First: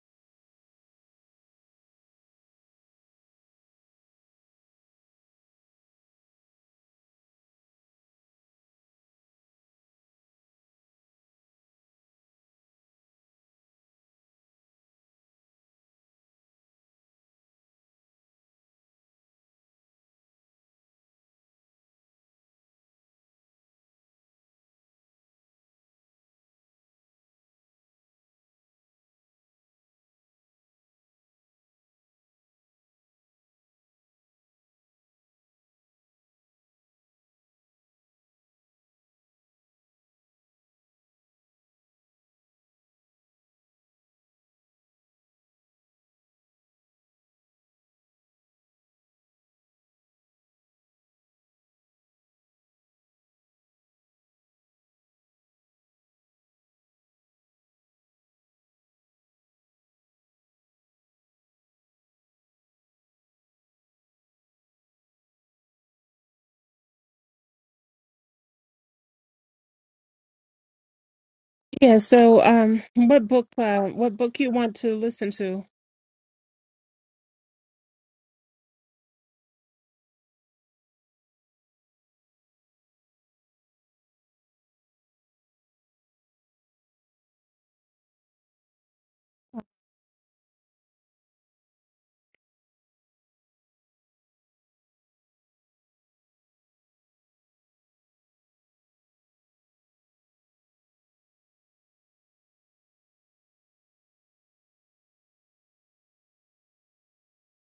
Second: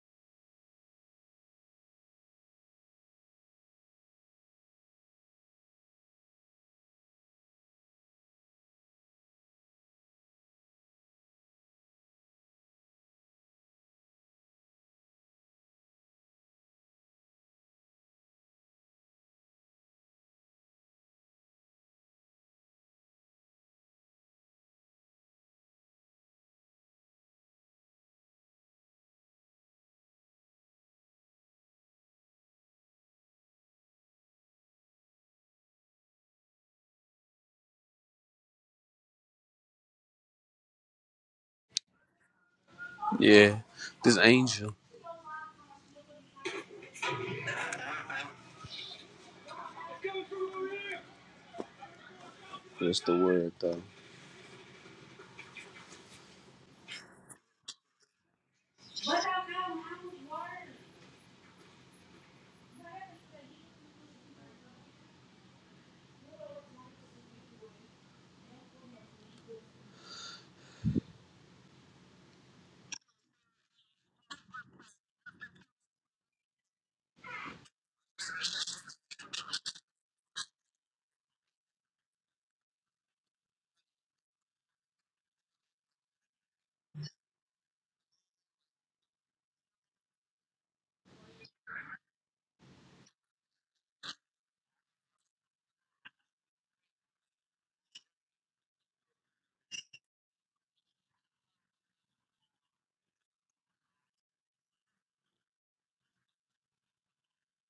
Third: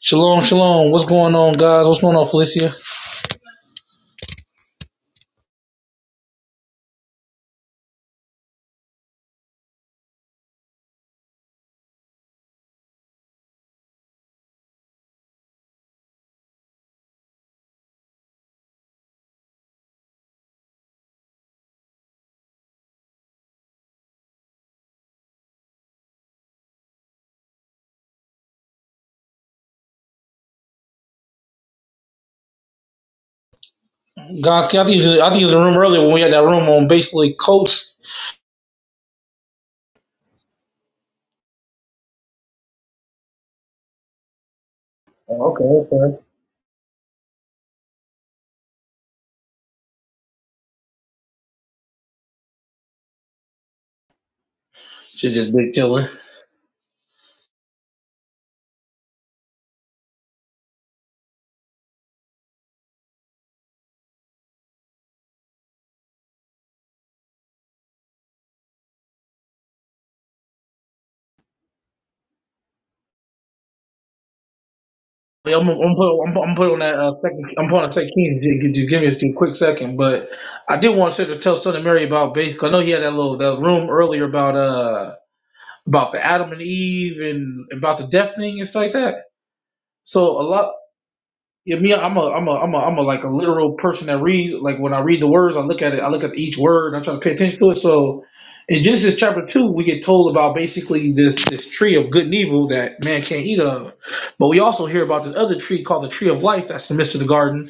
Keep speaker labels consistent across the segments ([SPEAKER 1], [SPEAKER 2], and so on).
[SPEAKER 1] Shalom, shalom. What's going on, guys? What's going on, Felicia? Guys, I think you, I think you was in the room earlier when we had that room on basically coats.
[SPEAKER 2] Yeah, this angel.
[SPEAKER 1] Oh, okay, okay.
[SPEAKER 2] That's the word,
[SPEAKER 1] Shit, just big killer.
[SPEAKER 3] Yeah, so um what book uh, what book you want to listen
[SPEAKER 1] Yeah,
[SPEAKER 3] to?
[SPEAKER 1] I'm, I'm put I'm, I'm put on that uh, second. I'm putting on second Kings. Ju- ju- Just, give me a few quick second, but I did want to tell Son of Mary about basically. I know he had that little that room earlier about uh about the Adam and Eve and about the death thing and stuff like that. So a lot Yeah, me, I'm a, I'm a, I'm a, I'm a like a literal person that reads. Like when I read the words, I look at it. I look at each word. I try to pay attention to it. So, in Genesis chapter two, we get told about basically this this tree of good and evil that man can't eat of, but we also hear about this other tree called the tree of life that's in the midst of the garden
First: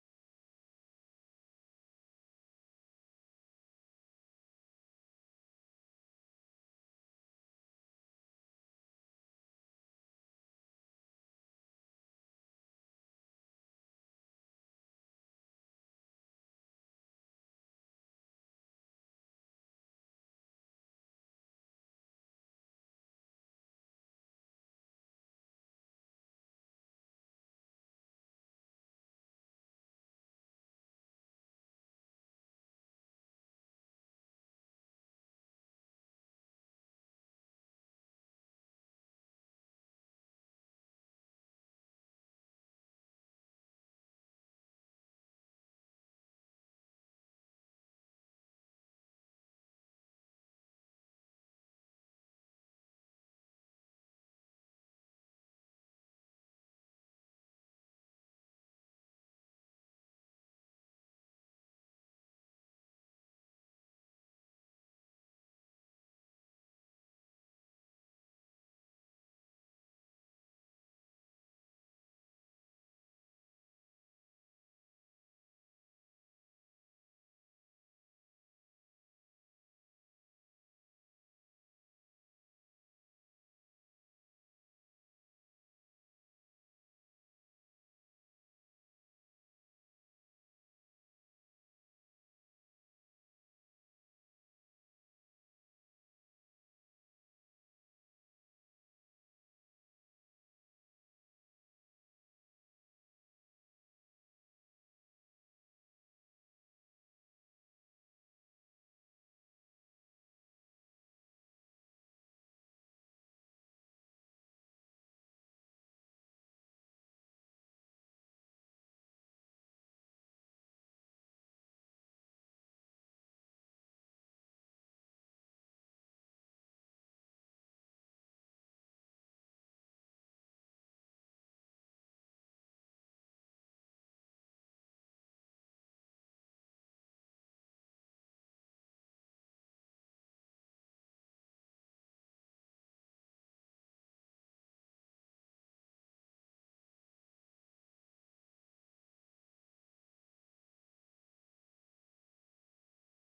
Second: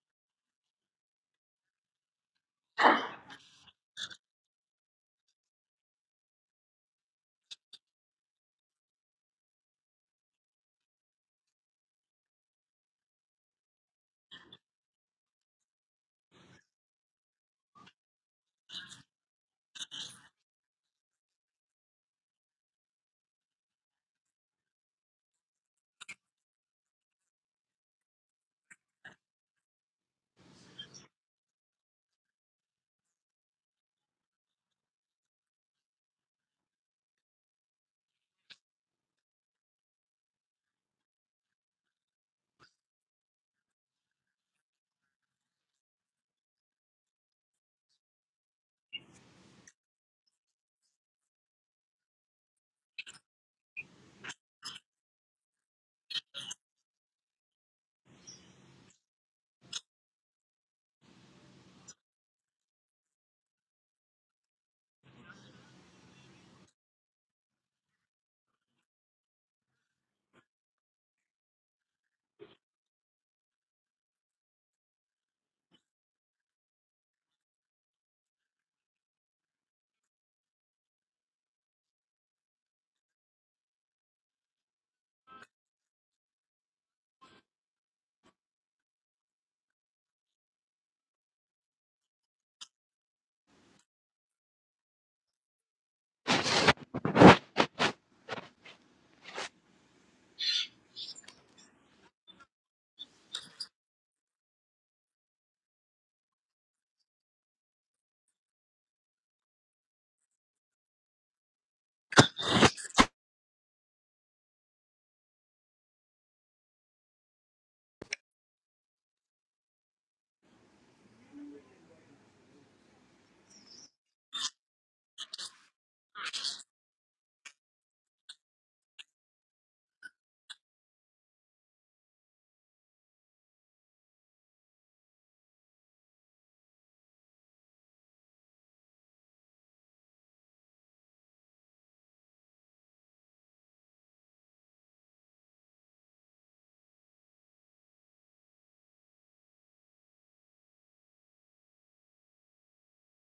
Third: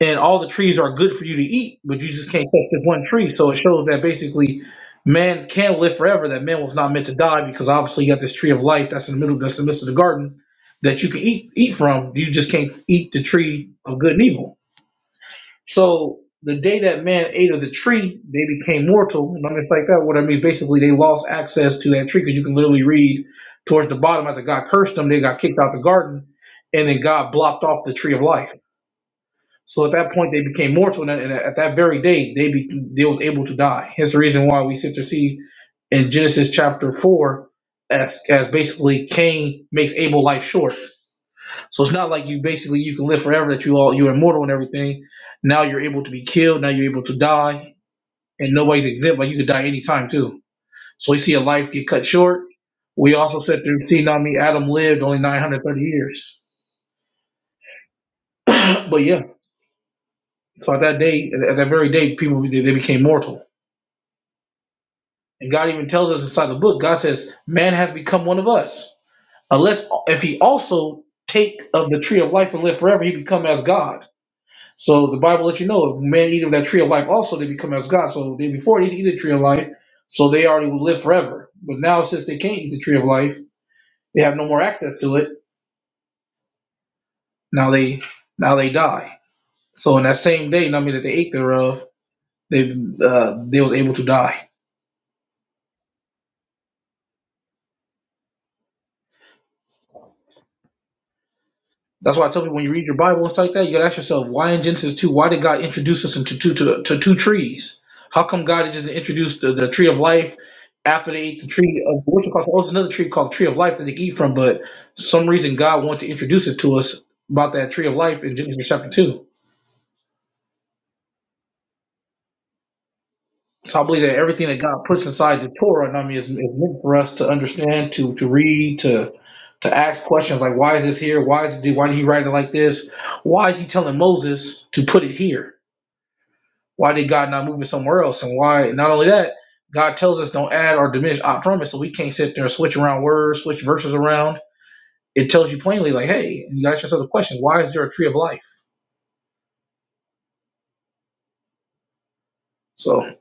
[SPEAKER 1] and all the trees are good for you to eat, but you just can't touch this one tree. So it shows that basically man can live forever, that man was not meant to die because obviously you got this tree of life that's in the middle that's in the midst of the garden that you can eat eat from. You just can't eat the tree of good and evil. So the day that man ate of the tree, they became mortal. And I mean, like that, what I mean is basically they lost access to that tree because you can literally read towards the bottom after God cursed them, they got kicked out the garden, and then God blocked off the tree of life so at that point, they became mortal, and at that very day, they be, they was able to die. Hence the reason why we sit to see in Genesis chapter four, as as basically Cain makes Abel life short. So it's not like you basically you can live forever that you all you're immortal and everything. Now you're able to be killed. Now you're able to die, and nobody's exempt. Like you could die anytime too. So we see a life get cut short. We also sit through see not me Adam lived only 930 years. But yeah, so at that day, at at that very day, people they, they became mortal. And God even tells us inside the book, God says, man has become one of us. Unless if he also take of the tree of life and live forever, he become as God. So the Bible lets you know if man eat of that tree of life also, they become as God. So they before they eat the tree of life, so they already will live forever. But now since they can't eat the tree of life, they have no more access to it. Now they now they die. So in that same day, not mean that they ate thereof, they uh, they was able to die. That's why I tell people when you read your Bible and stuff like that, you gotta ask yourself why in Genesis two, why did God introduce us into two to, to two trees? How come God just introduced the, the tree of life after they ate the tree of which was called- oh, it's another tree called tree of life that they could eat from, but for some reason God wanted to introduce it to us about that tree of life in Genesis chapter two. So I believe that everything that God puts inside the Torah, and I mean, is, is meant for us to understand, to to read, to to ask questions like why is this here? Why is it? Why did he write it like this? Why is he telling Moses to put it here? Why did God not move it somewhere else? And why? Not only that, God tells us don't add or diminish out from it, so we can't sit there and switch around words, switch verses around. It tells you plainly, like, hey, and you ask yourself the question, why is there a tree of life? So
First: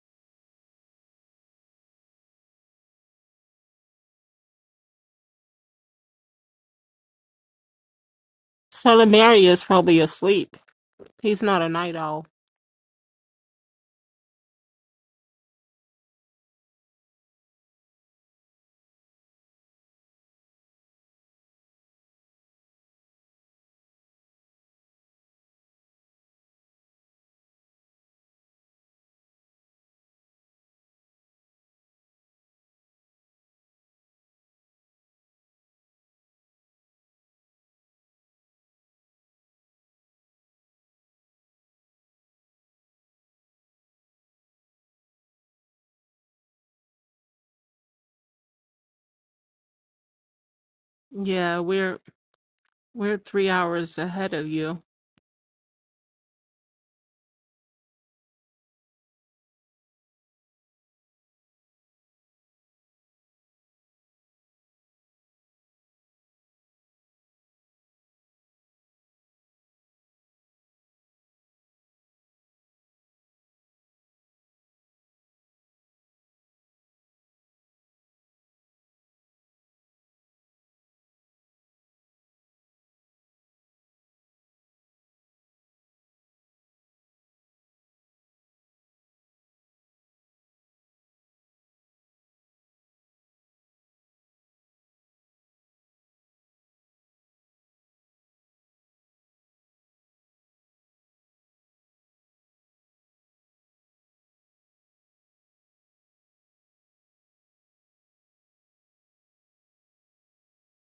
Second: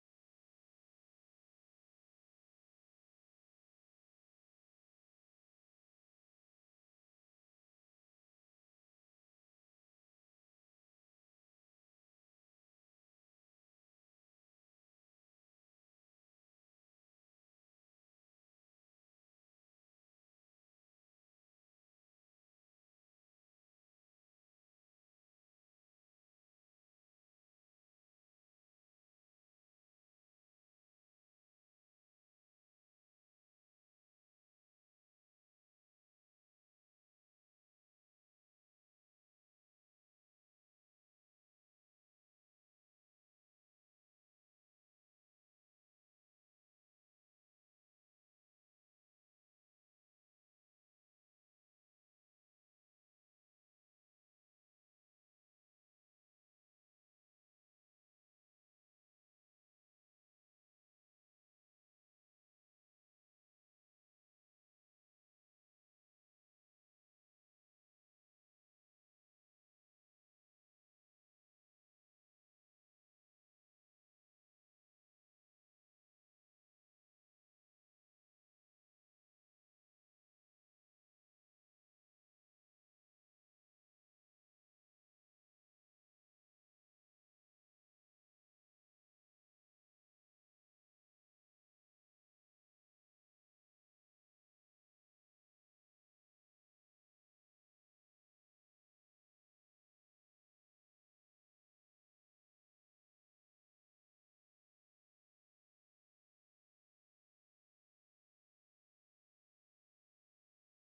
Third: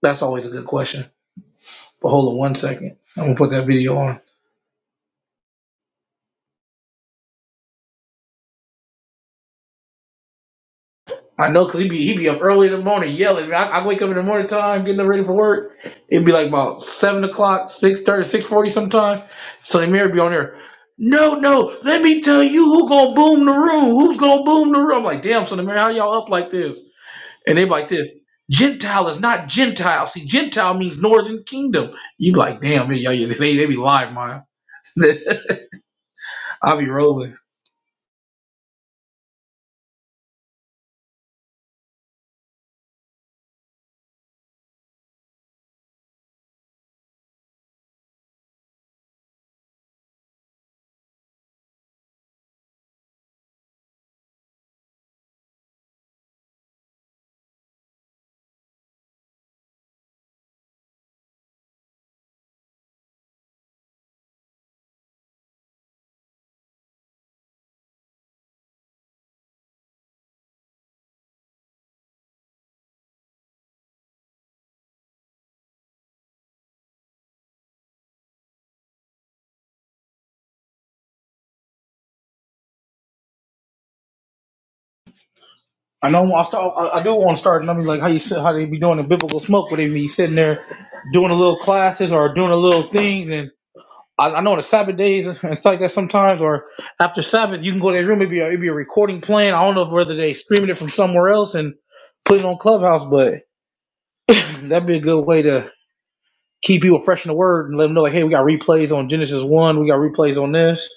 [SPEAKER 1] that's always a good question. But hold on one second. I'm gonna put that video on.
[SPEAKER 3] Southern Mary is probably asleep. He's
[SPEAKER 1] I
[SPEAKER 3] not
[SPEAKER 1] know
[SPEAKER 3] a
[SPEAKER 1] because he
[SPEAKER 3] night
[SPEAKER 1] be, he
[SPEAKER 3] owl.
[SPEAKER 1] be up early in the morning yelling. I, I wake up in the morning time, getting ready for work. It'd be like about 7 o'clock, six thirty, six forty, 6.40 sometime. Sonny Mary be on there. No, no, let me tell you who gonna boom the room. Who's gonna boom the room? I'm like, damn, Sonny Mary, how y'all up like this? And they be like this. Gentile is not Gentile. See, Gentile means Northern Kingdom. You be like, damn, man, y'all, they, they be live, man. I be rolling.
[SPEAKER 3] Yeah, we're we're three hours ahead of you.
[SPEAKER 1] I know I start. I, I do want to start. I mean, like how you said, how they be doing the biblical smoke, where they be sitting there doing a little classes or doing a little things. And I, I know on the Sabbath days and stuff like that sometimes, or after Sabbath, you can go to their room. It'd be a, it'd be a recording playing. I don't know whether they streaming it from somewhere else and putting it on Clubhouse, but that'd be a good way to keep people fresh in the Word and let them know, like, hey, we got replays on Genesis one, we got replays on this.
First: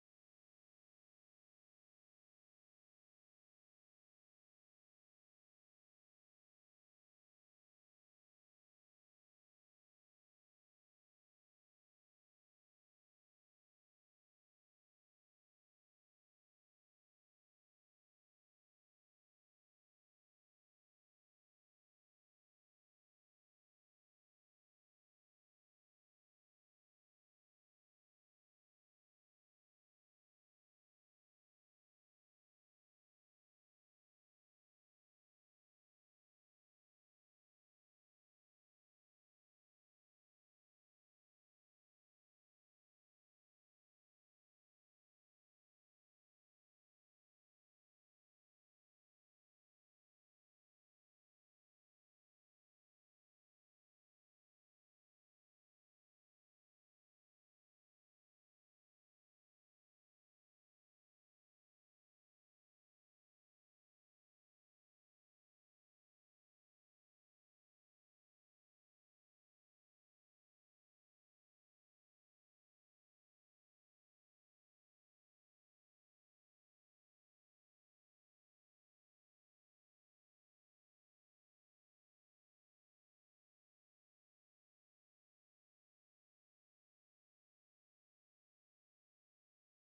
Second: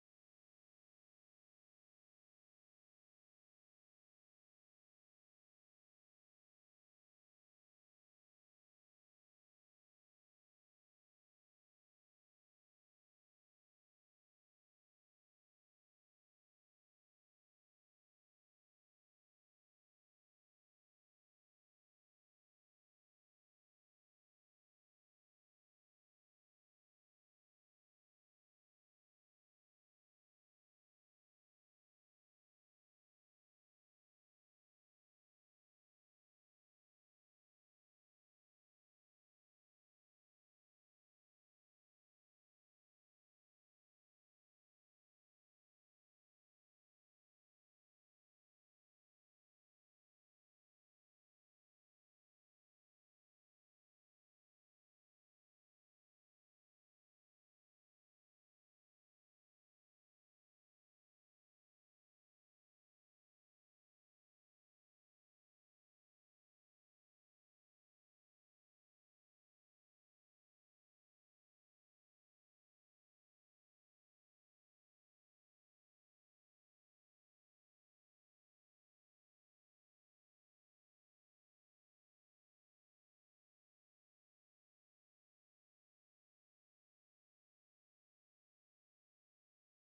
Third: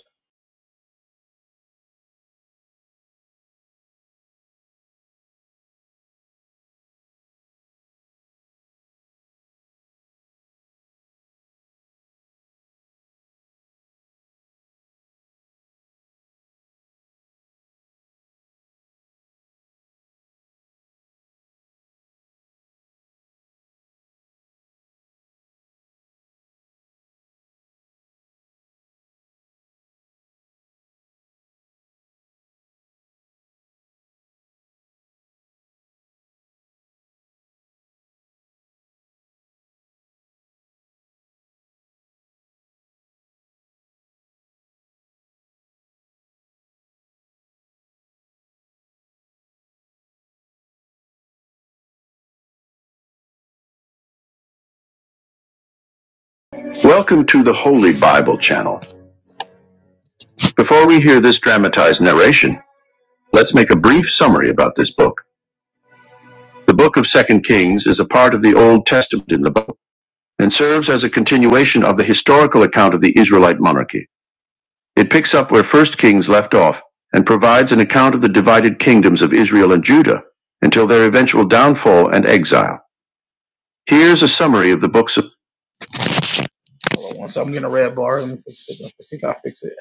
[SPEAKER 1] Welcome to the Holy Bible Channel. Before we hear this dramatized narration, let's make a brief summary about this book. The book of Second Kings is a part of the Old Testament in the Bible and serves as a continuation of the historical account of the Israelite monarchy. It picks up where First Kings left off and provides an account of the divided kingdoms of Israel and Judah until their eventual downfall and exile. Here's a summary of the book's Hold on one second. I'm getting a red bar. Let me fix it. Let's see if I fix it.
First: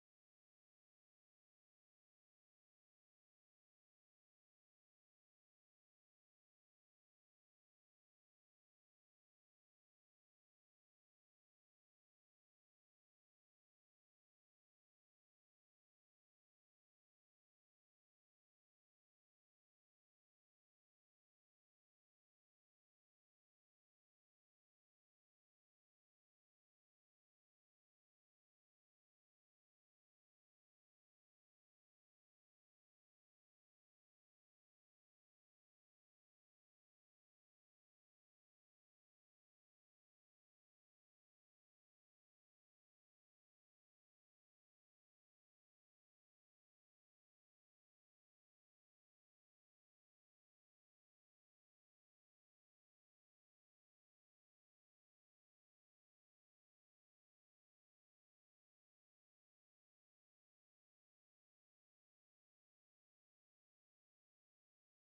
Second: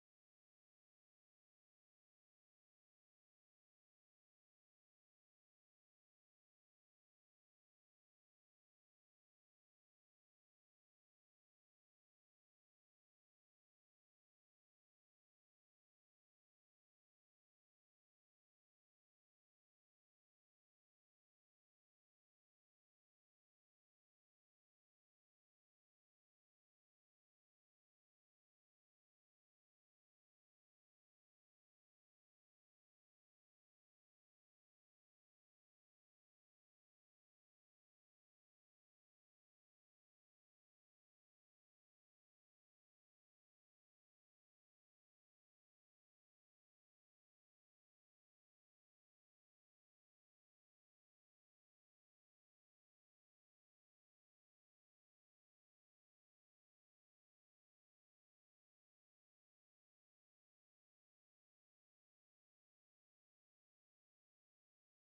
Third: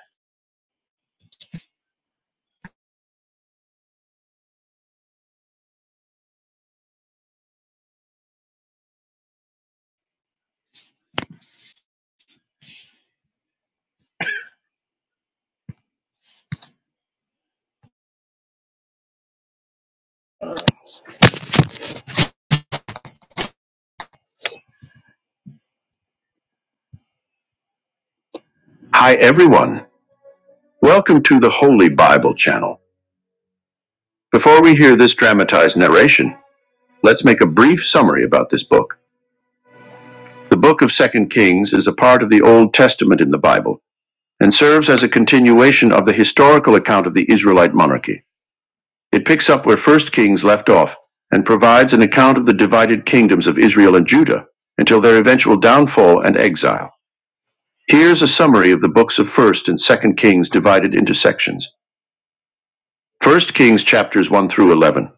[SPEAKER 1] Hi, everyone. Welcome to the Holy Bible channel. Before we hear this dramatized narration, let's make a brief summary about this book. The book of Second Kings is a part of the Old Testament in the Bible and serves as a continuation of the historical account of the Israelite monarchy. It picks up where First Kings left off and provides an account of the divided kingdoms of Israel and Judah until their eventual downfall and exile. Here's a summary of the books of First and Second Kings divided into sections. First Kings chapters 1 through 11.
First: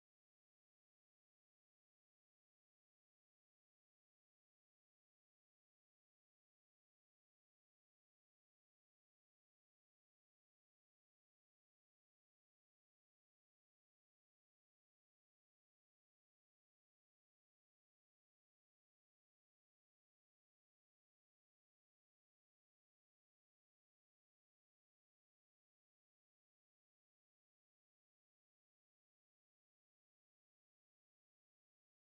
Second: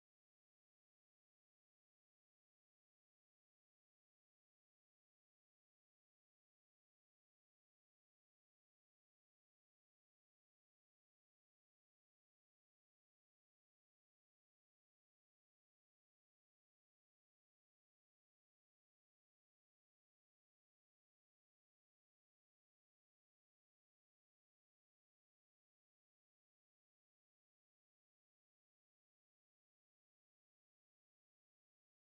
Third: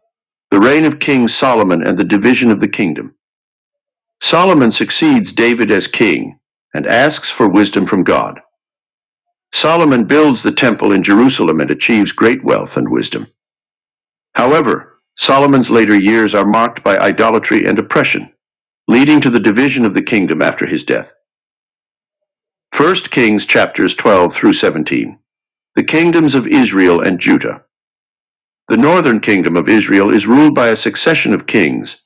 [SPEAKER 1] The reign of King Solomon and the division of the kingdom. Solomon succeeds David as king and asks for wisdom from God. Solomon builds the temple in Jerusalem and achieves great wealth and wisdom. However, Solomon's later years are marked by idolatry and oppression, leading to the division of the kingdom after his death. First Kings chapters 12 through 17. The kingdoms of Israel and Judah. The northern kingdom of Israel is ruled by a succession of kings,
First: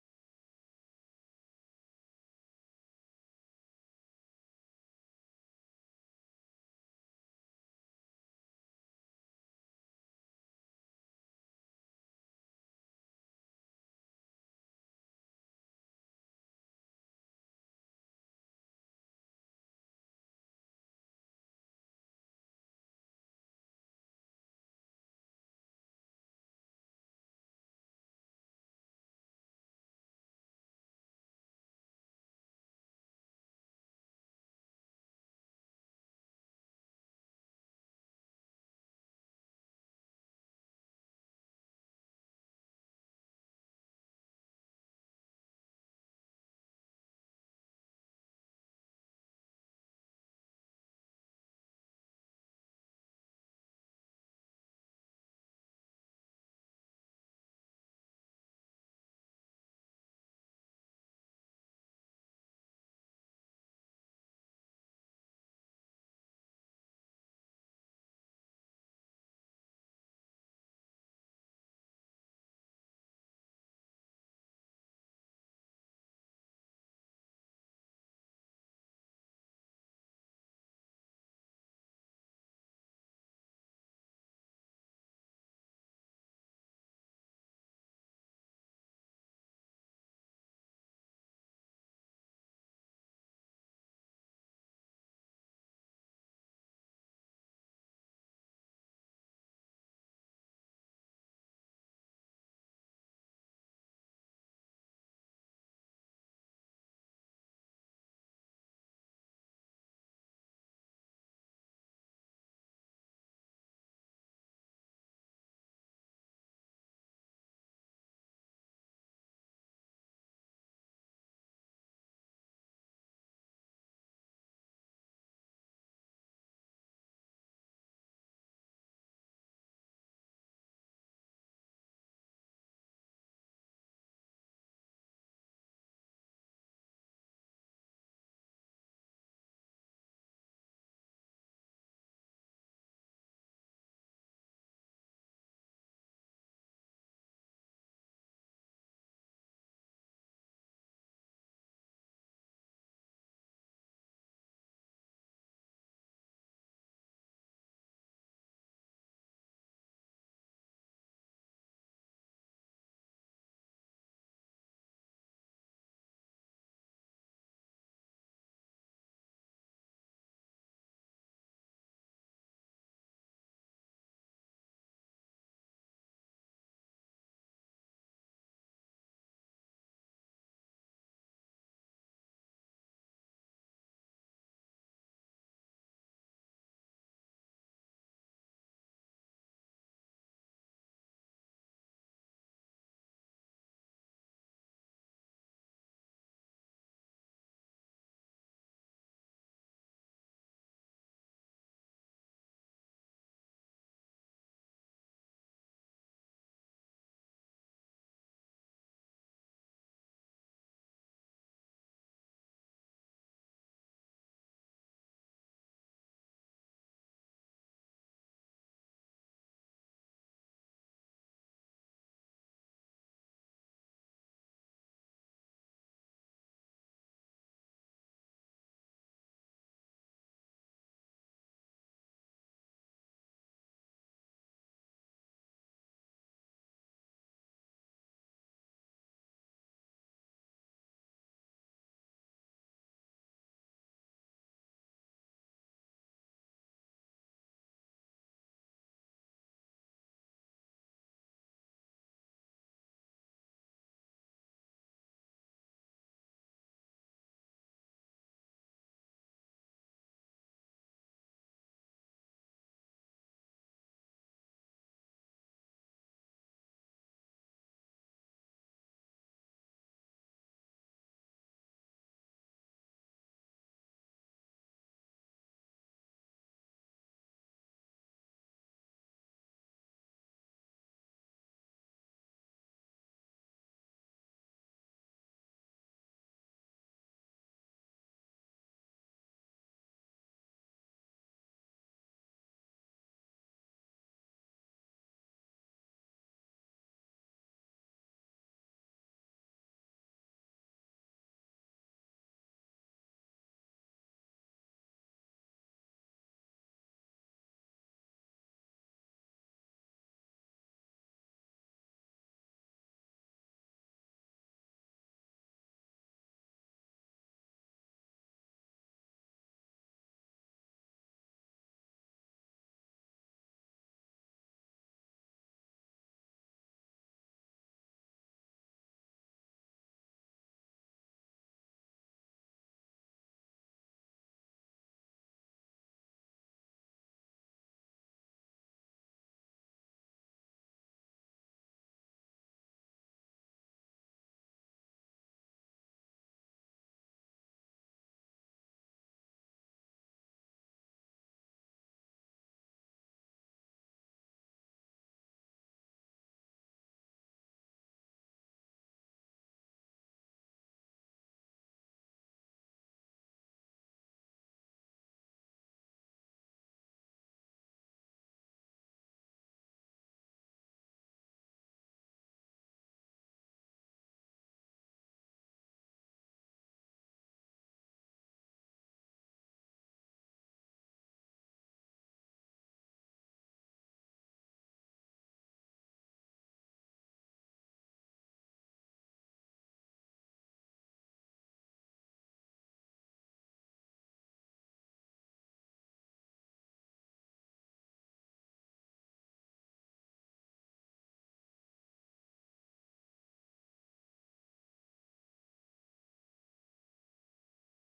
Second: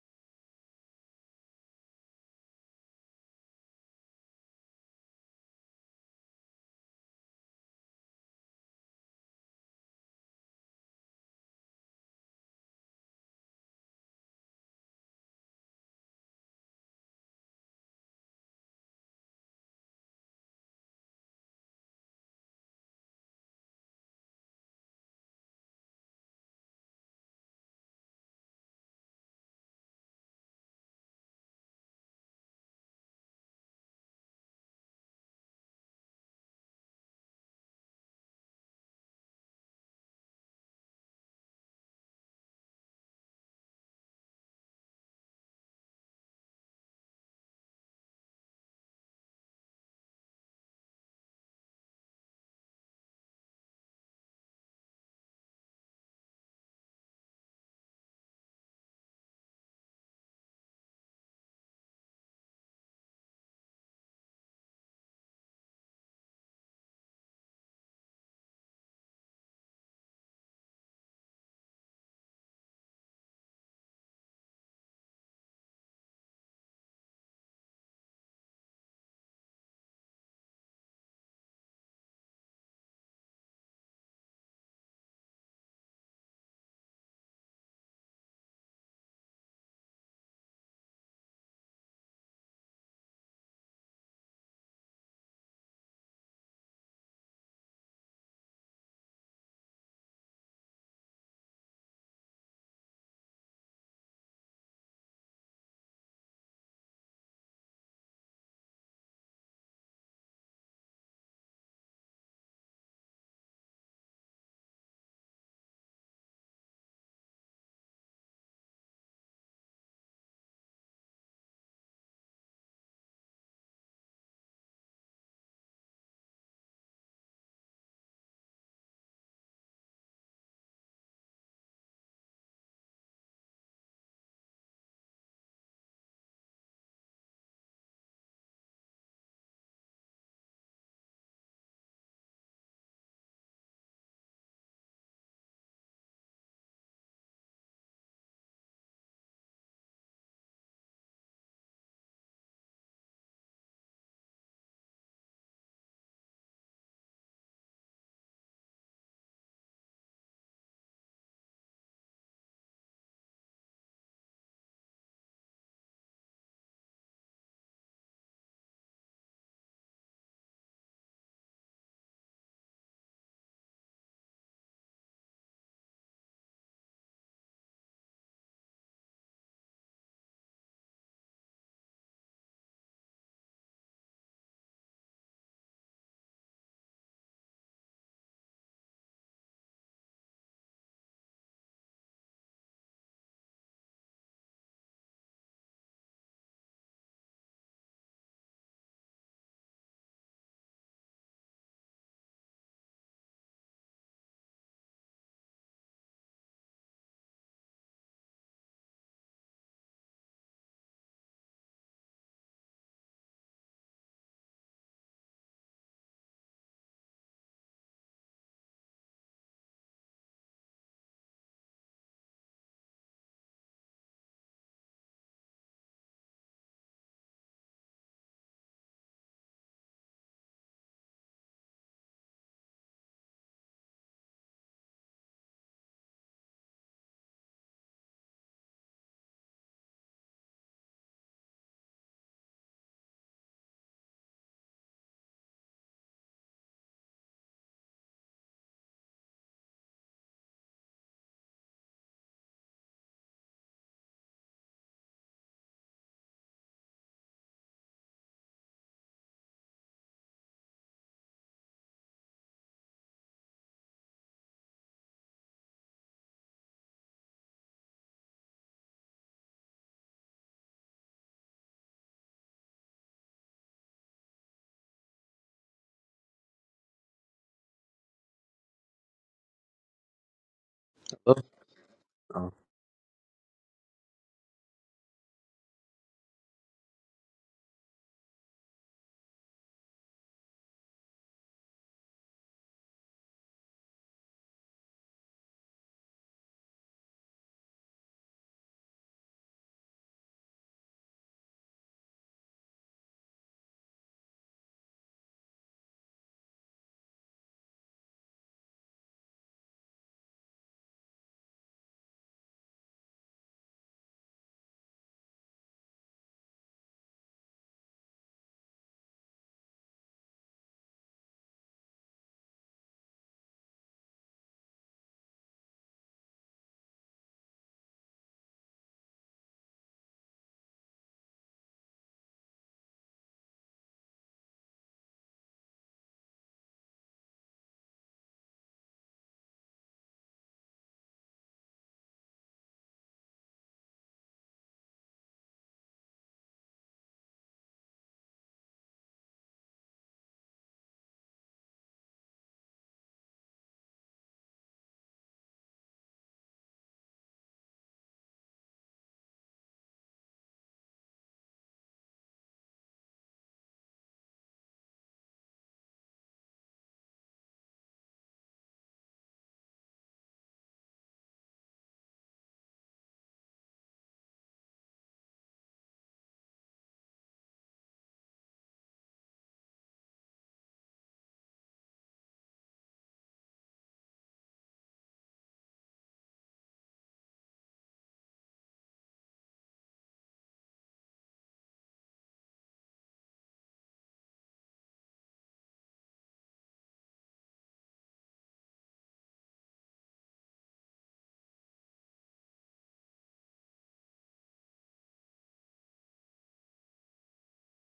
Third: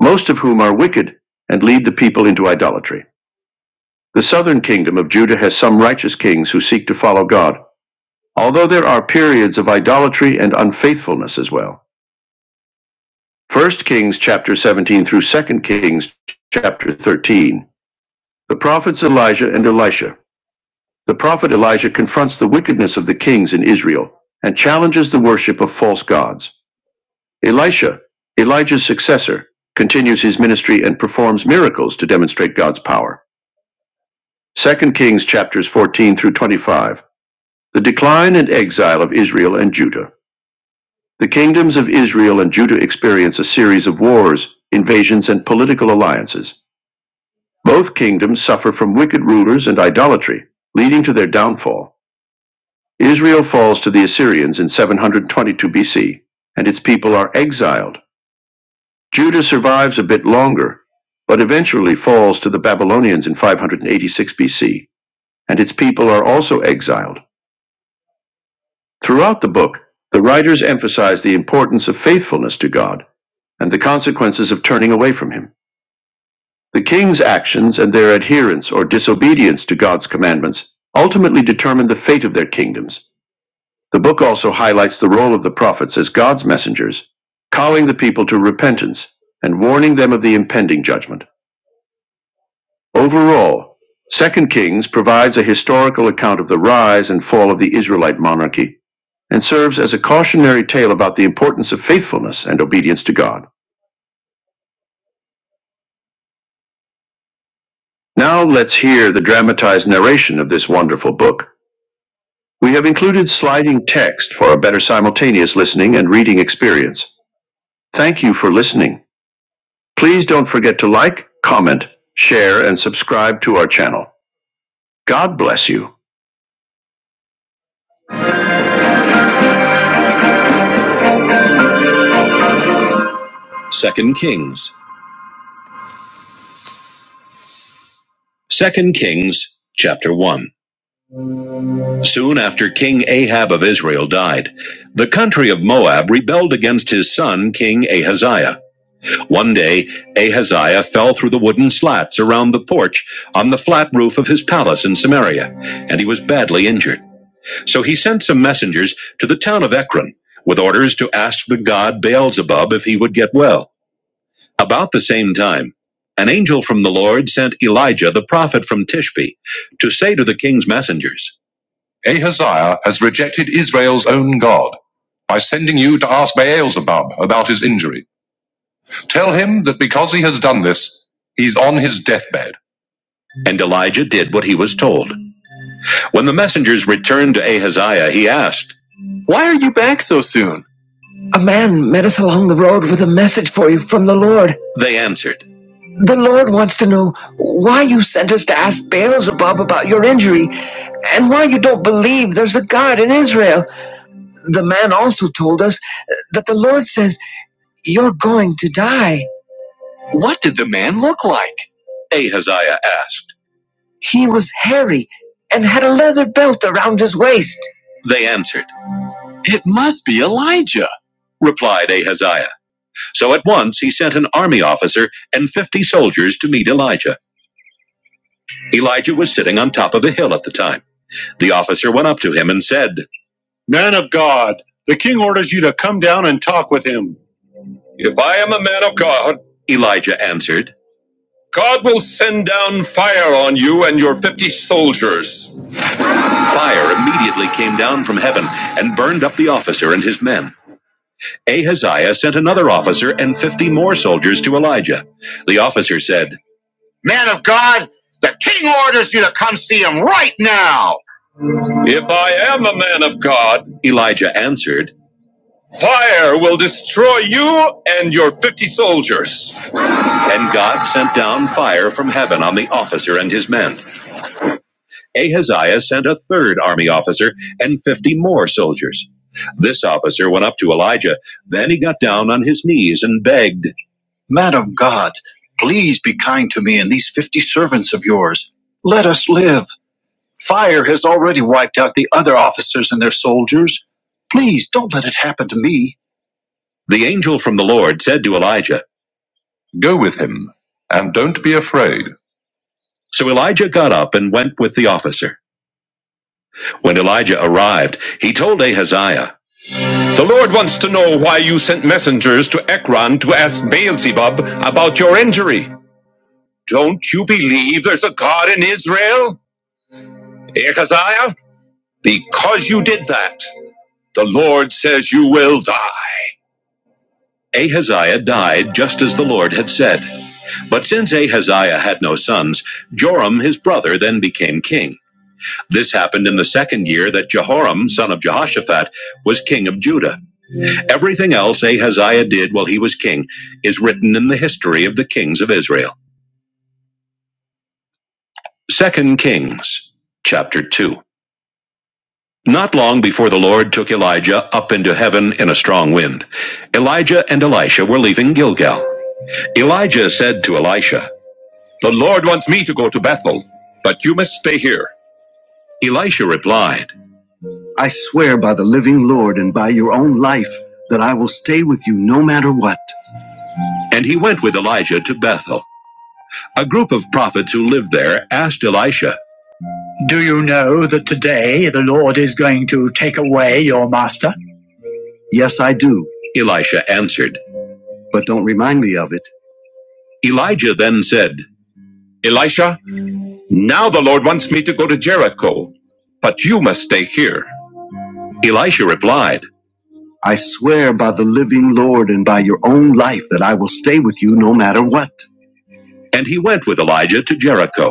[SPEAKER 1] most of whom are wicked and lead the people into idolatry. The southern kingdom of Judah has some righteous kings who seek to follow God although there are periods of idolatry and unfaithfulness as well. First Kings chapter 17 through Second Kings chapter 13. The prophets Elijah and Elisha. The prophet Elijah confronts the wickedness of the kings in Israel and challenges the worship of false gods. Elisha, Elijah's successor, continues his ministry and performs miracles to demonstrate God's power. Second Kings chapters 14 through 25. The decline and exile of Israel and Judah. The kingdoms of Israel and Judah experience a series of wars, invasions, and political alliances. Both kingdoms suffer from wicked rulers and idolatry, leading to their downfall. Israel falls to the Assyrians in 722 BC, and its people are exiled. Judah survives a bit longer, but eventually falls to the Babylonians in 586 BC, and its people are also exiled. Throughout the book, the writers emphasize the importance of faithfulness to God and the consequences of turning away from Him. The king's actions and their adherence or disobedience to God's commandments ultimately determined the fate of their kingdoms. The book also highlights the role of the prophets as God's messengers, calling the people to repentance and warning them of the impending judgment. Overall, Second Kings provides a historical account of the rise and fall of the Israelite monarchy and serves as a cautionary tale about the importance of faithfulness and obedience to God. Now let's hear the dramatized narration of this wonderful book. We have included sliding text for a better simultaneous listening and reading experience. Thank you for listening. Please don't forget to like, comment, share, and subscribe to our channel. God bless you. Second Kings. Second Kings, chapter 1. Soon after King Ahab of Israel died, the country of Moab rebelled against his son, King Ahaziah. One day, Ahaziah fell through the wooden slats around the porch on the flat roof of his palace in Samaria, and he was badly injured. So he sent some messengers to the town of Ekron with orders to ask the god Beelzebub if he would get well. About the same time, an angel from the Lord sent Elijah the prophet from Tishbe to say to the king's messengers, Ahaziah has rejected Israel's own God by sending you to ask Beelzebub about his injury. Tell him that because he has done this, he's on his deathbed. And Elijah did what he was told. When the messengers returned to Ahaziah, he asked, Why are you back so soon? A man met us along the road with a message for you from the Lord. They answered. The Lord wants to know why you sent us to ask Beelzebub about your injury and why you don't believe there's a God in Israel. The man also told us that the Lord says you're going to die. What did the man look like? Ahaziah asked. He was hairy and had a leather belt around his waist. They answered, It must be Elijah, replied Ahaziah. So at once he sent an army officer and 50 soldiers to meet Elijah. Elijah was sitting on top of a hill at the time. The officer went up to him and said, God, the king orders you to come down and talk with him. If I am a man of God, Elijah answered, fire immediately came down from heaven and burned up the officer and his men. Ahaziah sent another officer and 50 more soldiers to Elijah. The officer said, If I am a man of God, Elijah answered, Fire will destroy you and your 50 soldiers. And God sent down fire from heaven on the officer and his men. Ahaziah sent a third army officer and 50 more soldiers. This officer went up to Elijah. Then he got down on
[SPEAKER 2] though.
[SPEAKER 1] his knees and begged, Please. The angel from the Lord said to Elijah, Go with him, and don't be afraid. So Elijah got up and went with the officer. When Elijah arrived, he told Ahaziah, The Lord wants to know why you sent messengers to Ekron to ask Beelzebub about your injury. Don't you believe there's a God in Israel? Ahaziah, because you did that, the Lord says you will die. Ahaziah died just as the Lord had said. But since Ahaziah had no sons, Joram, his brother, then became king. This happened in the second year that Jehoram, son of Jehoshaphat, was king of Judah. Everything else Ahaziah did while he was king is written in the history of the kings of Israel. Second Kings, chapter 2. Not long before the Lord took Elijah up into heaven in a strong wind, Elijah and Elisha were leaving Gilgal. Elijah said to Elisha, The Lord wants me to go to Bethel, but you must stay here. Elisha replied, I swear by the living Lord and by your own life that I will stay with you no matter what. And he went with Elijah to Bethel. A group of prophets who lived there asked Elisha, Do you know that today the Lord is going to take away your master? Yes, I do, Elisha answered. but don't remind me of it. Elijah then said, Elisha, now the Lord wants me to go to Jericho, but you must stay here. Elisha replied, I swear by the living Lord and by your own life that I will stay with you no matter what. and he went with Elijah to Jericho.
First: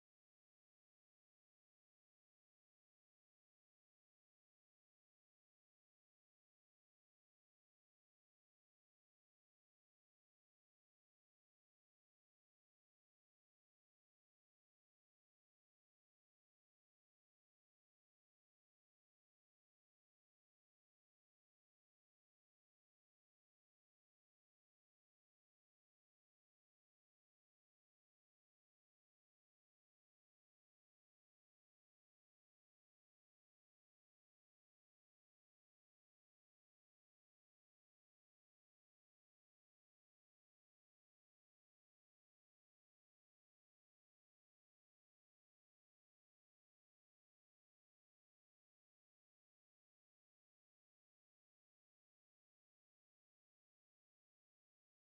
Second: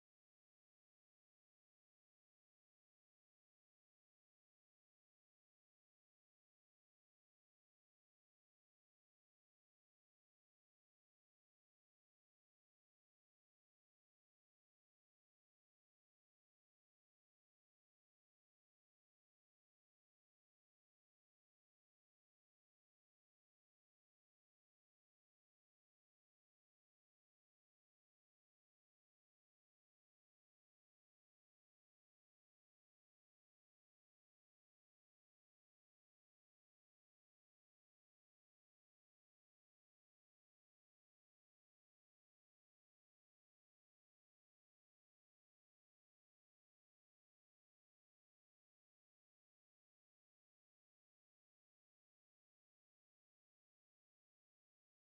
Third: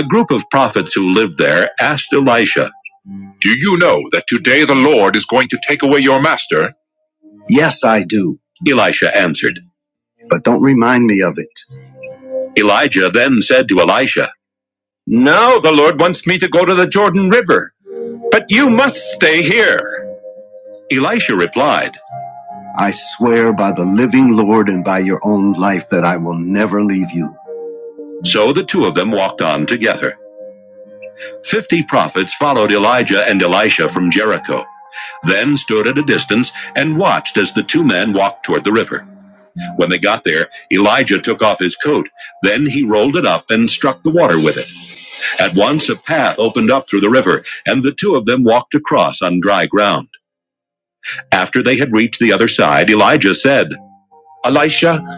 [SPEAKER 1] A group of prophets who lived there asked Elisha, Do you know that today the Lord is going to take away your master? Yes, I do. Elisha answered. But don't remind me of it. Elijah then said to Elisha, Now the Lord wants me to go to the Jordan River, but you must stay here. Elisha replied, I swear by the living Lord and by your own life that I will never leave you. So the two of them walked on together. Fifty prophets followed Elijah and Elisha from Jericho. then stood at a distance and watched as the two men walked toward the river. When they got there, Elijah took off his coat. Then he rolled it up and struck the water with it. At once a path opened up through the river, and the two of them walked across on dry ground. After they had reached the other side, Elijah said, Elisha,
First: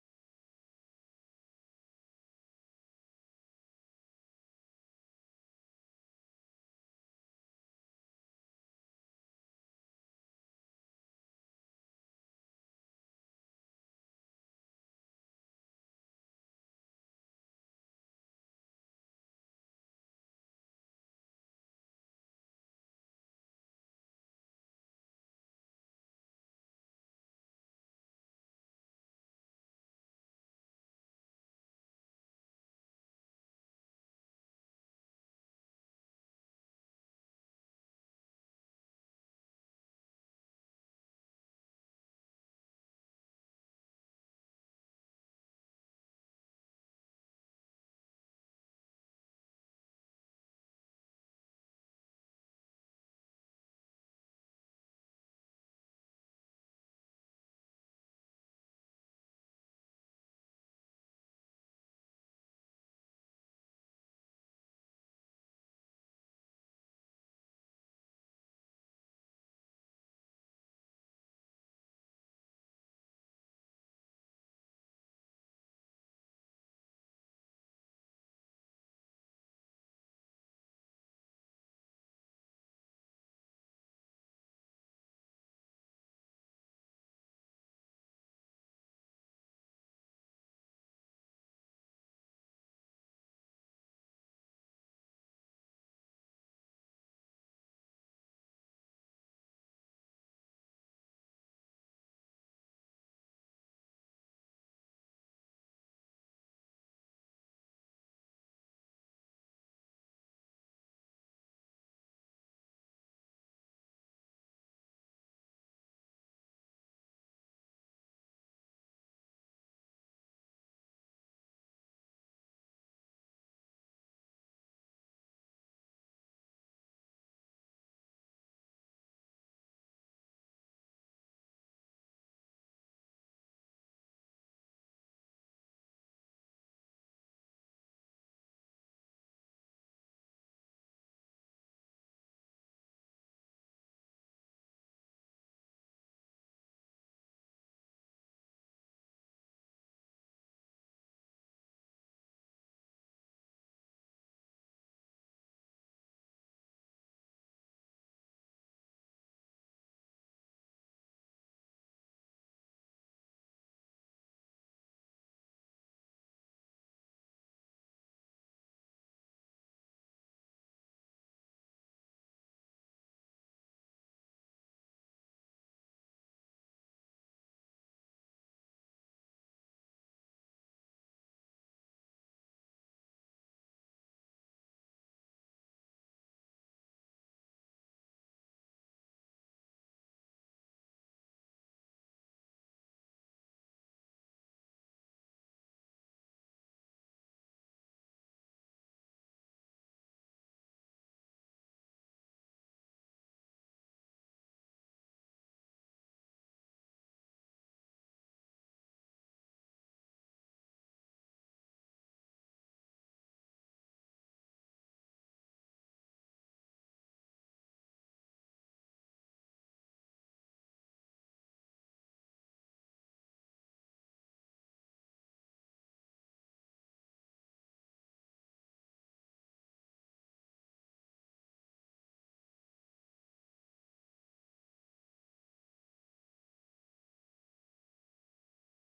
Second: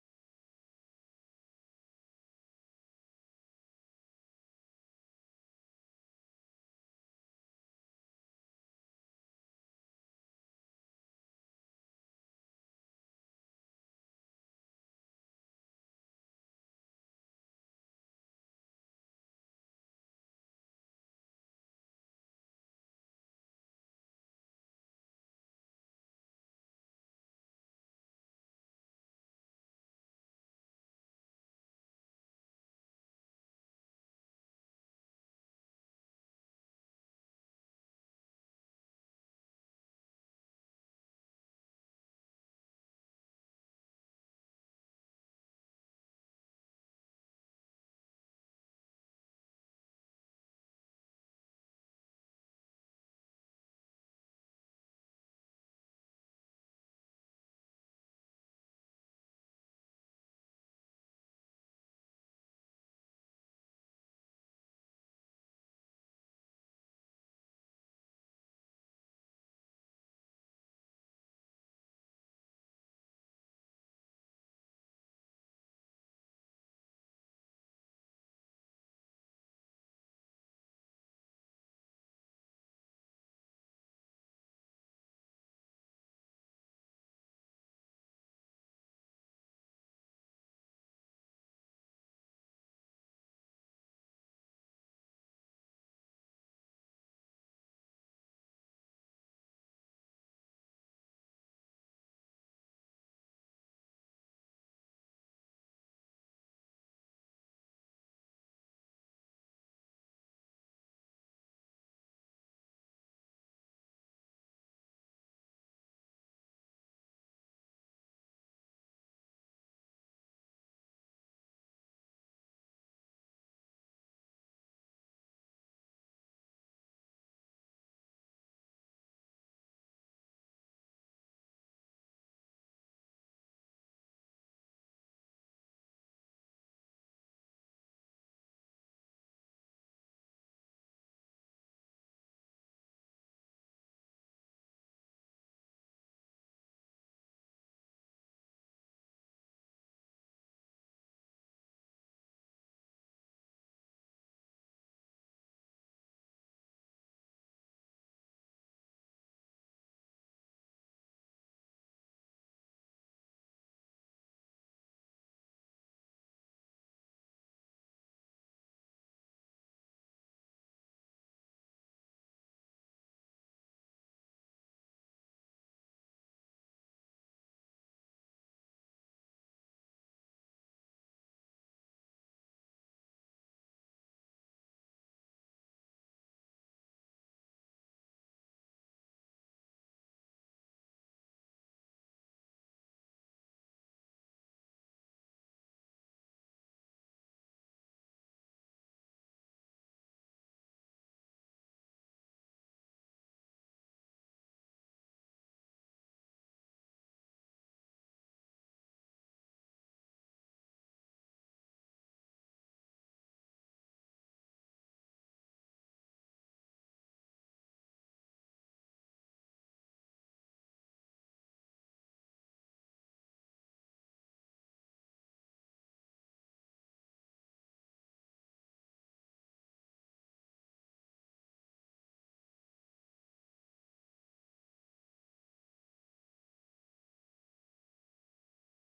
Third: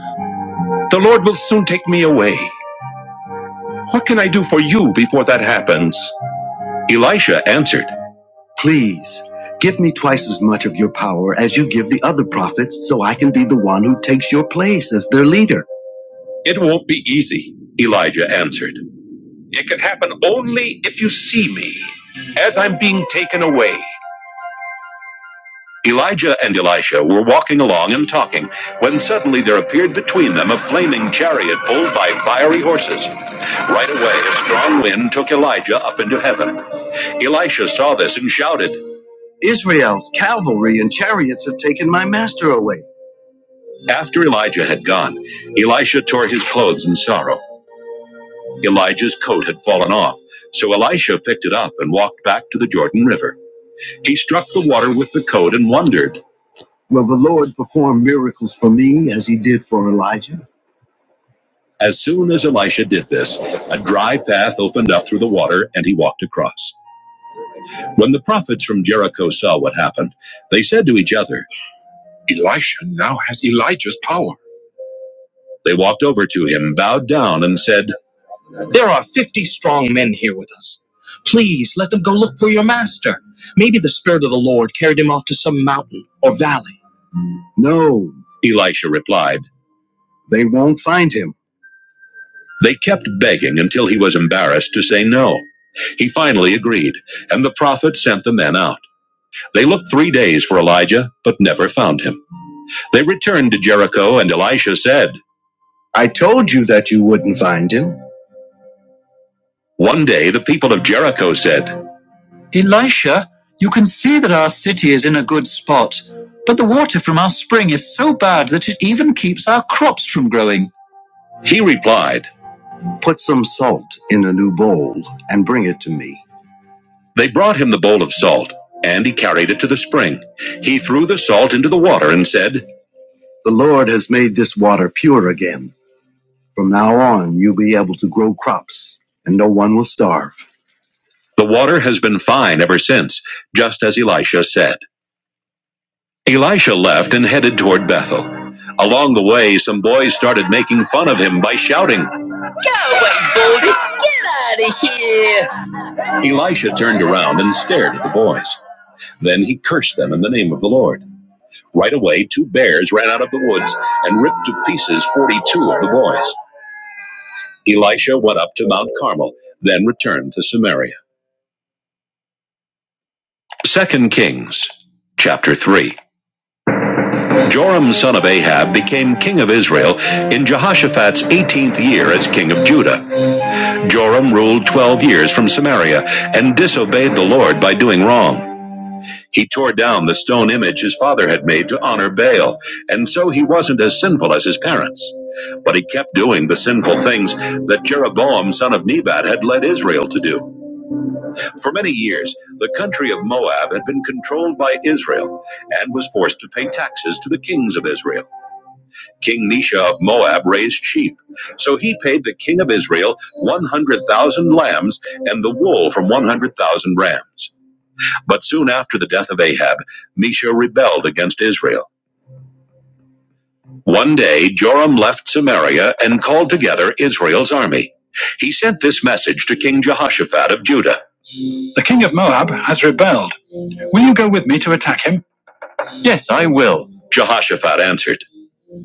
[SPEAKER 1] the Lord will soon take me away. What can I do for you before that happens? Elisha answered, Please, give me twice as much of your power as you give the other prophets, so I can be the one who takes your. It won't be easy, Elijah answered. It can happen only if you see me as I'm being taken away. Elijah and Elisha were walking along and talking when suddenly there appeared between them a flaming chariot pulled by fiery horses. Right away, a strong wind took Elijah up into heaven. Elisha saw this and shouted, Israel's cavalry and chariots have taken my master away. After Elijah had gone, Elisha tore his clothes in sorrow. Elijah's coat had fallen off, so Elisha picked it up and walked back to the Jordan River. He struck the water with the coat and wondered, Will the Lord perform miracles for me as he did for Elijah? As soon as Elisha did this, a dry path opened up through the water and he walked across. When the prophets from Jericho saw what happened, they said to each other, Elisha now has Elijah's power. They walked over to him, bowed down, and said, Elisha replied, They They kept begging until he was embarrassed to say no. He finally agreed, and the prophet sent the men out. They looked three days for Elijah, but never found him. They returned to Jericho, and Elisha said, I told you that you wouldn't find him. One day the people of Jericho said, He replied, Put some salt in a new bowl and bring it to me. They brought him the bowl of salt, and he carried it to the spring. He threw the salt into the water and said, The Lord has made this water pure again. From now on, you'll be able to grow crops, and no one will starve. The water has been fine ever since, just as Elisha said. Elisha left and headed toward Bethel. Along the way, some boys started making fun of him by shouting. Elisha turned around and stared at the boys. Then he cursed them in the name of the Lord. Right away, two bears ran out of the woods and ripped to pieces 42 of the boys. Elisha went up to Mount Carmel, then returned to Samaria. Second Kings, chapter 3. Joram son of Ahab became king of Israel in Jehoshaphat's 18th year as king of Judah. Joram ruled 12 years from Samaria and disobeyed the Lord by doing wrong. He tore down the stone image his father had made to honor Baal, and so he wasn't as sinful as his parents. But he kept doing the sinful things that Jeroboam son of Nebat had led Israel to do. For many years, the country of Moab had been controlled by Israel and was forced to pay taxes to the kings of Israel. King Nisha of Moab raised sheep. So he paid the king of Israel 100,000 lambs and the wool from 100,000 rams. But soon after the death of Ahab, Nisha rebelled against Israel. One day, Joram left Samaria and called together Israel's army. He sent this message to King Jehoshaphat of Judah The king of Moab has rebelled. Will you go with me to attack him? Yes, I will. Jehoshaphat answered,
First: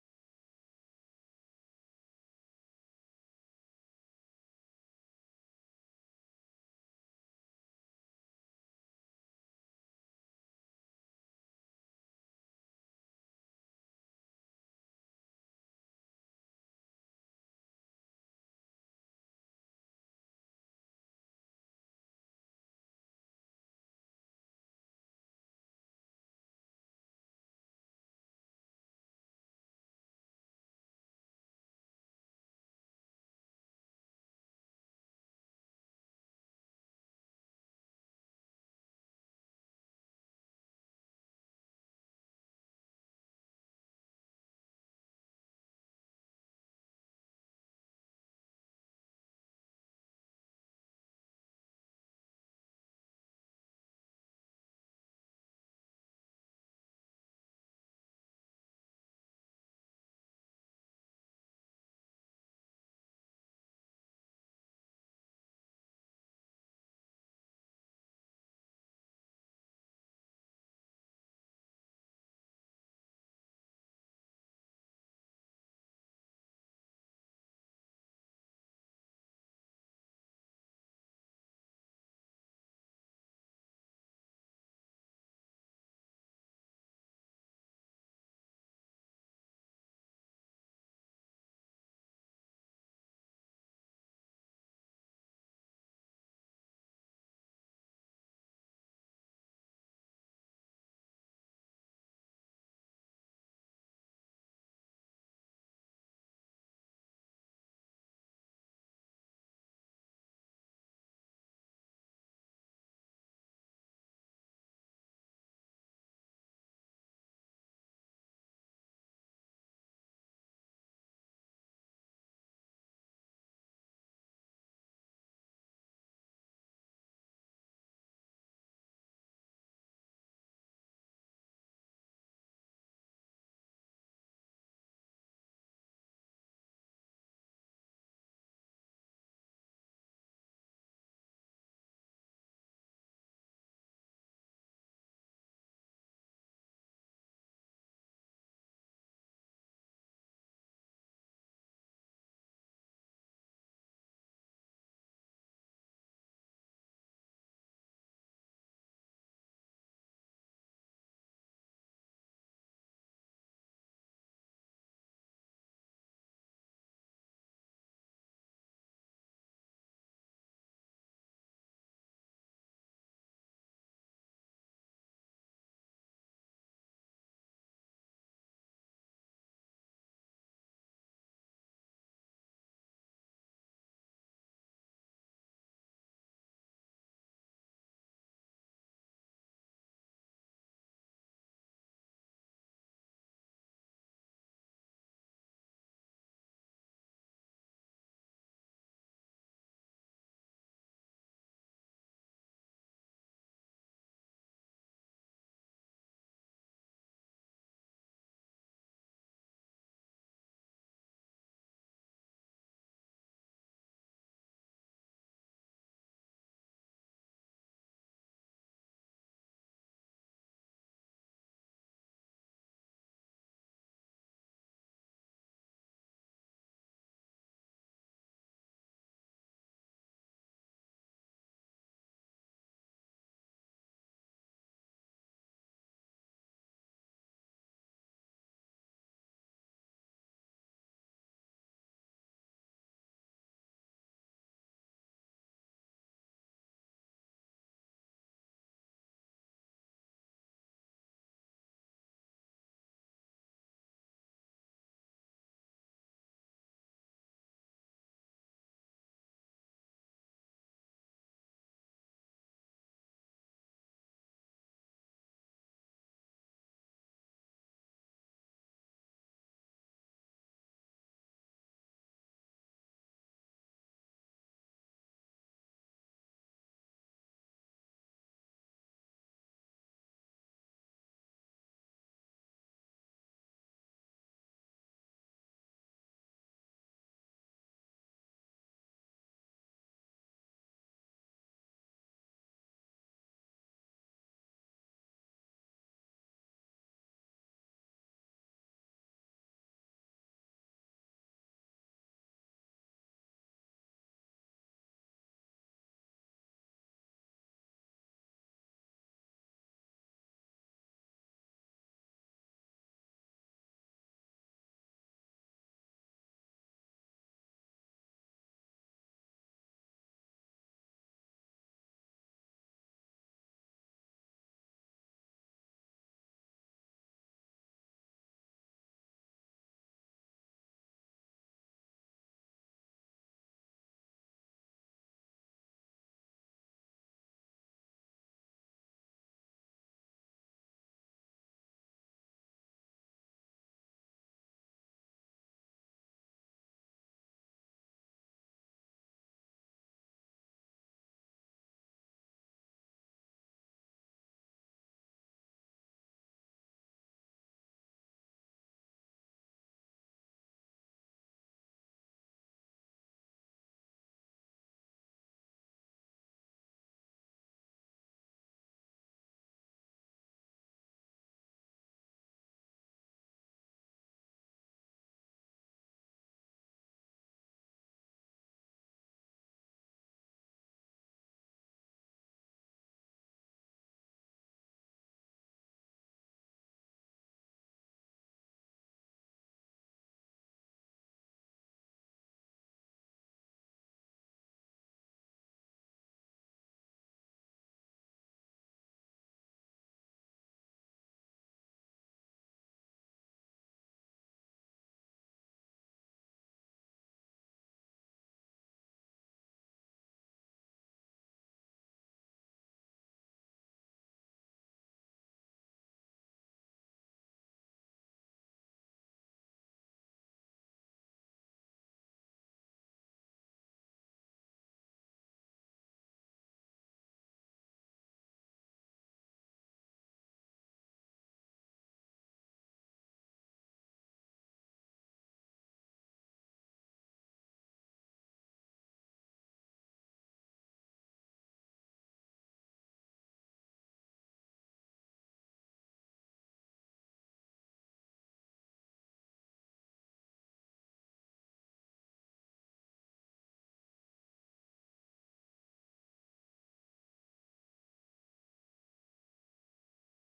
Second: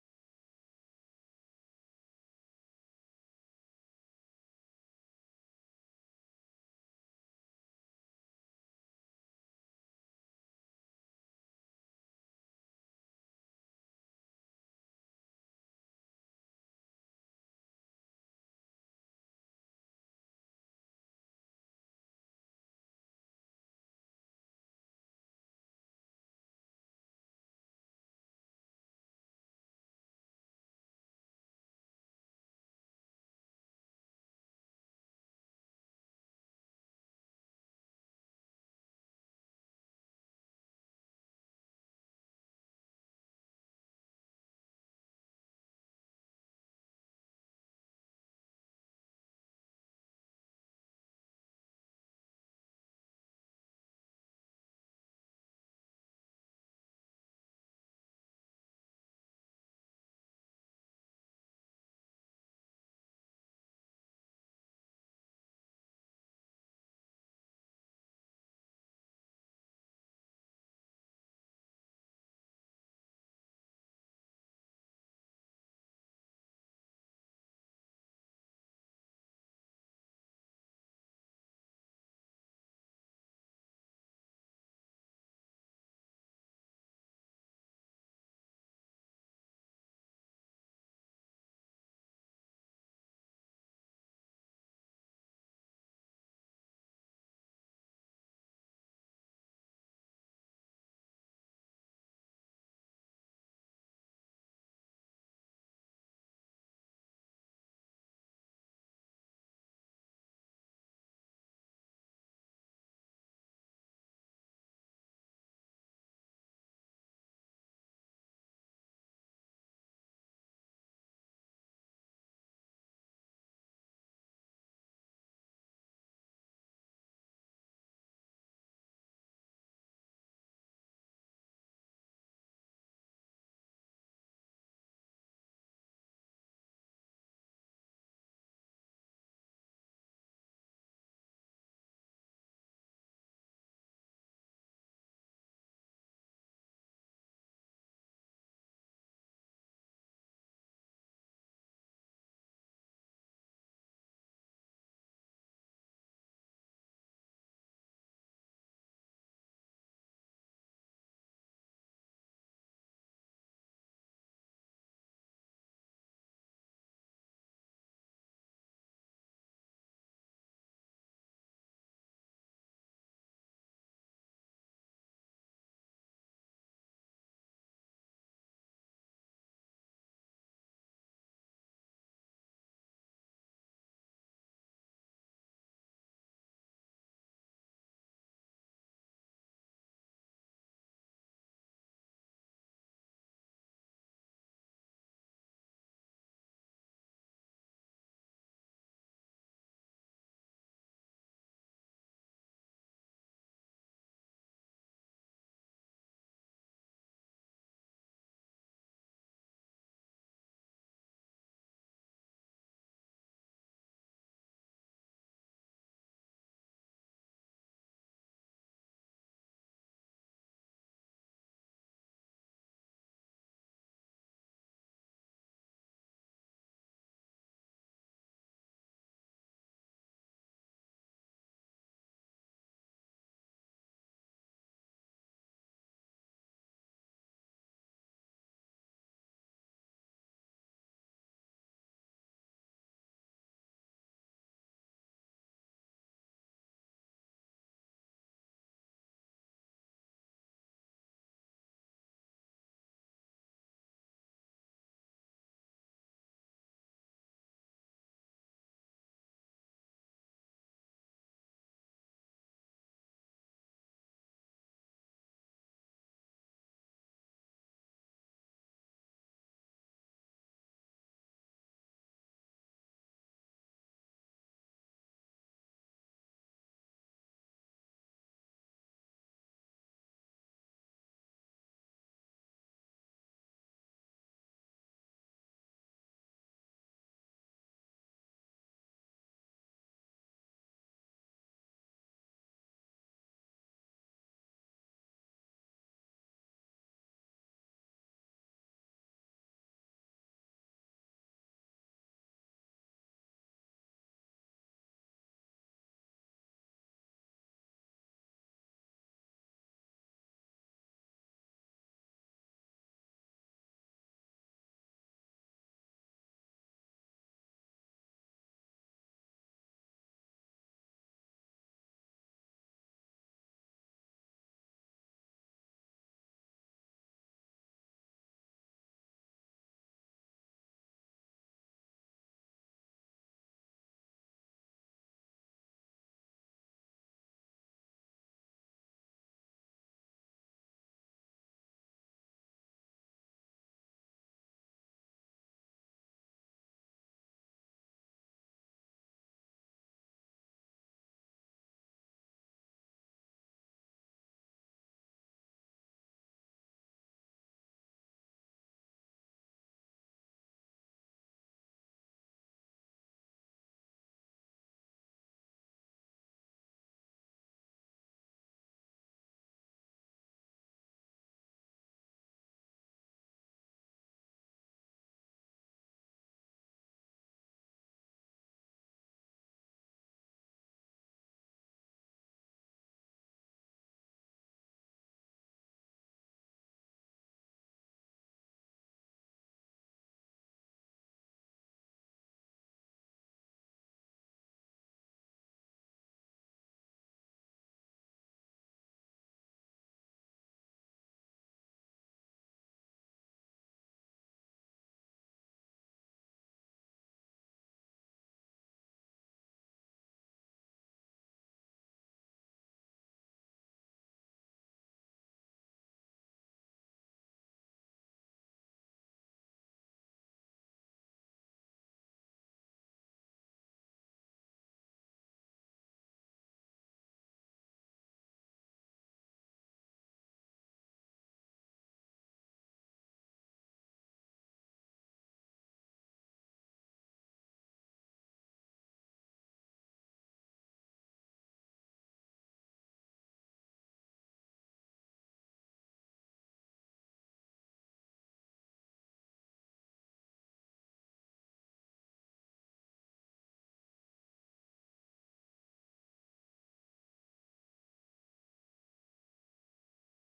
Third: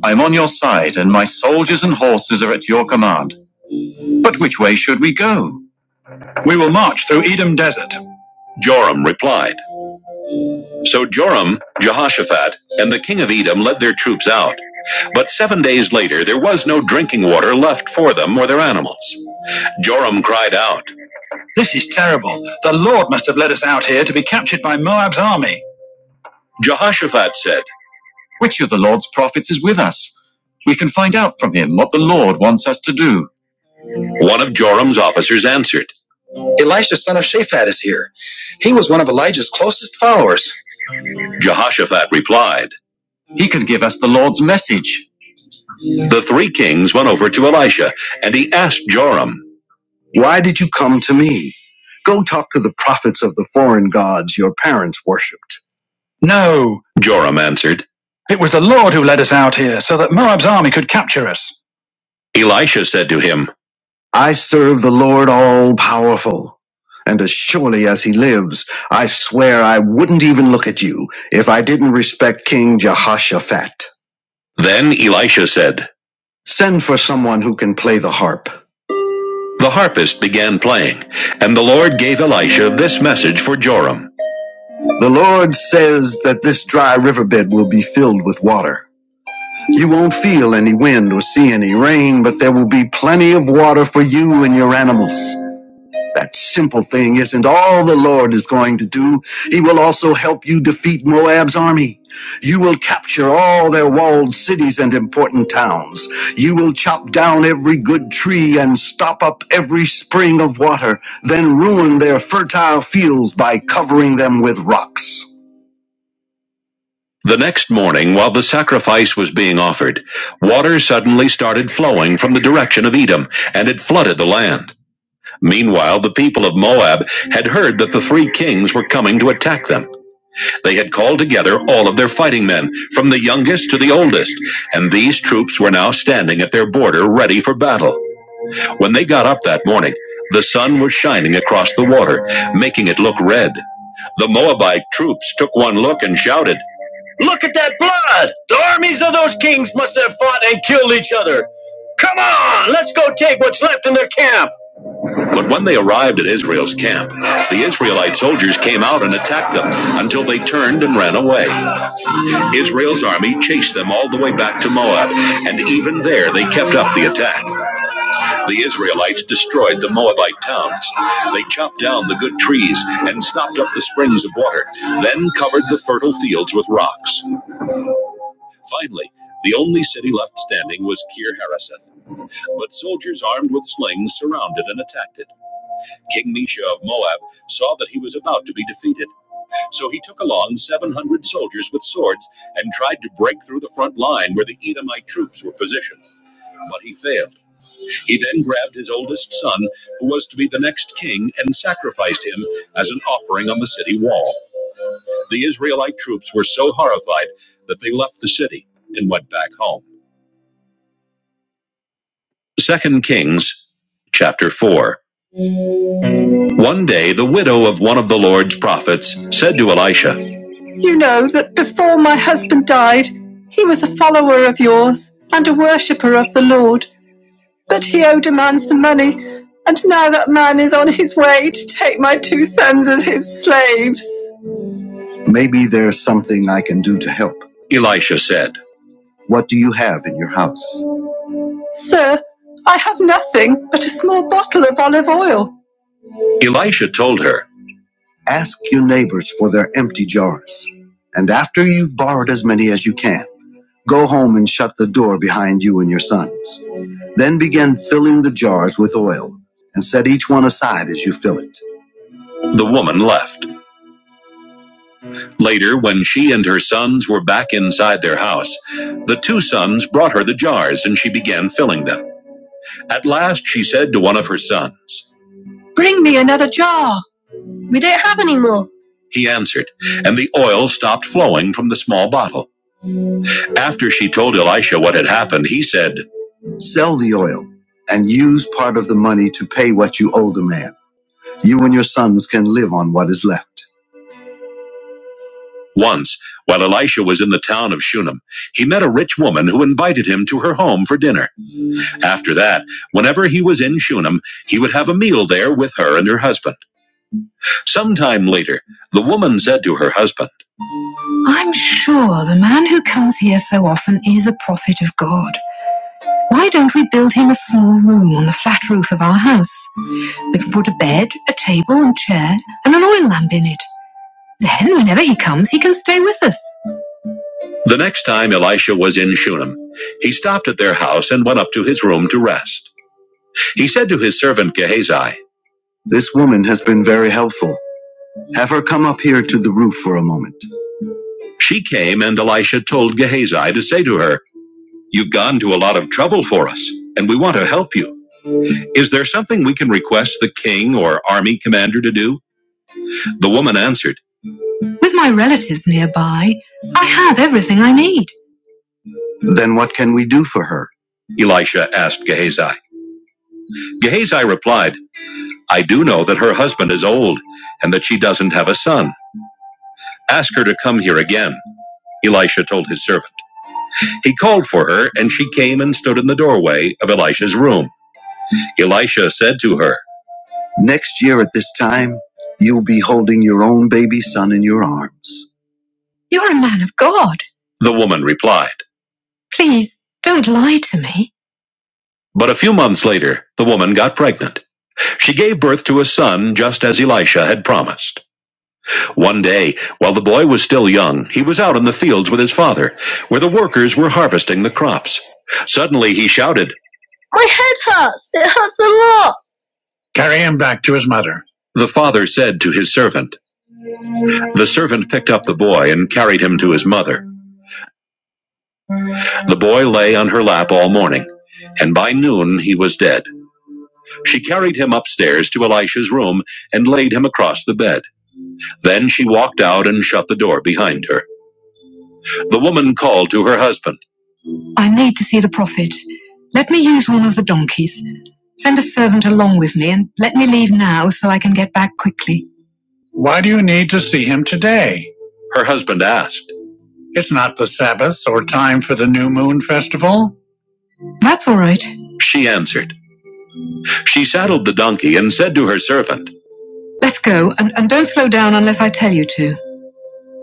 [SPEAKER 1] I am on your side, and my soldiers and horses are at your command. But which way should we go? We will march through Edom Desert. Joram replied. So Joram, Jehoshaphat, and the king of Edom led their troops out. But seven days later, there was no drinking water left for them or their animals. Joram cried out, This is terrible. The Lord must have led us out here to be captured by Moab's army. Jehoshaphat said, With who? One of Joram's officers answered. Jehoshaphat replied, The three kings went over to Elisha, and he asked Joram, Why did you come to me? Go talk to the prophets of the foreign gods your parents worshipped. Joram answered. Elisha said to him, I serve the Lord all powerful. And as surely as he lives, I swear I wouldn't even look at you if I didn't respect King Jehoshaphat. Then Elisha said, Send for someone who can play the harp. The harpist began playing, and the Lord gave Elisha this message for Joram. The Lord says that this dry riverbed will be filled with water. You won't feel any wind or see any rain, but there will be plenty of water for you and your animals. That simple thing isn't all the Lord is going to do. He will also help you defeat Moab's army. You will capture all their walled cities and important towns. You will chop down every good tree and stop up every spring of water, then ruin their fertile fields by covering them with rocks. The next morning, while the sacrifice was being offered, water suddenly started flowing from the direction of Edom, and it flooded the land. Meanwhile, the people of Moab had heard that the three kings were coming to attack them. They had called together all of their fighting men, from the youngest to the oldest, and these troops were now standing at their border ready for battle. When they got up that morning, the sun was shining across the water, making it look red. The Moabite troops took one look and shouted, Look at that blood! The armies of those kings must have fought and killed each other. Come on, let's go take what's left in their camp. But when they arrived at Israel's camp, the Israelite soldiers came out and attacked them until they turned and ran away. Israel's army chased them all the way back to Moab, and even there they kept up the attack. The Israelites destroyed the Moabite towns. They chopped down the good trees and stopped up the springs of water, then covered the fertile fields with rocks. Finally, the only city left standing was Kir Hareseth, but soldiers armed with slings surrounded and attacked it. King Misha of Moab saw that he was about to be defeated, so he took along 700 soldiers with swords and tried to break through the front line where the Edomite troops were positioned. But he failed. He then grabbed his oldest son, who was to be the next king, and sacrificed him as an offering on the city wall. The Israelite troops were so horrified that they left the city and went back home. Second Kings chapter 4. One day the widow of one of the Lord's prophets said to Elisha, You know that before my husband died, he was a follower of yours and a worshipper of the Lord, but he owed a man some money, and now that man is on his way to take my two sons as his slaves. Maybe there's something I can do to help, Elisha said. What do you have in your house? Sir, I have nothing but a small bottle of olive oil. Elisha told her, Ask your neighbors for their empty jars, and after you've borrowed as many as you can, go home and shut the door behind you and your sons. Then begin filling the jars with oil, and set each one aside as you fill it. The woman left. Later, when she and her sons were back inside their house, the two sons brought her the jars, and she began filling them. At last, she said to one of her sons, Bring me another jar. We don't have any more, he answered, and the oil stopped flowing from the small bottle. After she told Elisha what had happened, he said, Sell the oil and use part of the money to pay what you owe the man. You and your sons can live on what is left. Once, while Elisha was in the town of Shunem, he met a rich woman who invited him to her home for dinner. After that, whenever he was in Shunem, he would have a meal there with her and her husband. Sometime later, the woman said to her husband, I'm sure the man who comes here so often is a prophet of God. Why don't we build him a small room on the flat roof of our house? We can put a bed, a table, and chair, and an oil lamp in it. Then, whenever he comes, he can stay with us. The next time Elisha was in Shunem, he stopped at their house and went up to his room to rest. He said to his servant Gehazi, This woman has been very helpful. Have her come up here to the roof for a moment. She came, and Elisha told Gehazi to say to her, You've gone to a lot of trouble for us, and we want to help you. Is there something we can request the king or army commander to do? The woman answered her. Elisha asked Gehazi. Gehazi replied, I do know that her husband is old and that she doesn't have a son. Ask her to come here again. Elisha told his servant. He called for her, and she came and stood in the doorway of Elisha's room. Elisha said to her, Next year at this time, you'll be holding your own baby son in your arms. You're a man of God. The woman replied. Please don't lie to me. But a few months later, the woman got pregnant. She gave birth to a son just as Elisha had promised. One day, while the boy was still young, he was out in the fields with his father, where the workers were harvesting the crops. Suddenly he shouted, My head hurts! It hurts a lot! The father said to his servant. The servant picked up the boy and carried him to his mother. The boy lay on her lap all morning, and by noon he was dead. She carried him upstairs to Elisha's room and laid him across the bed. Then she walked out and shut the door behind her. The woman called to her husband. Her husband asked. She answered. She saddled the donkey and said to her servant, Let's go, and, and don't slow down unless I tell you to.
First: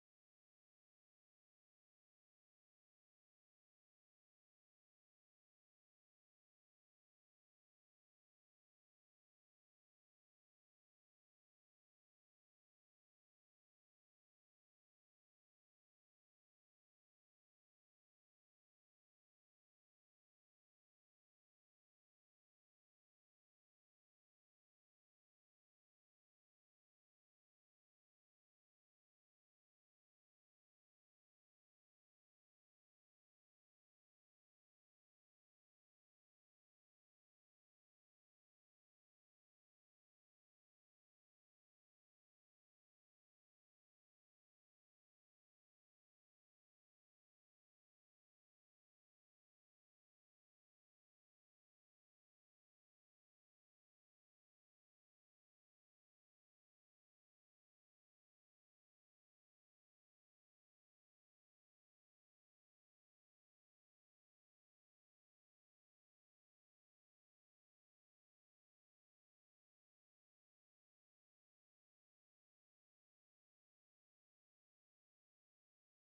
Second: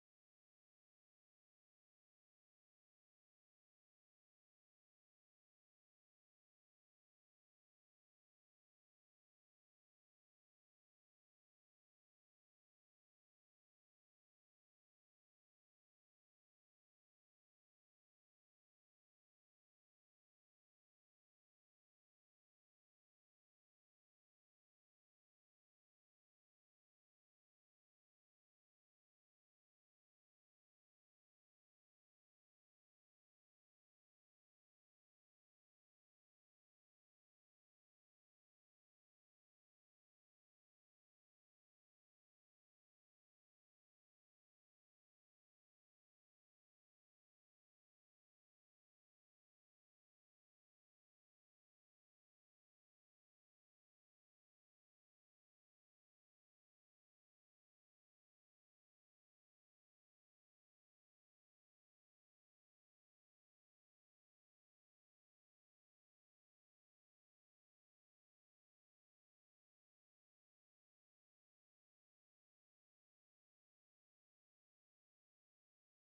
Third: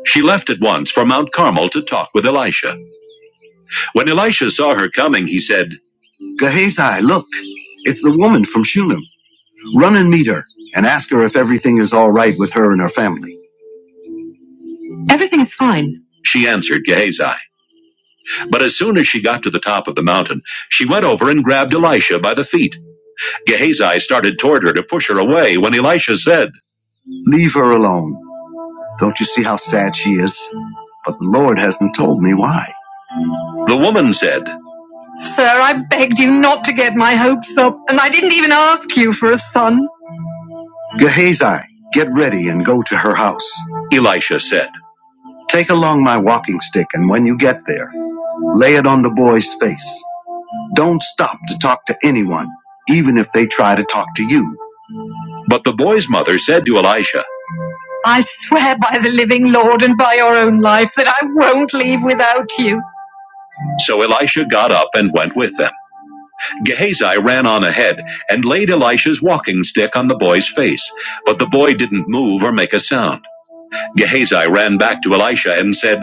[SPEAKER 1] She left at once for Mount Carmel to talk with Elisha. When Elisha saw her coming, he said, Gehazi, look, it's the woman from Shunem. Run and meet her and ask her if everything is all right with her and her family. Everything's fine, she answered Gehazi. But as soon as she got to the top of the mountain, she went over and grabbed Elisha by the feet. Gehazi started toward her to push her away when Elisha said, Leave her alone. Don't you see how sad she is? But the Lord hasn't told me why. The woman said, Sir, I begged you not to get my hopes up, and I didn't even ask you for a son. Gehazi, get ready and go to her house. Elisha said, Take along my walking stick, and when you get there, Lay it on the boy's face. Don't stop to talk to anyone, even if they try to talk to you. But the boy's mother said to Elisha, I swear by the living Lord and by your own life that I won't leave without you. So Elisha got up and went with them. Gehazi ran on ahead and laid Elisha's walking stick on the boy's face, but the boy didn't move or make a sound. Gehazi ran back to Elisha and said,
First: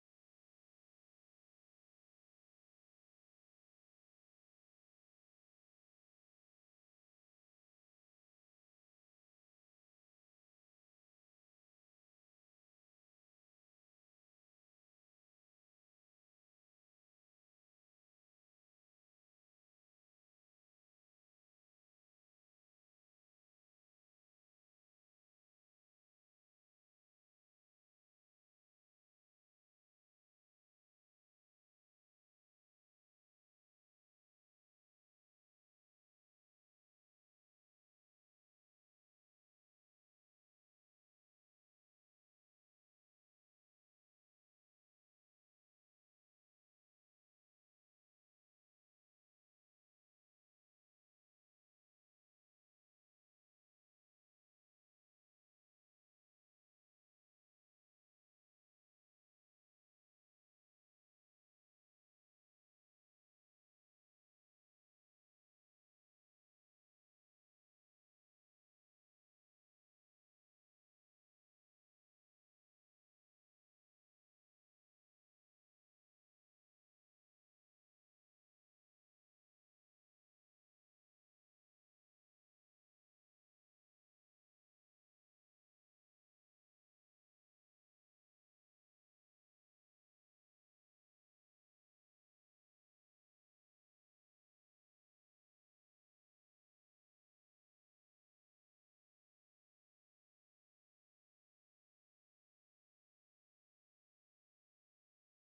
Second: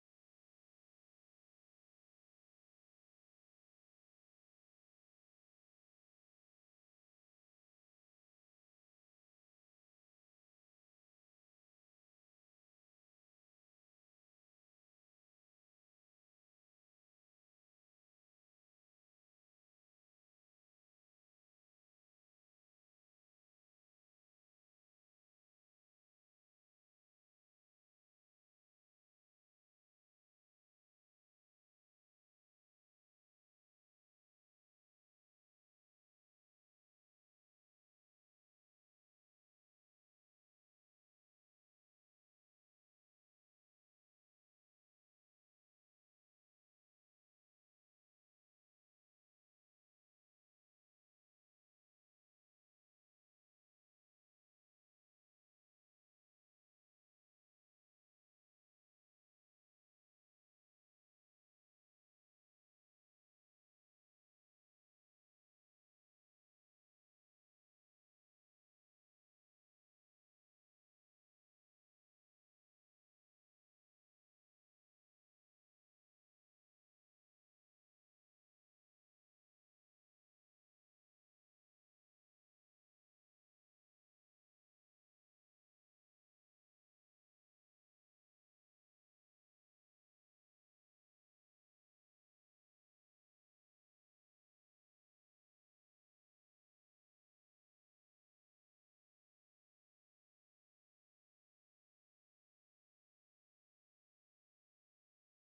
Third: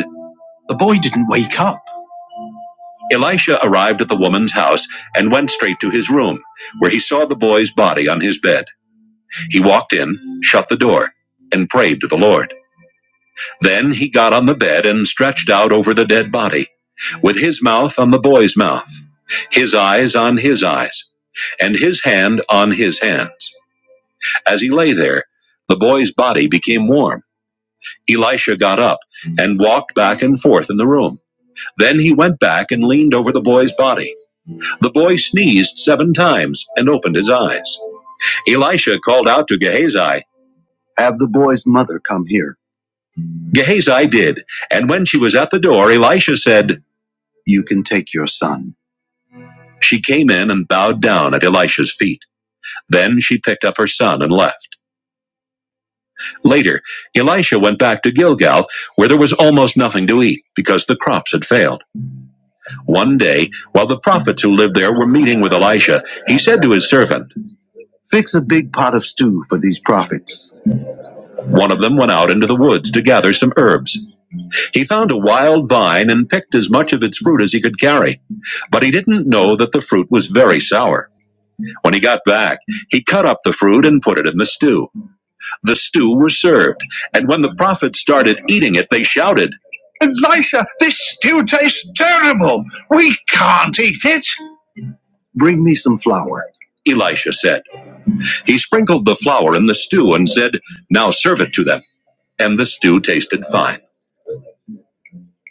[SPEAKER 1] Elisha arrived at the woman's house and went straight to his room, where he saw the boy's body on his bed. He walked in, shut the door, and prayed to the Lord. Then he got on the bed and stretched out over the dead body, with his mouth on the boy's mouth, his eyes on his eyes, and his hand on his hands. As he lay there, the boy's body became warm. Elisha got up and walked back and forth in the room. Then he went back and leaned over the boy's body. The boy sneezed seven times and opened his eyes. Elisha called out to Gehazi, Have the boy's mother come here. Gehazi did, and when she was at the door, Elisha said, You can take your son. She came in and bowed down at Elisha's feet. Then she picked up her son and left. Later, Elisha went back to Gilgal, where there was almost nothing to eat because the crops had failed. One day, while the prophets who lived there were meeting with Elisha, he said to his servant, Fix a big pot of stew for these prophets. One of them went out into the woods to gather some herbs. He found a wild vine and picked as much of its fruit as he could carry. But he didn't know that the fruit was very sour. When he got back, he cut up the fruit and put it in the stew. The stew was served, and when the prophets started eating it, they shouted, Elisha, this stew tastes terrible. We can't eat it. Elisha said. He sprinkled the flour in the stew and said, Now serve it to them. And the stew tasted fine.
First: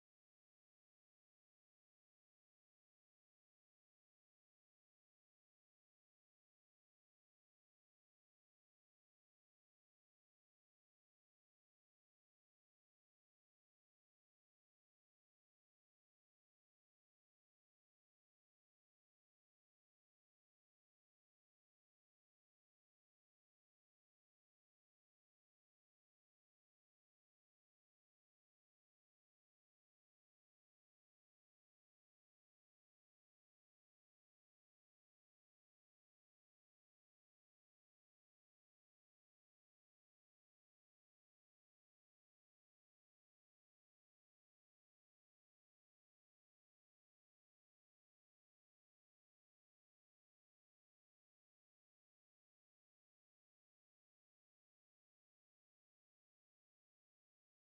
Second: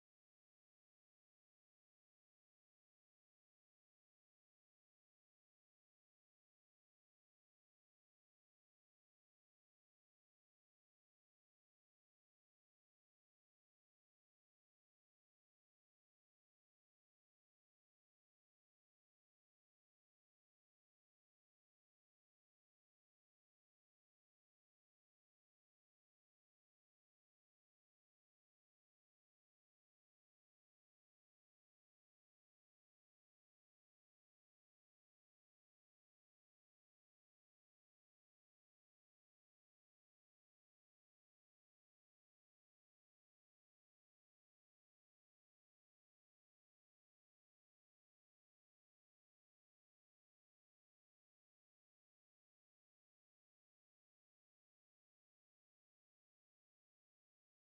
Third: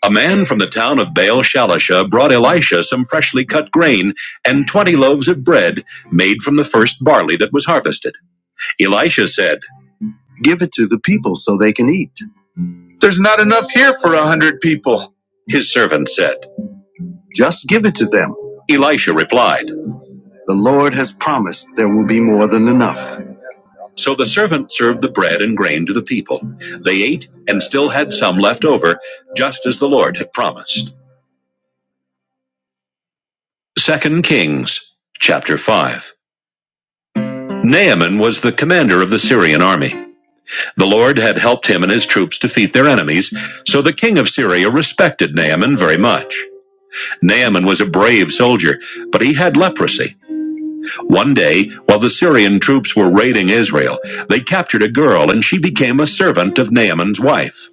[SPEAKER 1] A man from the town of Baal Shalisha brought Elisha some freshly cut grain and 20 loaves of bread made from the first barley that was harvested. Elisha said, Give it to the people so they can eat. There's not enough here for a hundred people, his servant said. Just give it to them. Elisha replied, The Lord has promised there will be more than enough. So the servant served the bread and grain to the people. They ate and still had some left over, just as the Lord had promised. Second Kings chapter 5. Naaman was the commander of the Syrian army. The Lord had helped him and his troops defeat their enemies, so the king of Syria respected Naaman very much. Naaman was a brave soldier, but he had leprosy. One day, while the Syrian troops were raiding Israel, they captured a girl and she became a servant of Naaman's wife.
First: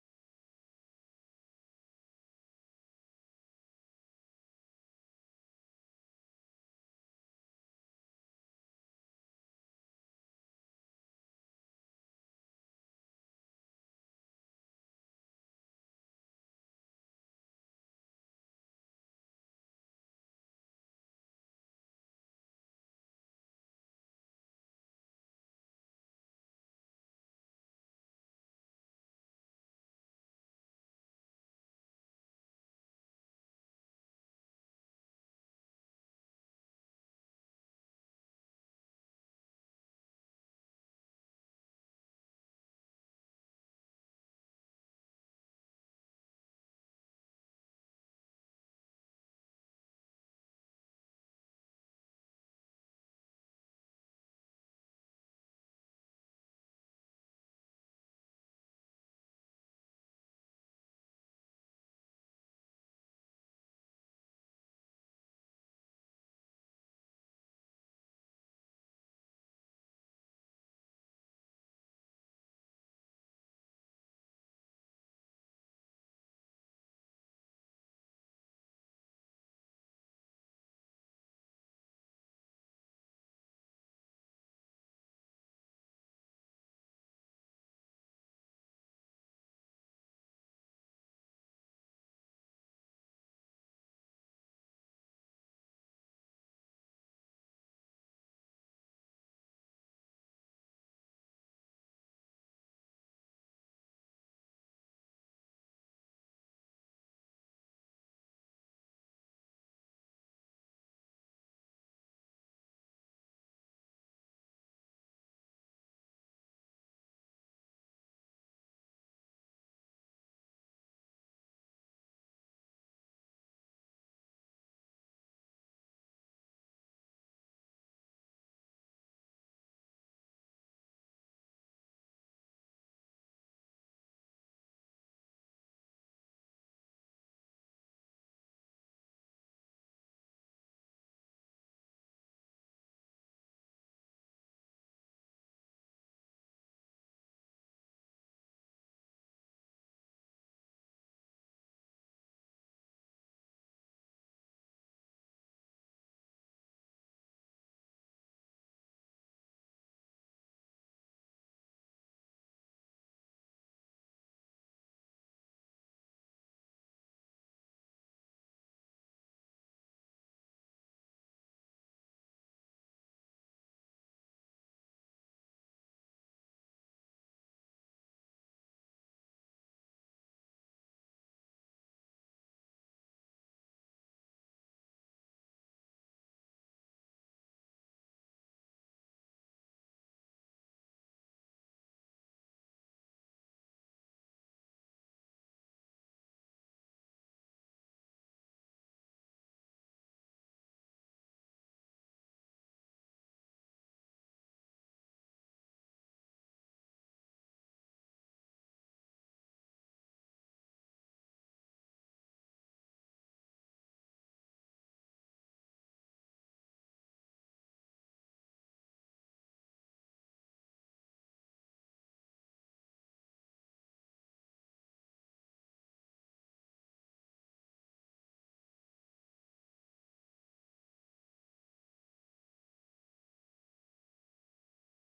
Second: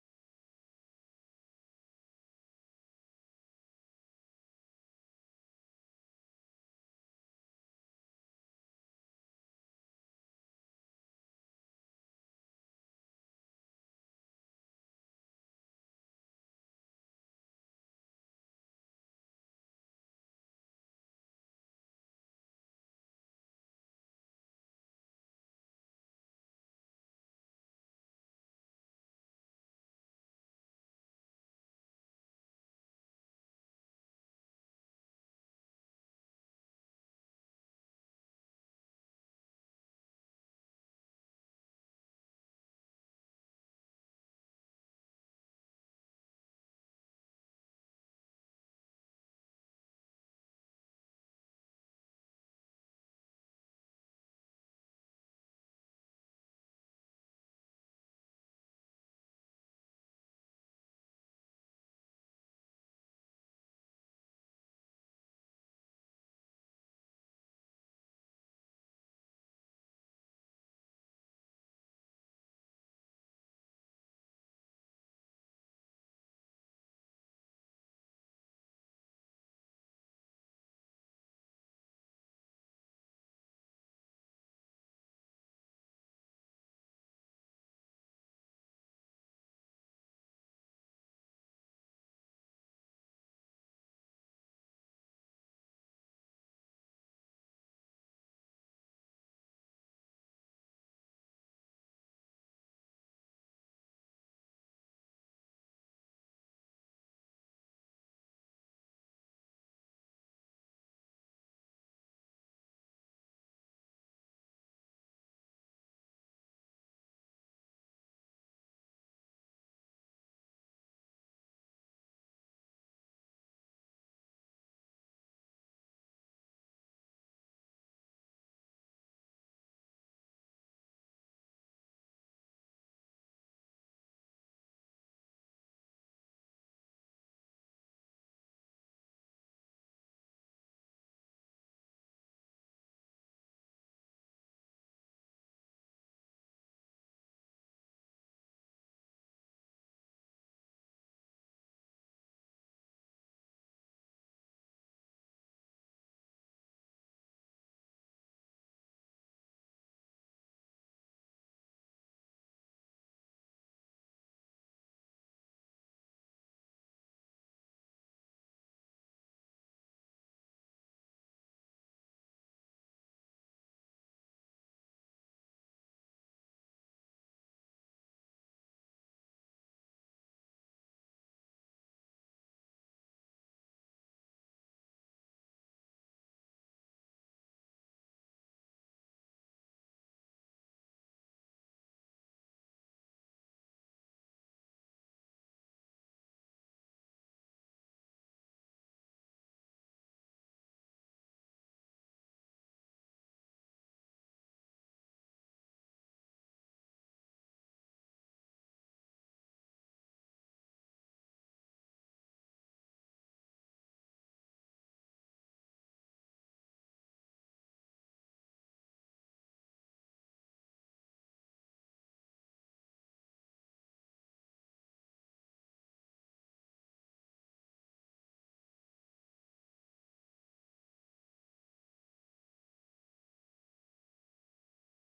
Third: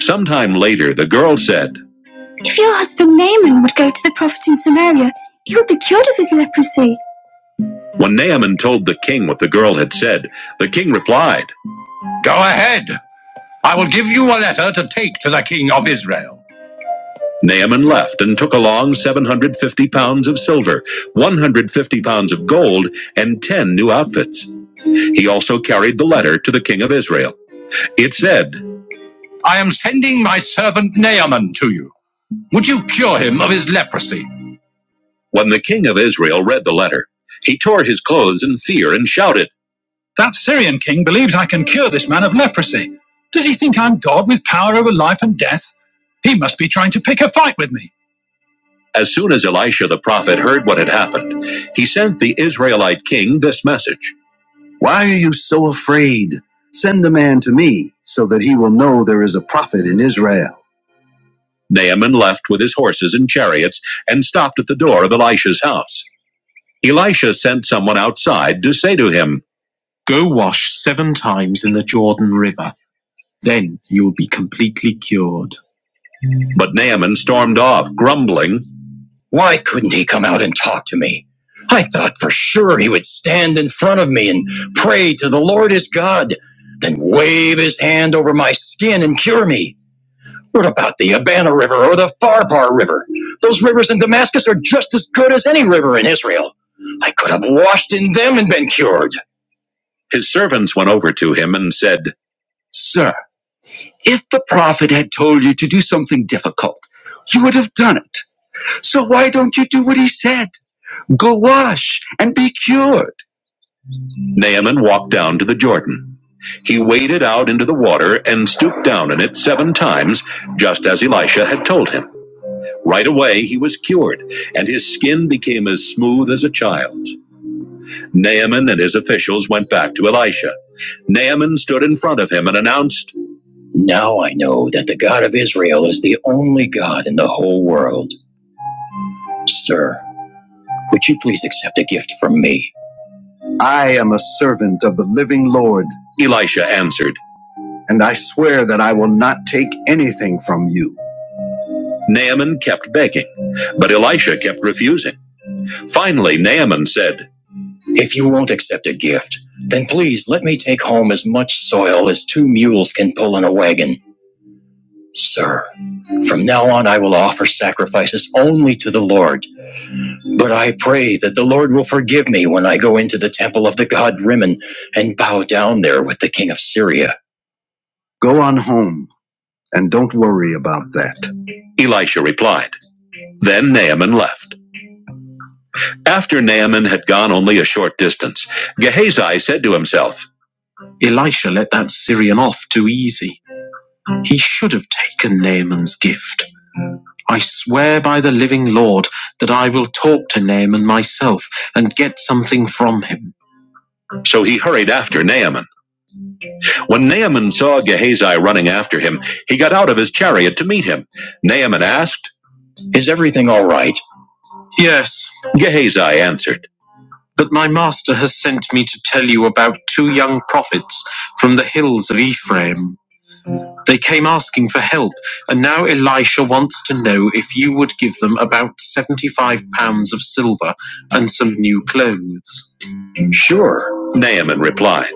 [SPEAKER 1] Sometime later, the girl said, If your husband Naaman would go to the prophet in Samaria, he would be cured of his leprosy. When Naaman told the king what the girl had said, the king replied, Go ahead. I will give you a letter to take to the king of Israel. Naaman left and took along 750 pounds of silver, 150 pounds of gold, and 10 new outfits. He also carried the letter to the king of Israel. It said, I am sending my servant Naaman to you. Would you cure him of his leprosy? When the king of Israel read the letter, he tore his clothes in fear and shouted, That Syrian king believes I can cure this man of leprosy. Does he think I'm God with power over life and death? He must be trying to pick a fight with me. As soon as Elisha the prophet heard what had happened, he sent the Israelite king this message See, there is a prophet in Israel. Naaman left with his horses and chariots and stopped at the door of Elisha's house. Elisha sent someone outside to say to him, but Naaman stormed off, grumbling. Why couldn't he come out and talk to me? I thought for sure he would stand in front of me and pray to the Lord his God, then wave his hand over my skin and cure me. What about the Abana River or the Farpar River? Those rivers in Damascus are just as good as any river in Israel. I could have washed in them and been cured. His servants went over to him and said, You would have done it. So why don't you do what he said? Go wash and be cured. Naaman walked down to the Jordan. He waded out into the water and stooped down in it seven times, just as Elisha had told him. Right away, he was cured, and his skin became as smooth as a child's. Naaman and his officials went back to Elisha. Naaman stood in front of him and announced, Now I know that the God of Israel is the only God in the whole world. Sir, would you please accept a gift from me? I am a servant of the living Lord. Elisha answered. and I swear that I will not take anything from you. Naaman kept begging, but Elisha kept refusing. Finally, Naaman said, If you won't accept a gift, then please let me take home as much soil as two mules can pull in a wagon. Sir, from now on I will offer sacrifices only to the Lord. But I pray that the Lord will forgive me when I go into the temple of the god Rimmon and bow down there with the king of Syria. Go on home. and don't worry about that. Elisha replied. Then Naaman left. After Naaman had gone only a short distance, Gehazi said to himself, Elisha let that Syrian off too easy. He should have taken Naaman's gift. I swear by the living Lord that I will talk to Naaman myself and get something from him. So he hurried after Naaman. When Naaman saw Gehazi running after him, he got out of his chariot to meet him. Naaman asked, "Is everything all right?" Yes, Gehazi answered, but my master has sent me to tell you of two Japhets from the hills of Ephraim. They came asking once to give them about seventy-five pounds of silver and some new clothes. Naaman replied,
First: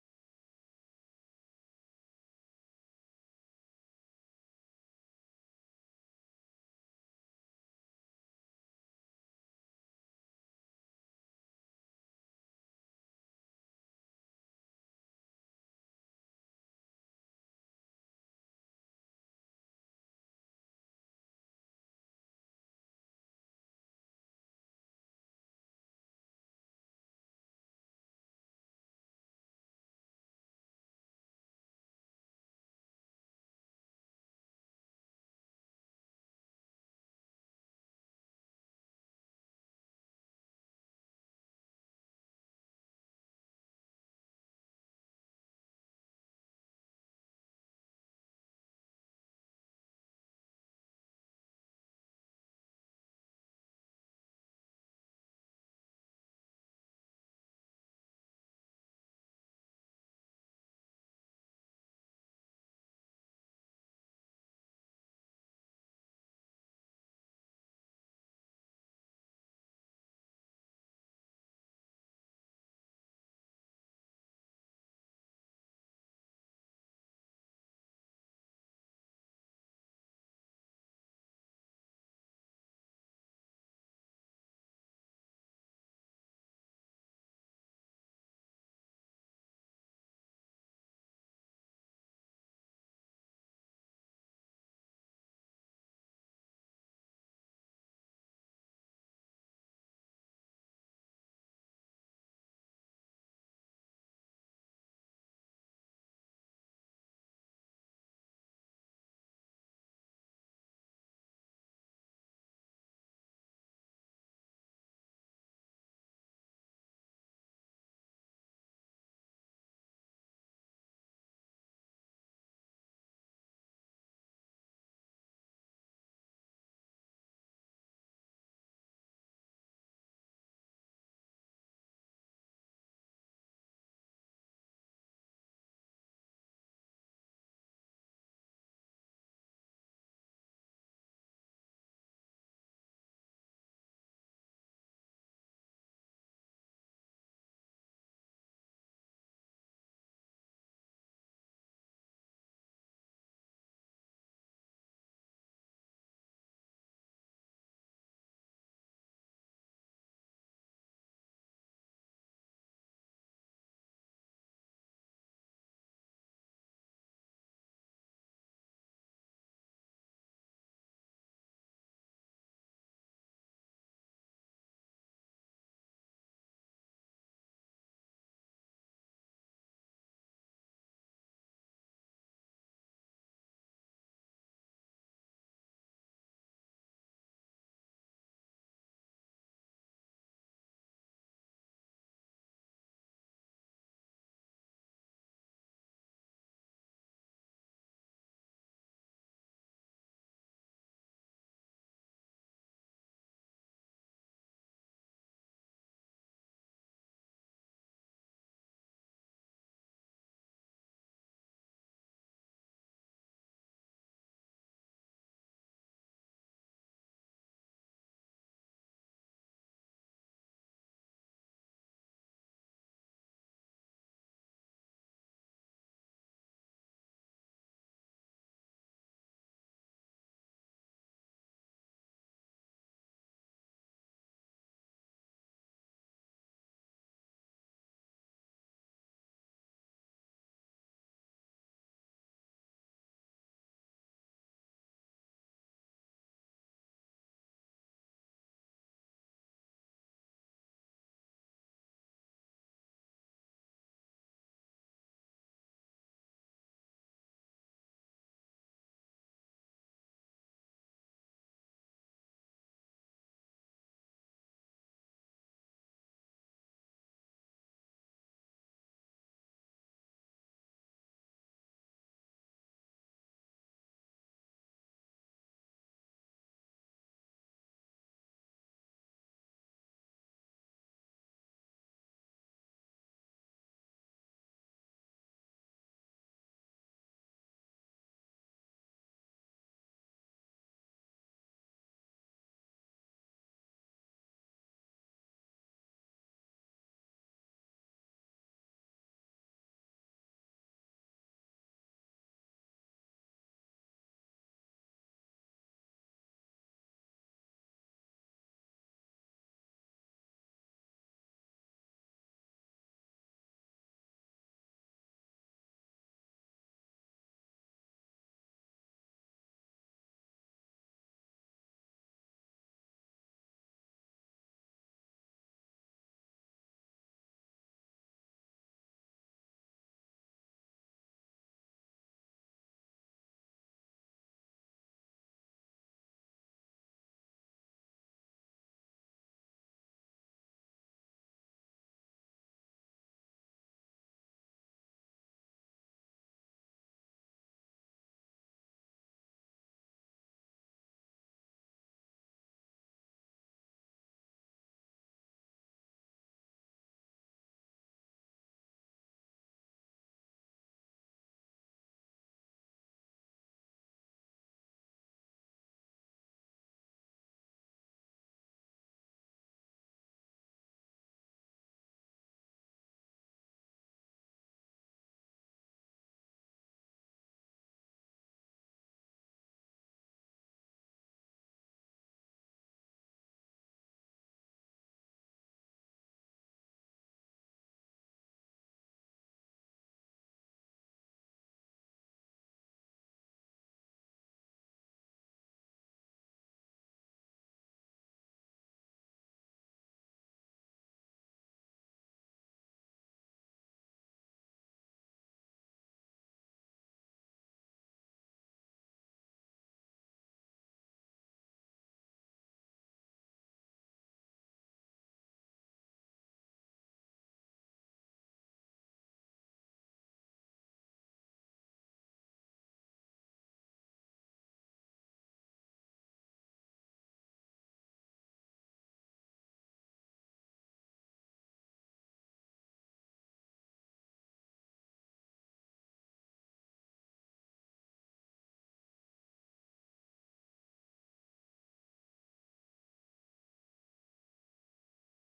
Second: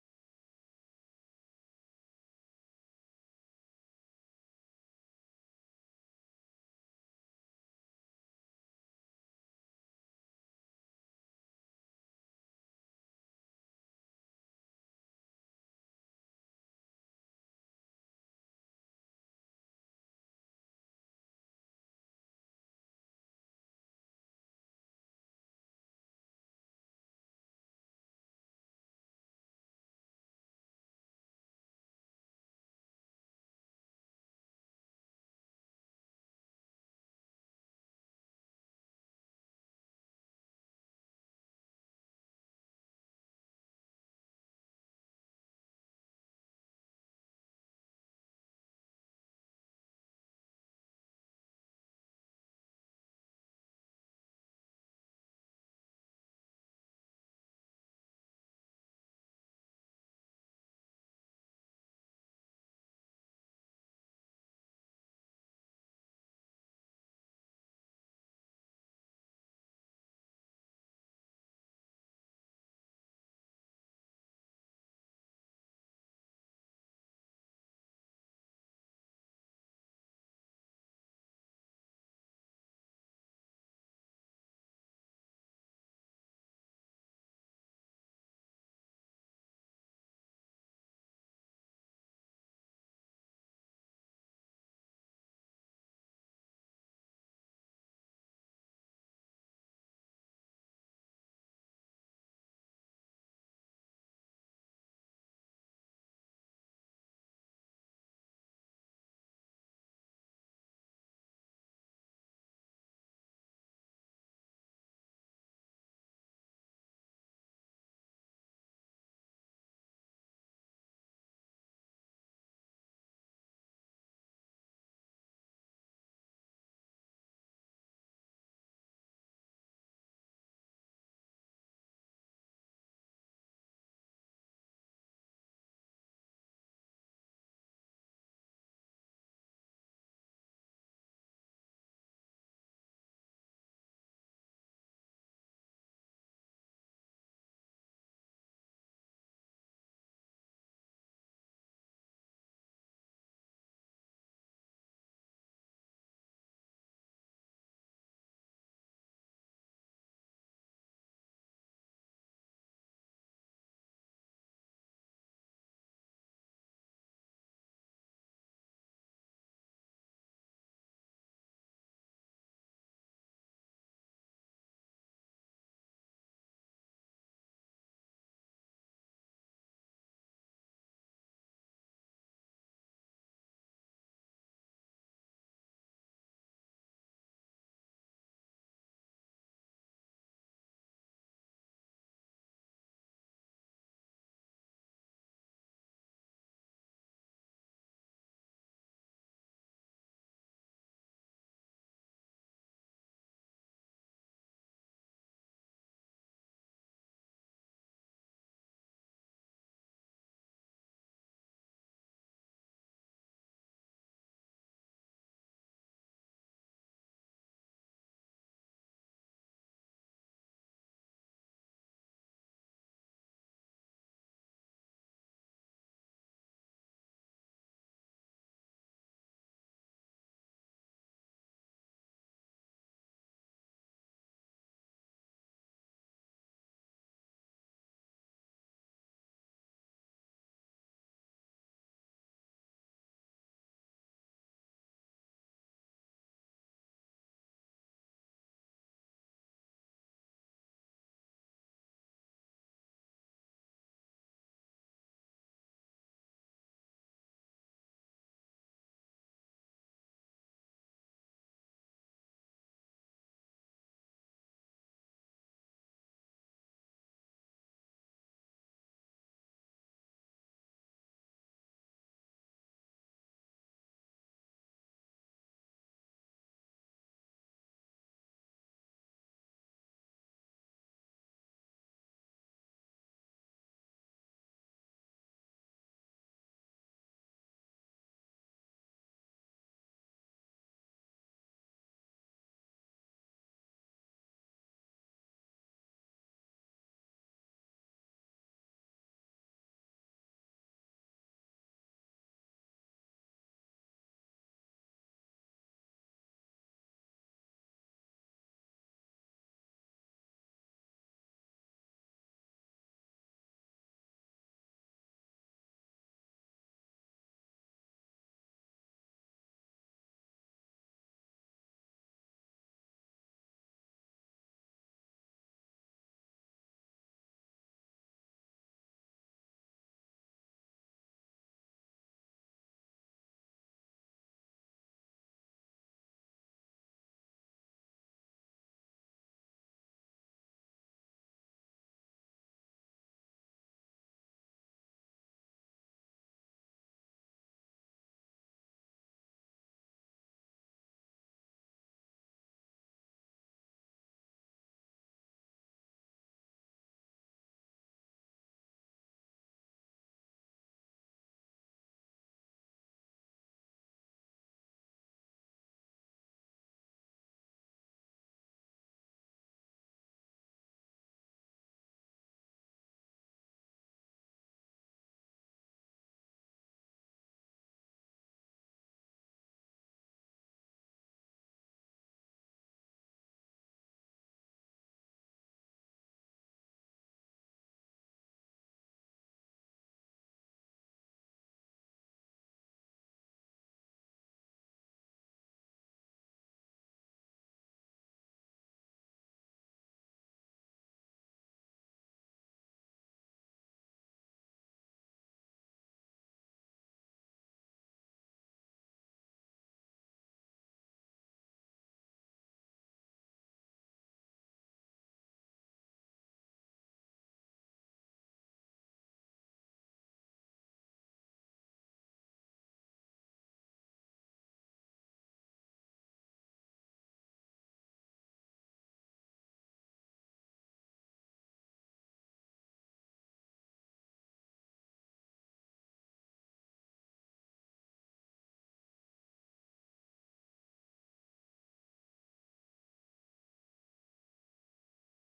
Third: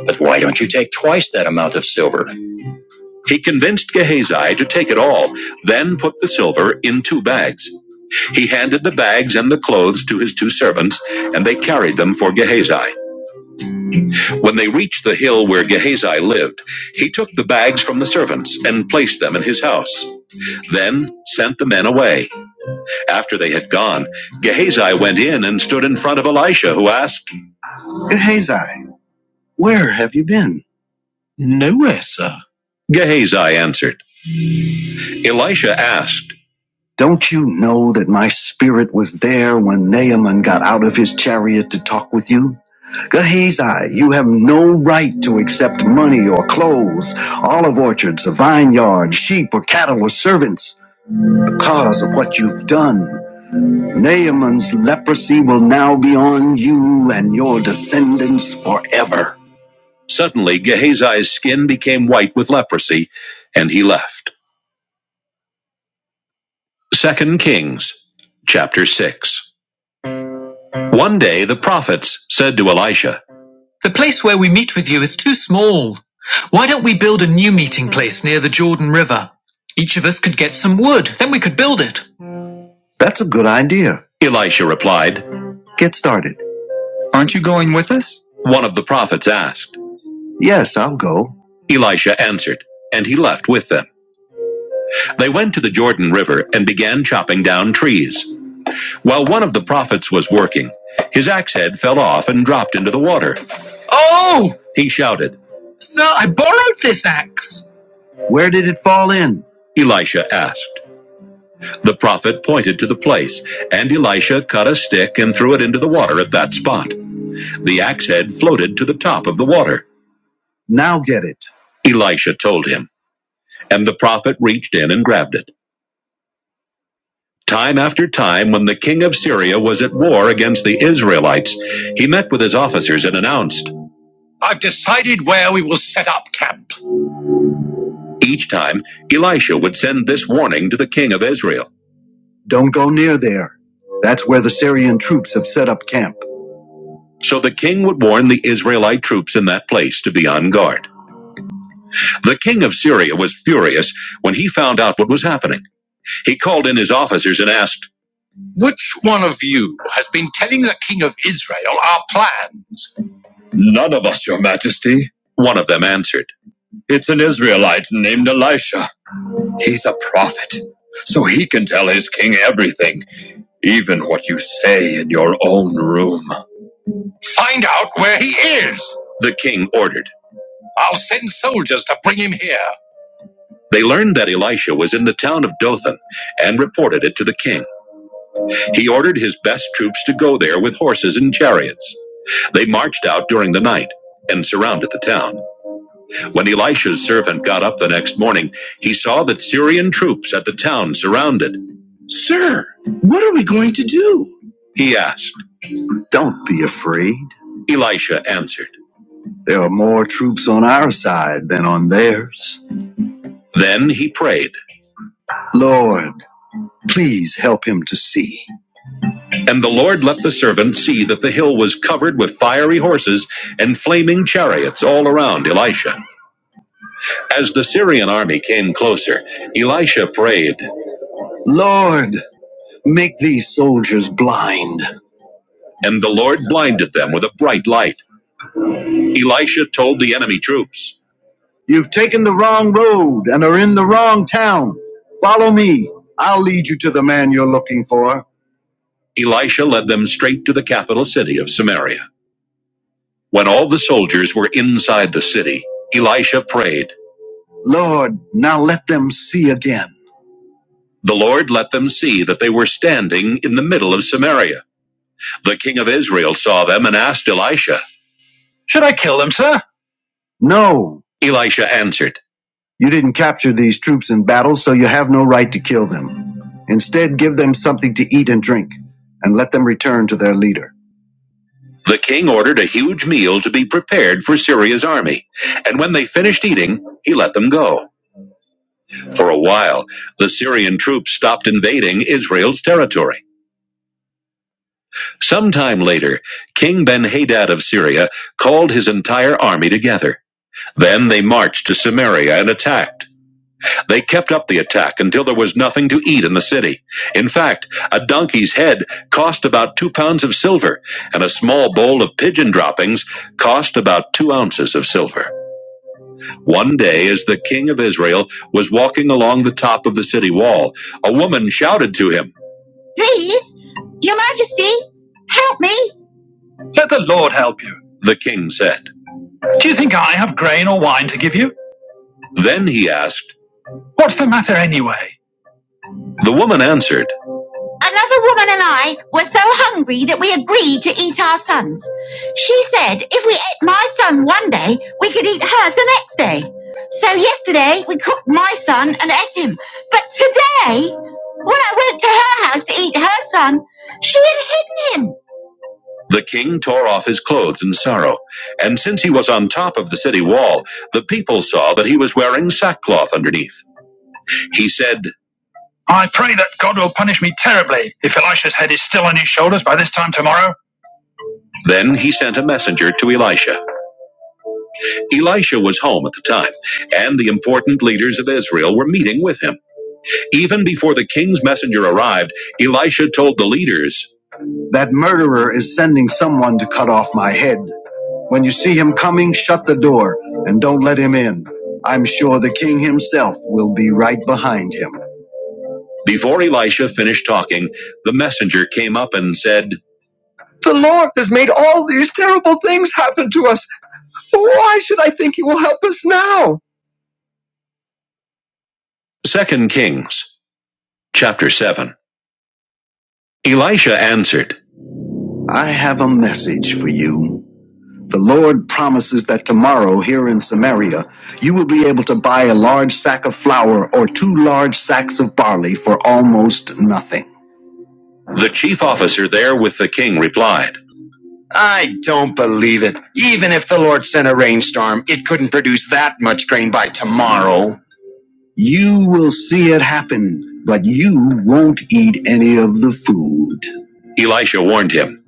[SPEAKER 1] But why don't you take twice that amount of silver? He convinced Gehazi to take it all, then put the silver in two bags. He handed the bags and the clothes to his two servants, and they carried them for Gehazi. When they reached the hill where Gehazi lived, he took the bags from the servants and placed them in his house, then sent the men away. After they had gone, Gehazi went in and stood in front of Elisha, who asked, Gehazi, where have you been? Gehazi answered. Elisha asked, Don't you you have to accept money or divine shit? Naaman proceed on your dance? Suddenly Gehazi's skin became white with leprosy, and he left. Second Kings chapter 6. One day the prophets said to Elisha, That's a good idea. Elisha replied, Get started. Aren't you going with us? One of the prophets asked. Yes, I'll go. Elisha answered, and he left with them. They went to the Jordan River and began chopping down trees. While one of the prophets was working, his axe head fell off and dropped into the water. Oh! He shouted. Sir, I borrowed this axe." Where did it fall in? Elisha asked. The prophet pointed to the place, and Elisha cut a stick and threw it into the water at that spot. The axe head floated to the top of the water. Now get it, Elisha told him, and the prophet reached in and grabbed it. Time after time, when the king of Syria was at war against the Israelites, he met with his officers and announced, I've decided where we will set up camp. Each time, Elisha would send this warning to the king of Israel Don't go near there. That's who set up camp. So the king would warn the Israelite troops in that place to be on guard. The king of Syria was furious when he found out what was happening. He called in his officers and asked, None of us, your majesty. One of them answered, It's an Israelite named Elisha. He's a prophet, so he can tell his king everything, even what you say in your own room. Find out where he is, the king ordered. I'll send soldiers to bring him here. They learned that Elisha was in the town of Dothan and reported it to the king. He ordered his best troops to go there with horses and chariots. They marched out during the night and surrounded the town. When Elisha's servant got up the next morning, he saw that Syrian troops at the town surrounded. He asked, Don't be afraid. Elisha answered, There are more troops on our side than on theirs. Then he prayed, Lord, please help him to see. And the Lord let the servant see that the hill was covered with fiery horses and flaming chariots all around Elisha. As the Syrian army came closer, Elisha prayed, Lord, make these soldiers blind. And the Lord blinded them with a bright light. Elisha told the enemy troops, You've taken the wrong road and are in the wrong town. Follow me. I'll lead you to the man you're looking for. Elisha led them straight to the capital city of Samaria. When all the soldiers were inside the city, Elisha prayed, Lord, now let them see again. The Lord let them see that they were standing in the middle of Samaria. The king of Israel saw them and asked Elisha, Should I kill them, sir? No. Elisha answered, You didn't capture these troops in battle, so you have no right to kill them. Instead, give them something to eat and drink, and let them return to their leader. The king ordered a huge meal to be prepared for Syria's army, and when they finished eating, he let them go. For a while, the Syrian troops stopped invading Israel's territory. Sometime later, King Ben Hadad of Syria called his entire army together. Then they marched to Samaria and attacked. They kept up the attack until there was nothing to eat in the city. In fact, a donkey's head cost about two pounds of silver, and a small bowl of pigeon droppings cost about two ounces of silver. One day, as the king of Israel was walking along the top of the city wall, a woman shouted to him, Please, your majesty, help me. The king said. Then he asked, The woman answered, Another woman and I were so hungry that we agreed to eat our sons. She said if we ate my son one day, we could eat hers the next day. So yesterday we cooked my son and ate him. But today, when I went to her house to eat her son, she had hidden him. The king tore off his clothes in sorrow, and since he was on top of the city wall, the people saw that he was wearing sackcloth underneath. He said, Then he sent a messenger to Elisha. Elisha was home at the time, and the important leaders of Israel were meeting with him. Even before the king's messenger arrived, Elisha told the leaders, That murderer is sending someone to cut off my head. When you see him coming, shut the door and don't let him in. I'm sure the king himself will be right behind him. Before Elisha finished talking, the messenger came up and said, The Lord has made all these terrible things happen to us. Why should I think he will help us now? Second Kings chapter 7. Elisha answered, I have a message, a lack of flour or almost. The chief officer there with the king replied, I don't believe it. Even if the Lord sent a rain tomorrow. Happen, but you won't eat any of the food. Elisha warned him.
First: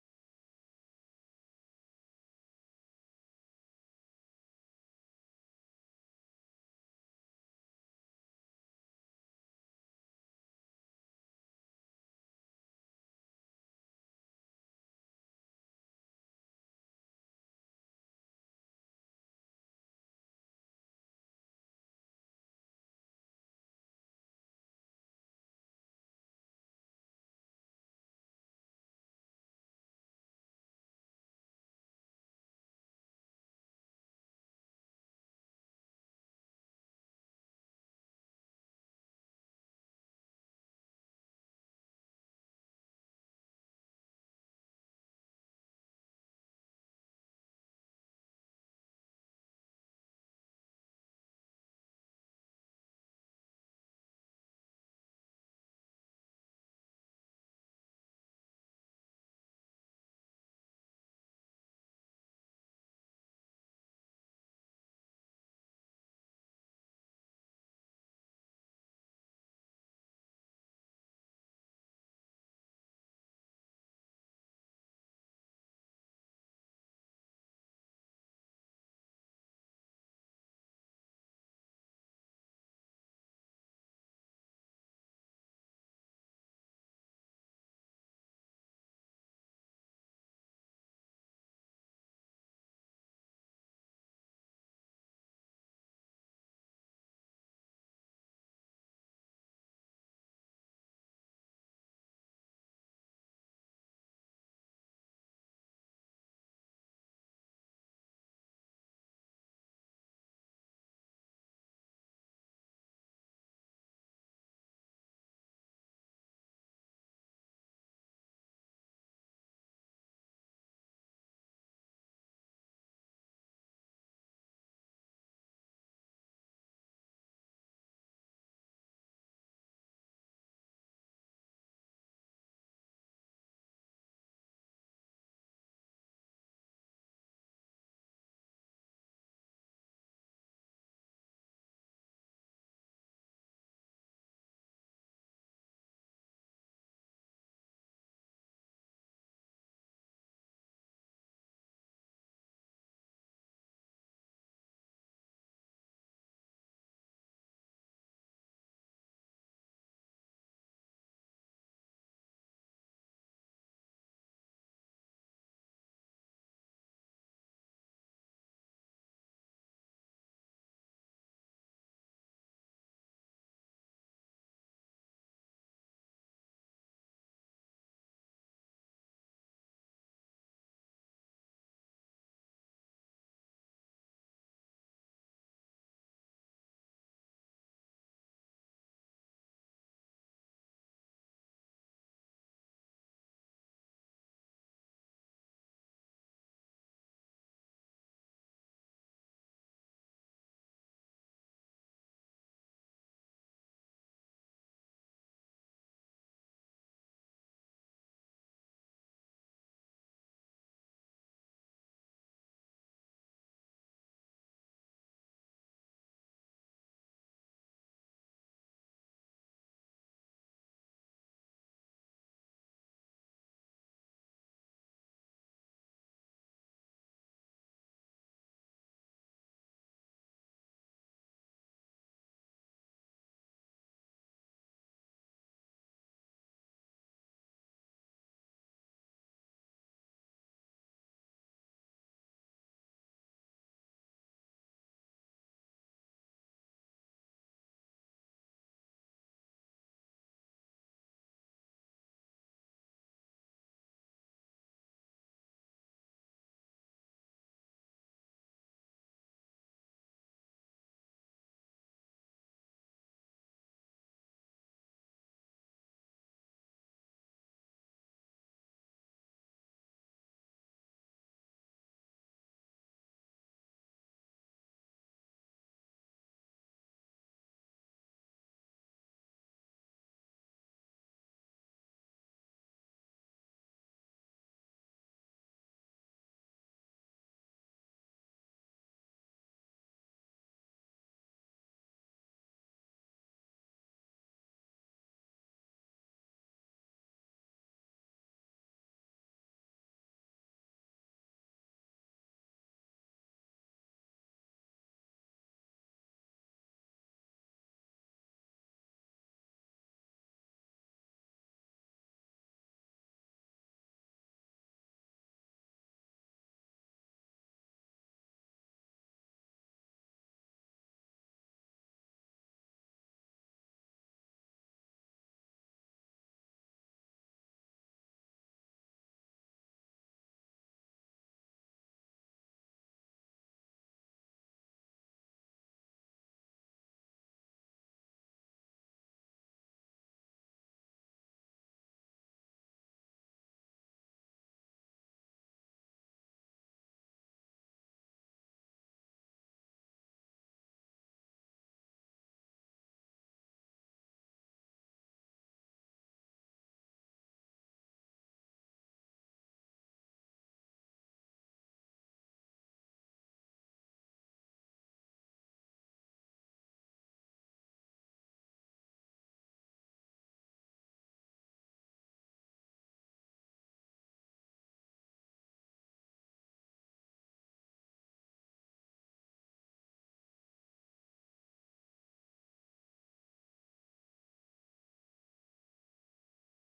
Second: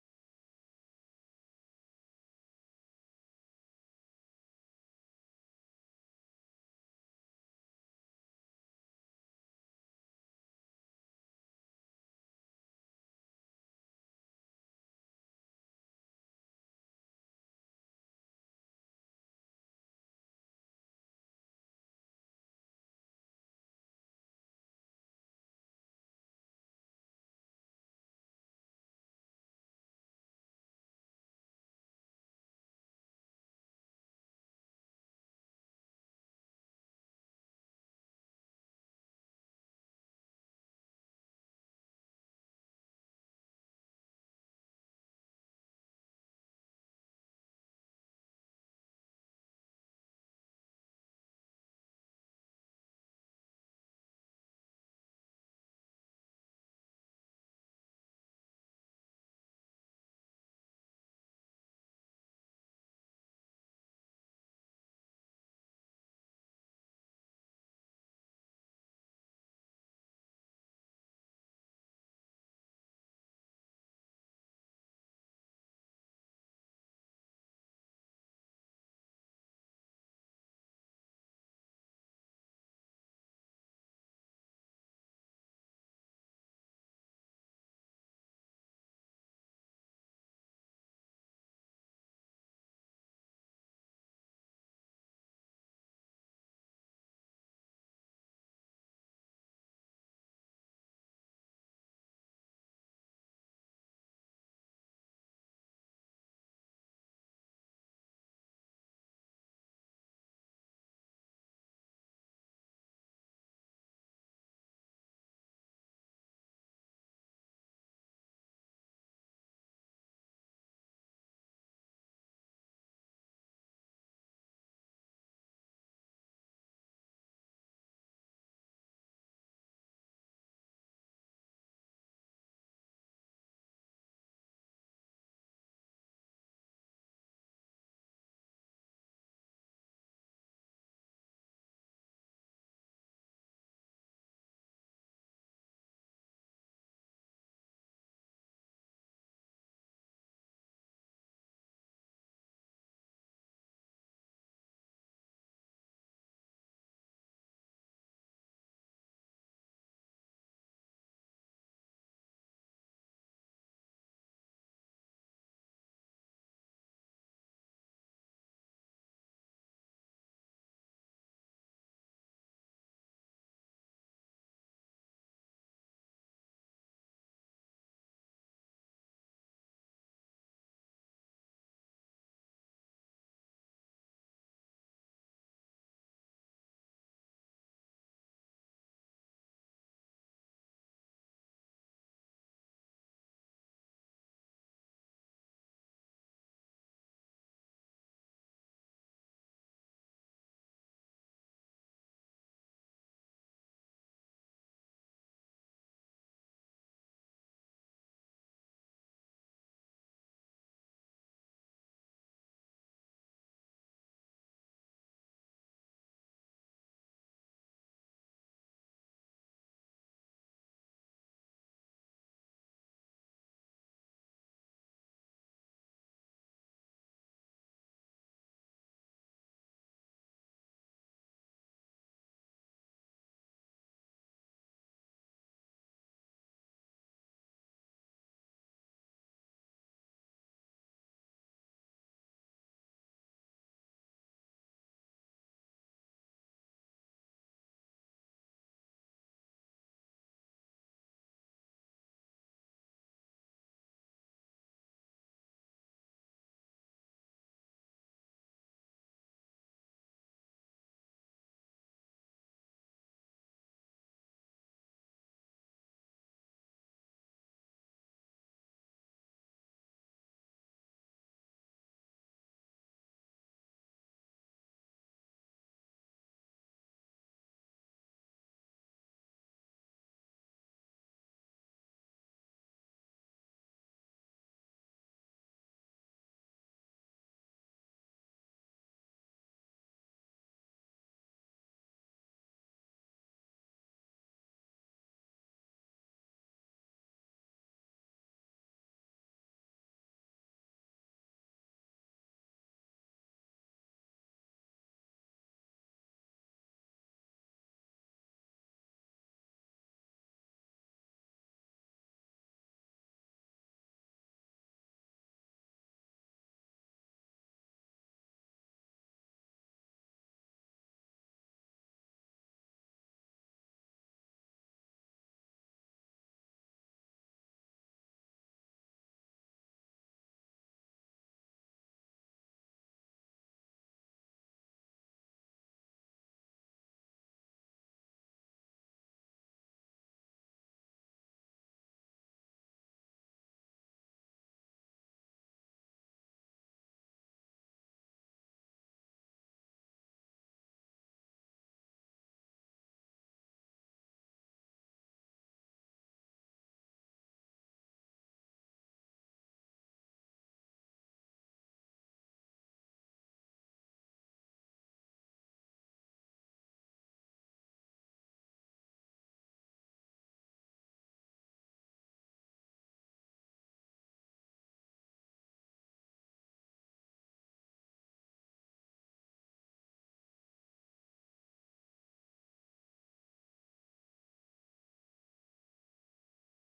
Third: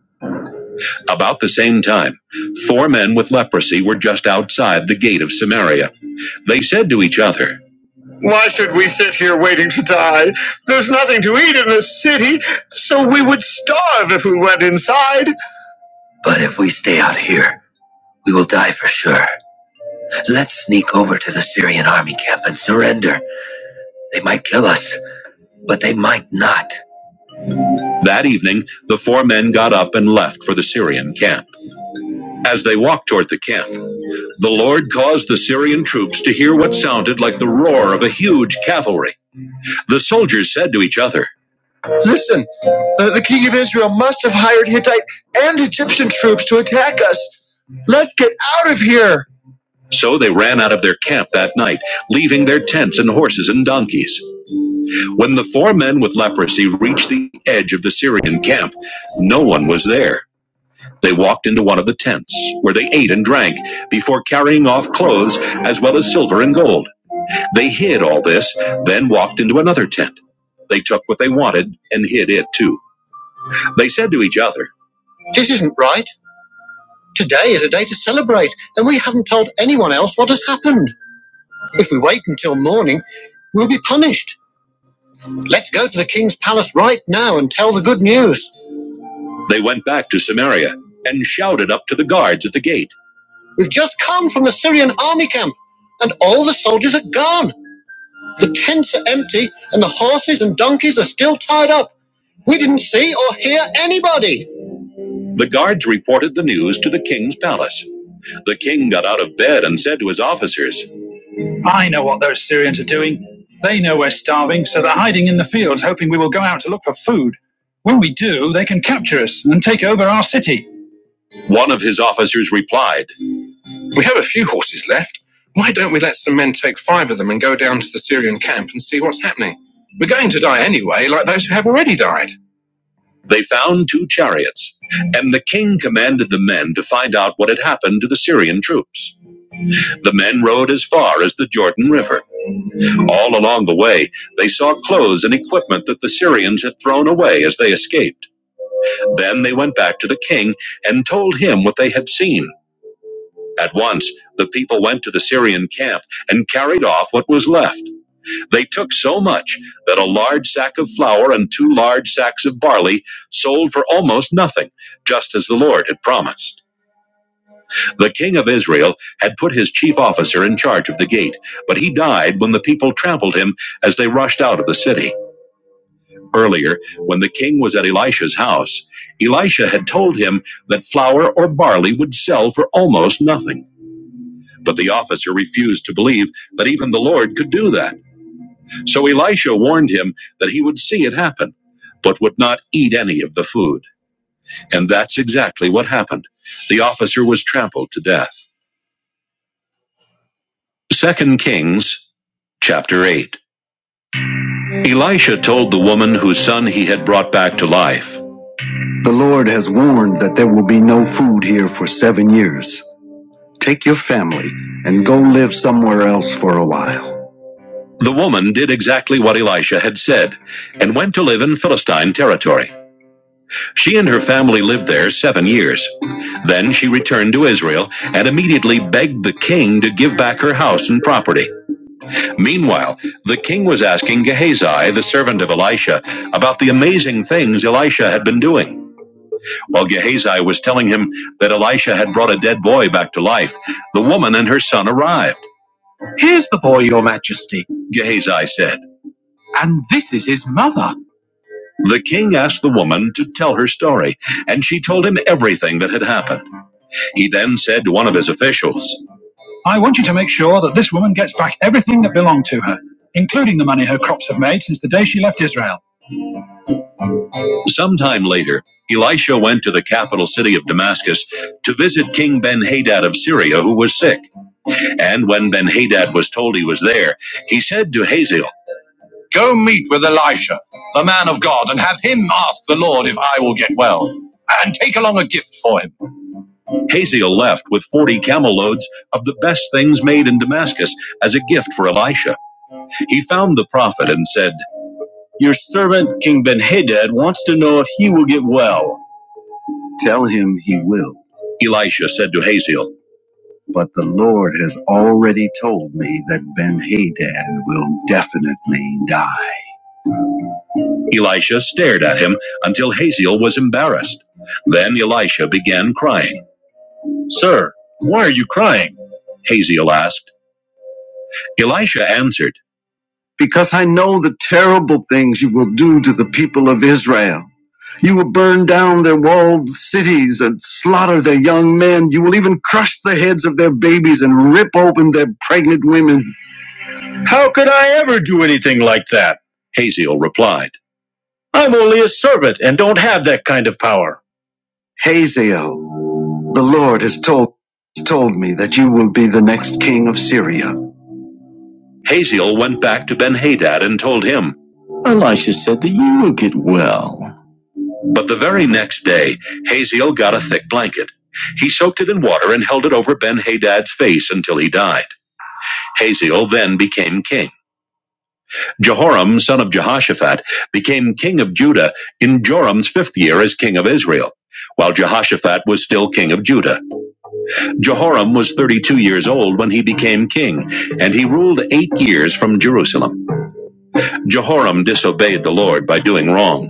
[SPEAKER 1] About the same time, four men with leprosy were just outside the gate of Samaria. They said to each other, What I? There's nothing to eat in this city, so we would starve. if." I But if we stay out here, we will die for sure. Let's sneak over to the Syrian army camp and surrender. They might kill us, but they might not. That evening, the four men got up and left for the Syrian camp. As they walked toward the camp, the Lord caused the Syrian troops to hear what sounded like the roar of a huge cavalry. The soldiers said to each other, Listen, Hittite and Hittiticus, let's get out of here. So they ran out of their camp that night, leaving their tents and horses and donkeys. When the four men with leprosy reached the edge of the Syrian camp, no one was there. They walked into one of the tents, where they ate and drank, before carrying off clothes as well as silver and gold. They hid all this, then walked into another tent. They took what they wanted and hid it too. They said to each other, This isn't right. Today is a day to celebrate, and we haven't told anyone else what has happened. If we wait until morning, we'll be punished. Let's go to the king's palace right now and tell the good news. They went back to Samaria and shouted up to the guards at the gate We've just come from the Syrian army camp, and all the soldiers are gone. The tents are empty, and the horses and donkeys are still tied up. We didn't see or hear anybody. The guards reported the news to the king's palace. The king got out of bed and said to his officers, One of his officers replied, Why don't the camp and see what's happening? They found two chariots, and the king commanded the men to find out what had happened to the Syrian troops. The men rode as far as the Jordan River. All along the way, they saw clothes and equipment that the Syrians had thrown away as they escaped. Then they went back to the king and told him what they had seen. At once, the people went to the Syrian camp and carried off what was left. They took so much that a large sack of flour and two large sacks of barley sold for almost nothing, just as the Lord had promised. The king of Israel had put his chief officer in charge of the gate, but he died when the people trampled him as they rushed out of the city. Earlier, when the king was at Elisha's house, Elisha had told him that flour or barley would sell for almost nothing. But the officer refused to believe that even the Lord could do that. So Elisha warned him that he would see it happen, but would not eat any of the food. And that's exactly what happened. The officer was trampled to death. Second Kings chapter 8. Elisha told the woman whose son he had brought back to life The Lord has warned that there will be no food here for seven years. Take your family and go live somewhere else for a while. The woman did exactly what Elisha had said and went to live in Philistine territory. She and her family lived there seven years. Then she returned to Israel and immediately begged the king to give back her house and property. Meanwhile, the king was asking Gehazi, the servant of Elisha, about the amazing things Elisha had been doing. While Gehazi was telling him that Elisha had brought a dead boy back to life, the woman and her son arrived. Here's the boy, your majesty, Gehazi said. And this is his mother. The king asked the woman to tell her story, and she told him everything that had happened. He then said to one of his officials, I, including the money her crops have made since the day she left Israel. Sometime later, Elisha went to the capital city of Damascus to visit King Benhadad of Syria, who was sick. And when Benhadad was told he was there, he said to Hazael, Go meet with Elisha, the man of God, and have him ask the Lord if I will get well. And take along a gift for him. Hazael left with 40 camel loads of the best things made in Damascus as a gift for Elisha. He found the prophet and said, Your servant Hadad wants to know if he will get well. Tell him he will. Elisha said to Hazael, But the Lord has already told me that Ben Hadad will definitely die. Elisha stared at him until Hazael was embarrassed. Then Elisha began crying. Sir, why are you crying? Hazael asked. Elisha answered, Because I know the terrible things you will do to the people of Israel. You will burn down their walled cities and slaughter their young men. You will even crush the heads of their babies and rip open their pregnant women. How could I ever do anything like that? Haziel replied. I'm only a servant and don't have that kind of power. Hazael, the Lord has told, has told me that you will be the next king of Syria. Haziel went back to Ben Hadad and told him. But the very next day, Haziel got a thick blanket. He soaked it in water and held it over Ben Hadad's face until he died. Haziel then became king. Jehoram, son of Jehoshaphat, became king of Judah in Joram's fifth year as king of Israel, while Jehoshaphat was still king of Judah. Jehoram was 32 years old when he became king, and he ruled eight years from Jerusalem. Jehoram disobeyed the Lord by doing wrong.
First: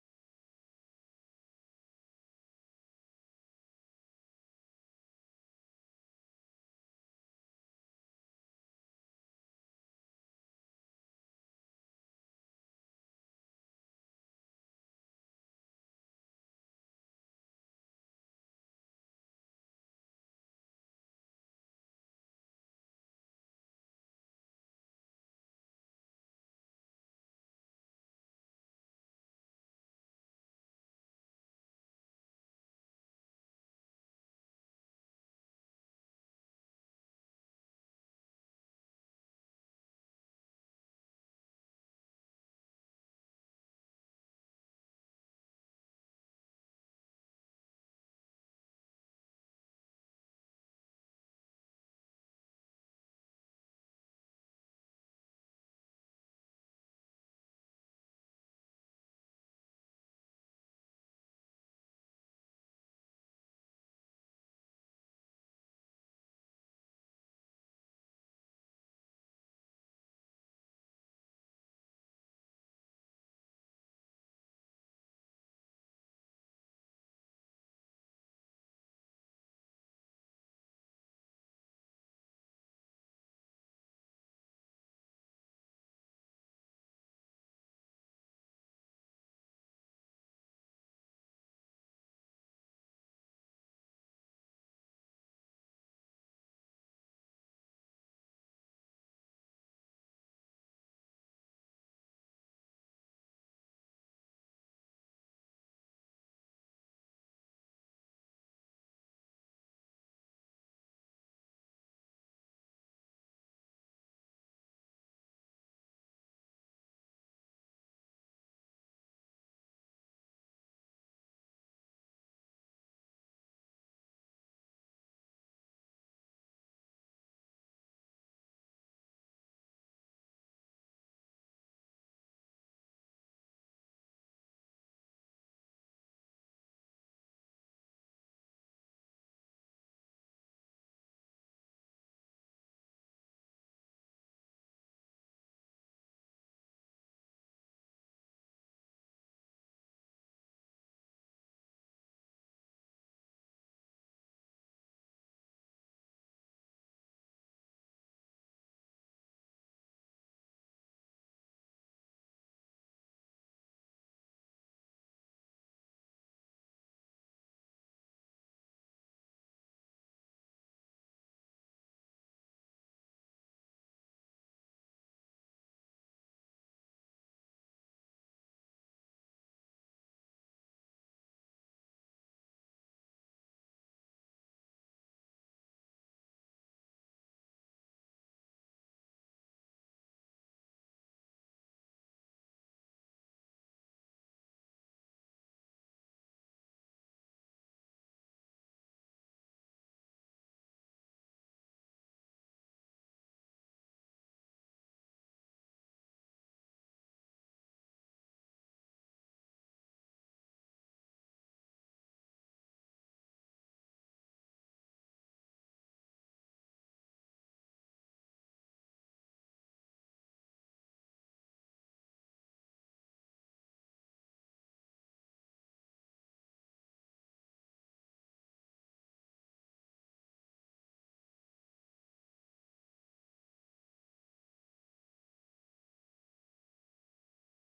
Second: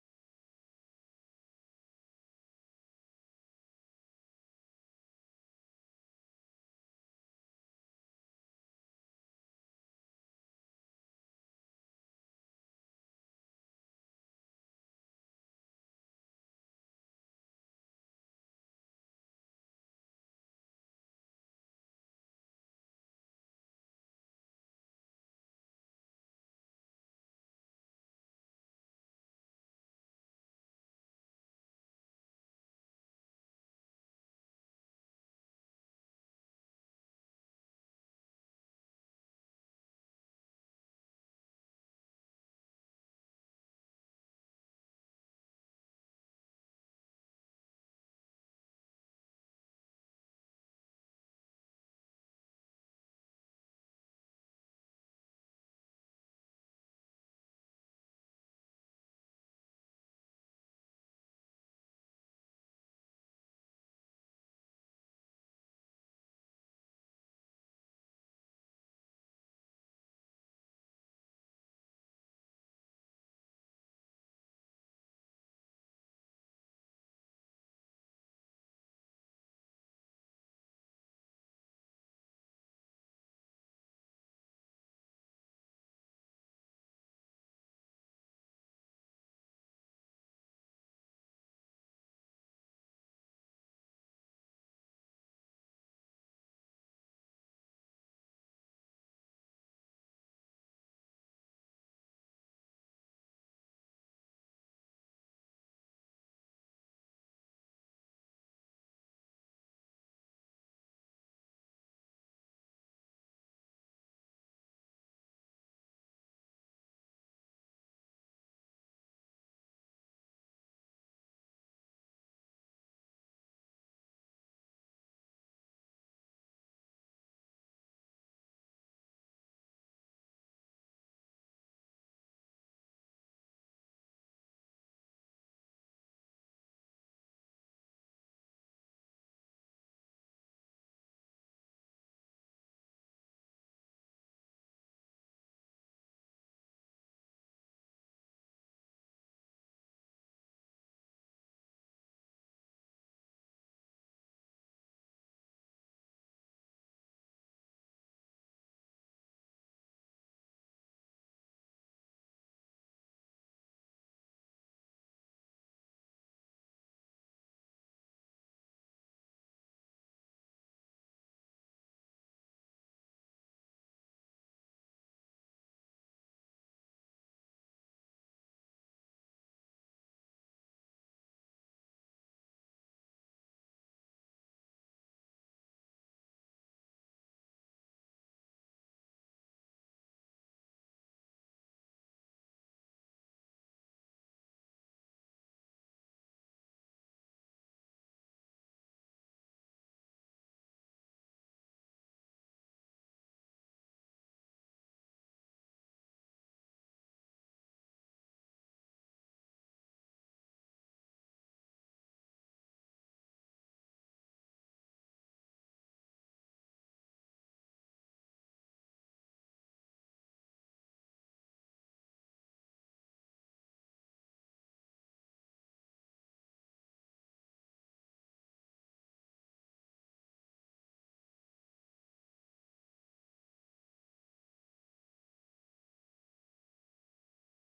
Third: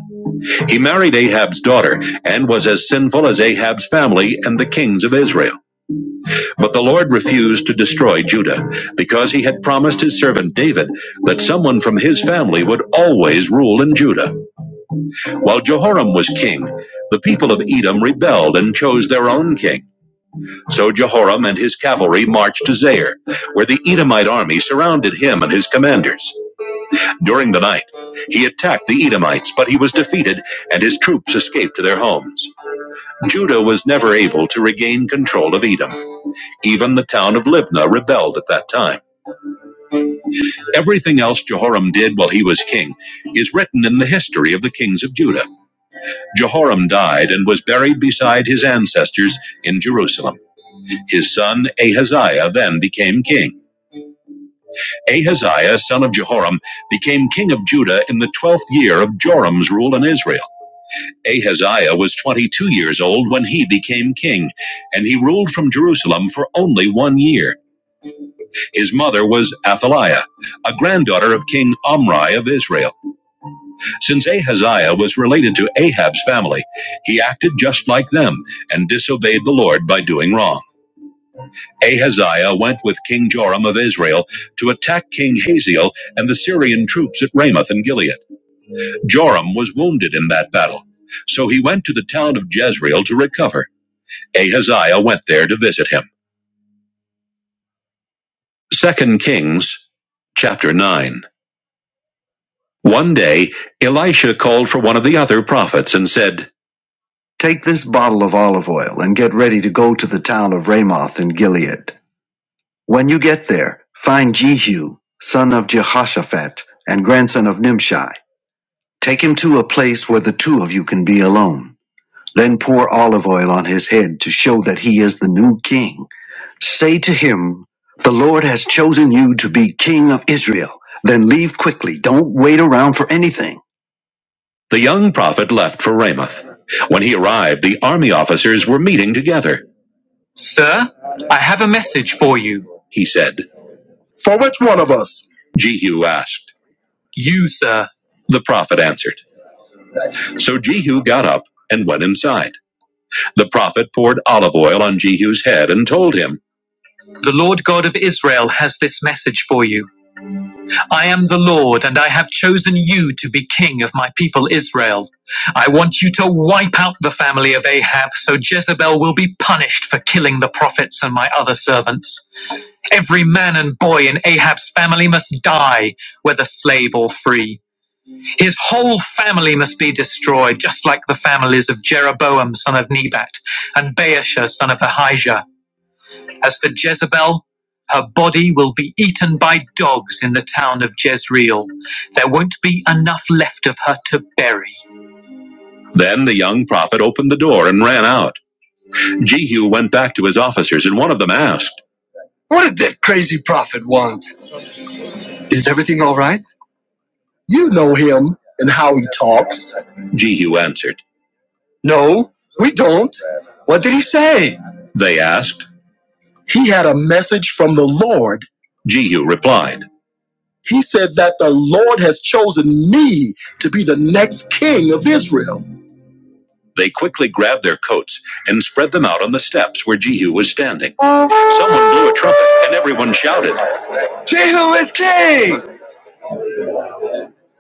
[SPEAKER 1] He married Ahab's daughter and was as sinful as Ahab's family and the kings of Israel. But the Lord refused to destroy Judah because he had promised his servant David that someone from his family would always rule in Judah. While Jehoram was king, the people of Edom rebelled and chose their own king. So Jehoram and his cavalry marched to Zair, where the Edomite army surrounded him and his commanders. During the night, he attacked the Edomites, but he was defeated and his troops escaped to their homes. Judah was never able to regain control of Edom. Even the town of Libnah rebelled at that time. Everything else Jehoram did while he was king is written in the history of the kings of Judah. Jehoram died and was buried beside his ancestors in Jerusalem. His son Ahaziah then became king. Ahaziah, son of Jehoram, became king of Judah in the 12th year of Joram's rule in Israel. Ahaziah was 22 years old when he became king, and he ruled from Jerusalem for only one year. His mother was Athaliah, a granddaughter of King Omri of Israel. Since Ahaziah was related to Ahab's family, he acted just like them and disobeyed the Lord by doing wrong. Ahaziah went with King Joram of Israel to attack King Hazael and the Syrian troops at Ramoth and Gilead. Joram was wounded in that battle, so he went to the town of Jezreel to recover. Ahaziah went there to visit him. Second Kings chapter 9. One day, Elisha called for one of the other prophets and said, Take this bottle of olive oil and get ready to go to the town of Ramoth in Gilead. When you get there, find Jehu, son of Jehoshaphat and grandson of Nimshi. Take him to a place where the two of you can be alone. Then pour olive oil on his head to show that he is the new king. Say to him, 'The Lord to be king of Israel. Leave quickly. Don't wait The young prophet left for Ramoth. When he arrived, the army officers were meeting together. Sir, I have a message for you, he said. Jehu asked, You, sir. The prophet answered. So Jehu got up and went inside. The prophet poured olive oil on Jehu's head and told him, The Lord God of Israel has this message for you. I am the Lord, and I have chosen you to be king of my people Israel. I want you to wipe out the family of Ahab, so Jezebel will be punished for killing the prophets and my other servants. Every man and boy in Ahab's family must die, whether slave or free. His whole family must be destroyed, just like the families of Jeroboam son of Nebat and Baasha son of Ahijah as for Jezebel, her body will be eaten by dogs in the town of Jezreel. There won't be enough left of her to bury. Then the young prophet opened the door and ran out. Jehu went back to his officers, and one of them asked, What did that crazy prophet want? Is everything all right? You know him and how he talks. Jehu answered, No, we don't. What did he say? They asked. He had a message from the Lord. Jehu replied. He said that the Lord has chosen me to be the next king of Israel. They quickly grabbed their coats and spread them out on the steps where Jehu was standing. Someone blew a trumpet and everyone shouted, Who is king?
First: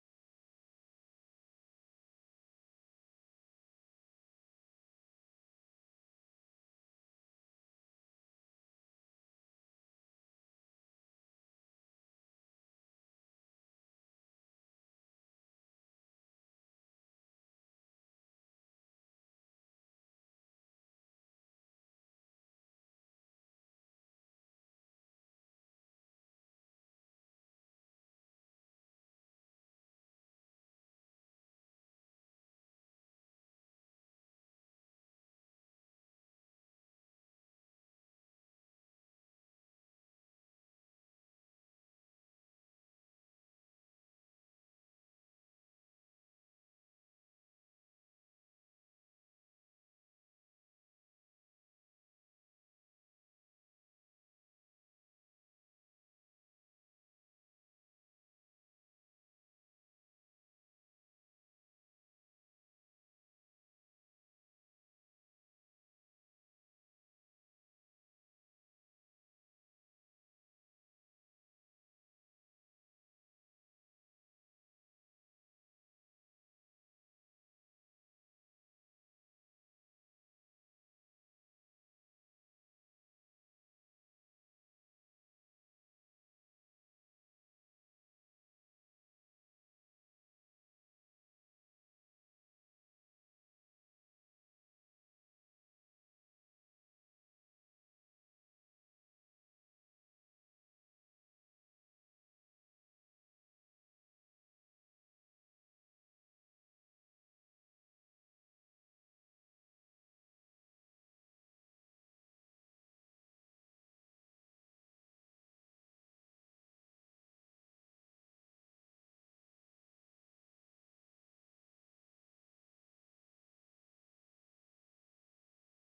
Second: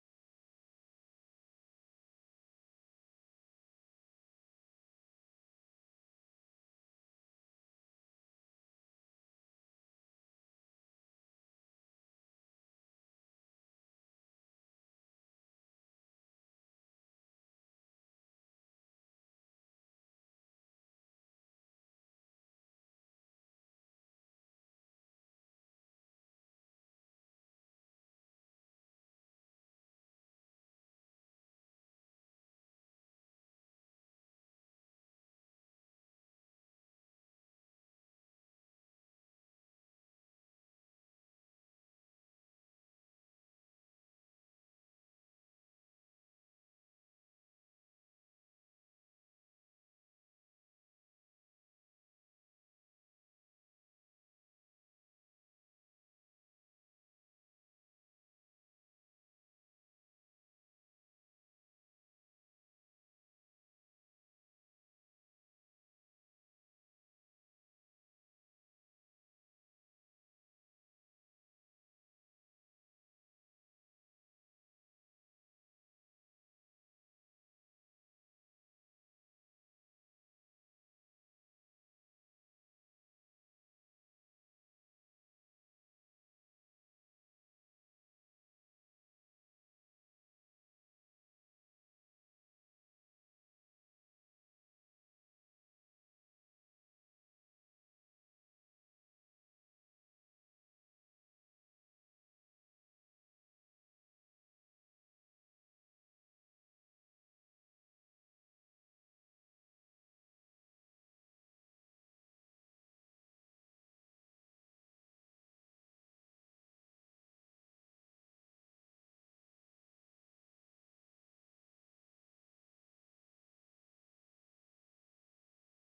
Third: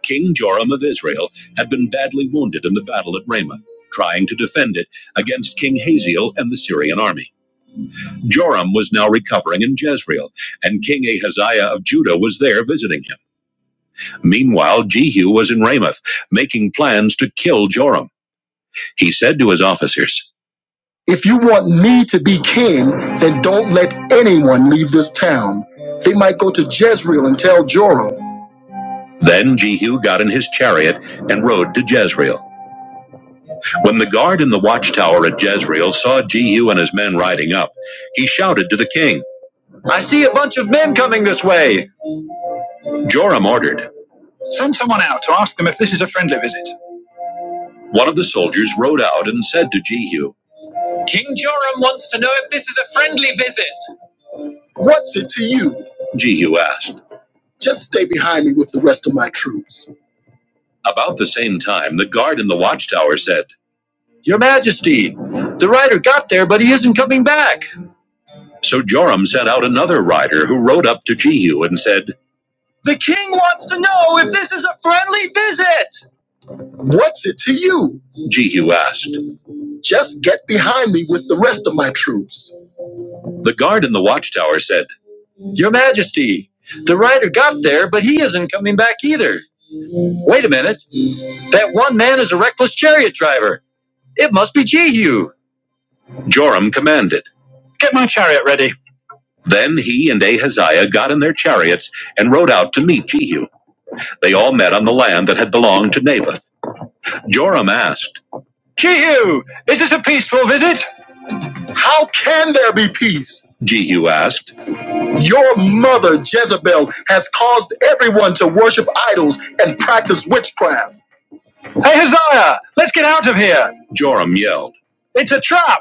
[SPEAKER 1] King Joram of Israel had been badly wounded in the battle at Ramoth, trying to defend it against King Hazael and the Syrian army. Joram was now recovering in Jezreel, and King Ahaziah of Judah was there visiting him. Meanwhile, Jehu was in Ramoth, making plans to kill Joram. He said to his officers, If you want me to be king, then don't let anyone leave this town. Then Jehu got in his chariot and rode to Jezreel. When the guard in the watchtower at Jezreel saw Jehu and his men riding up, he shouted to the king, I see a bunch of men coming this way. Joram ordered, Send someone out to ask them if this is a friendly visit. One of the soldiers rode out and said to Jehu, King Joram wants to know if this is a friendly visit. What's it to you? Jehu asked. Just stay behind me with the rest of my troops. About the same time, the guard in the watchtower said, Your Majesty, the rider got there, but he isn't coming back. So Joram sent out another rider who rode up to Jehu and said, What's it to you? Jehu asked. Just get behind me with the rest of my troops. The guard in the watchtower said, Your Majesty, the rider got there, but he isn't coming back either. Wait a minute. That one man is a reckless chariot driver. It must be Jehu. Joram commanded, Get my chariot ready. Then he and Ahaziah got in their chariots and rode out to meet Jehu. They all met on the land that had belonged to Naboth. Joram asked, Jehu, is this a peaceful visit? How can there be peace? Jehu asked, Your mother, Jezebel, has caused everyone to worship idols and practice witchcraft. Ahaziah, let's get out of here, Joram yelled. It's a trap.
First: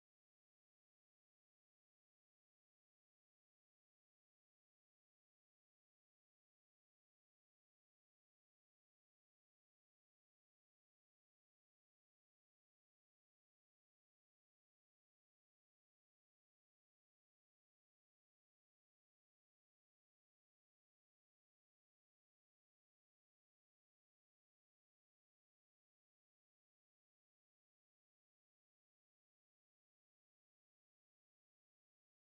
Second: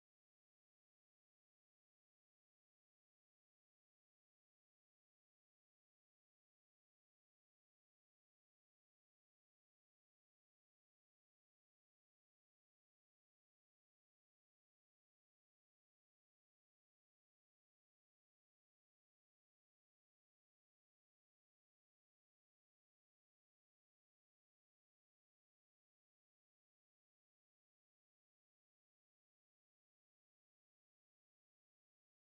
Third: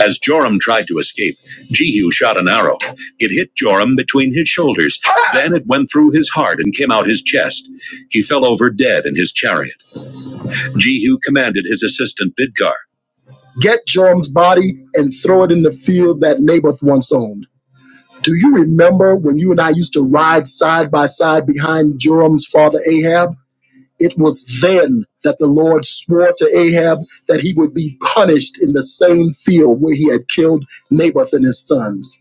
[SPEAKER 1] As Joram tried to escape, Jehu shot an arrow. It hit Joram between his shoulders. Then it went through his heart and came out his chest. He fell over dead in his chariot. Jehu commanded his assistant Bidkar. Get Joram's body and throw it in the field that Naboth once owned. Do you remember when you and I used to ride side by side behind Joram's father Ahab? It was then that the Lord swore to Ahab that he would be punished in the same field where he had killed Naboth and his sons.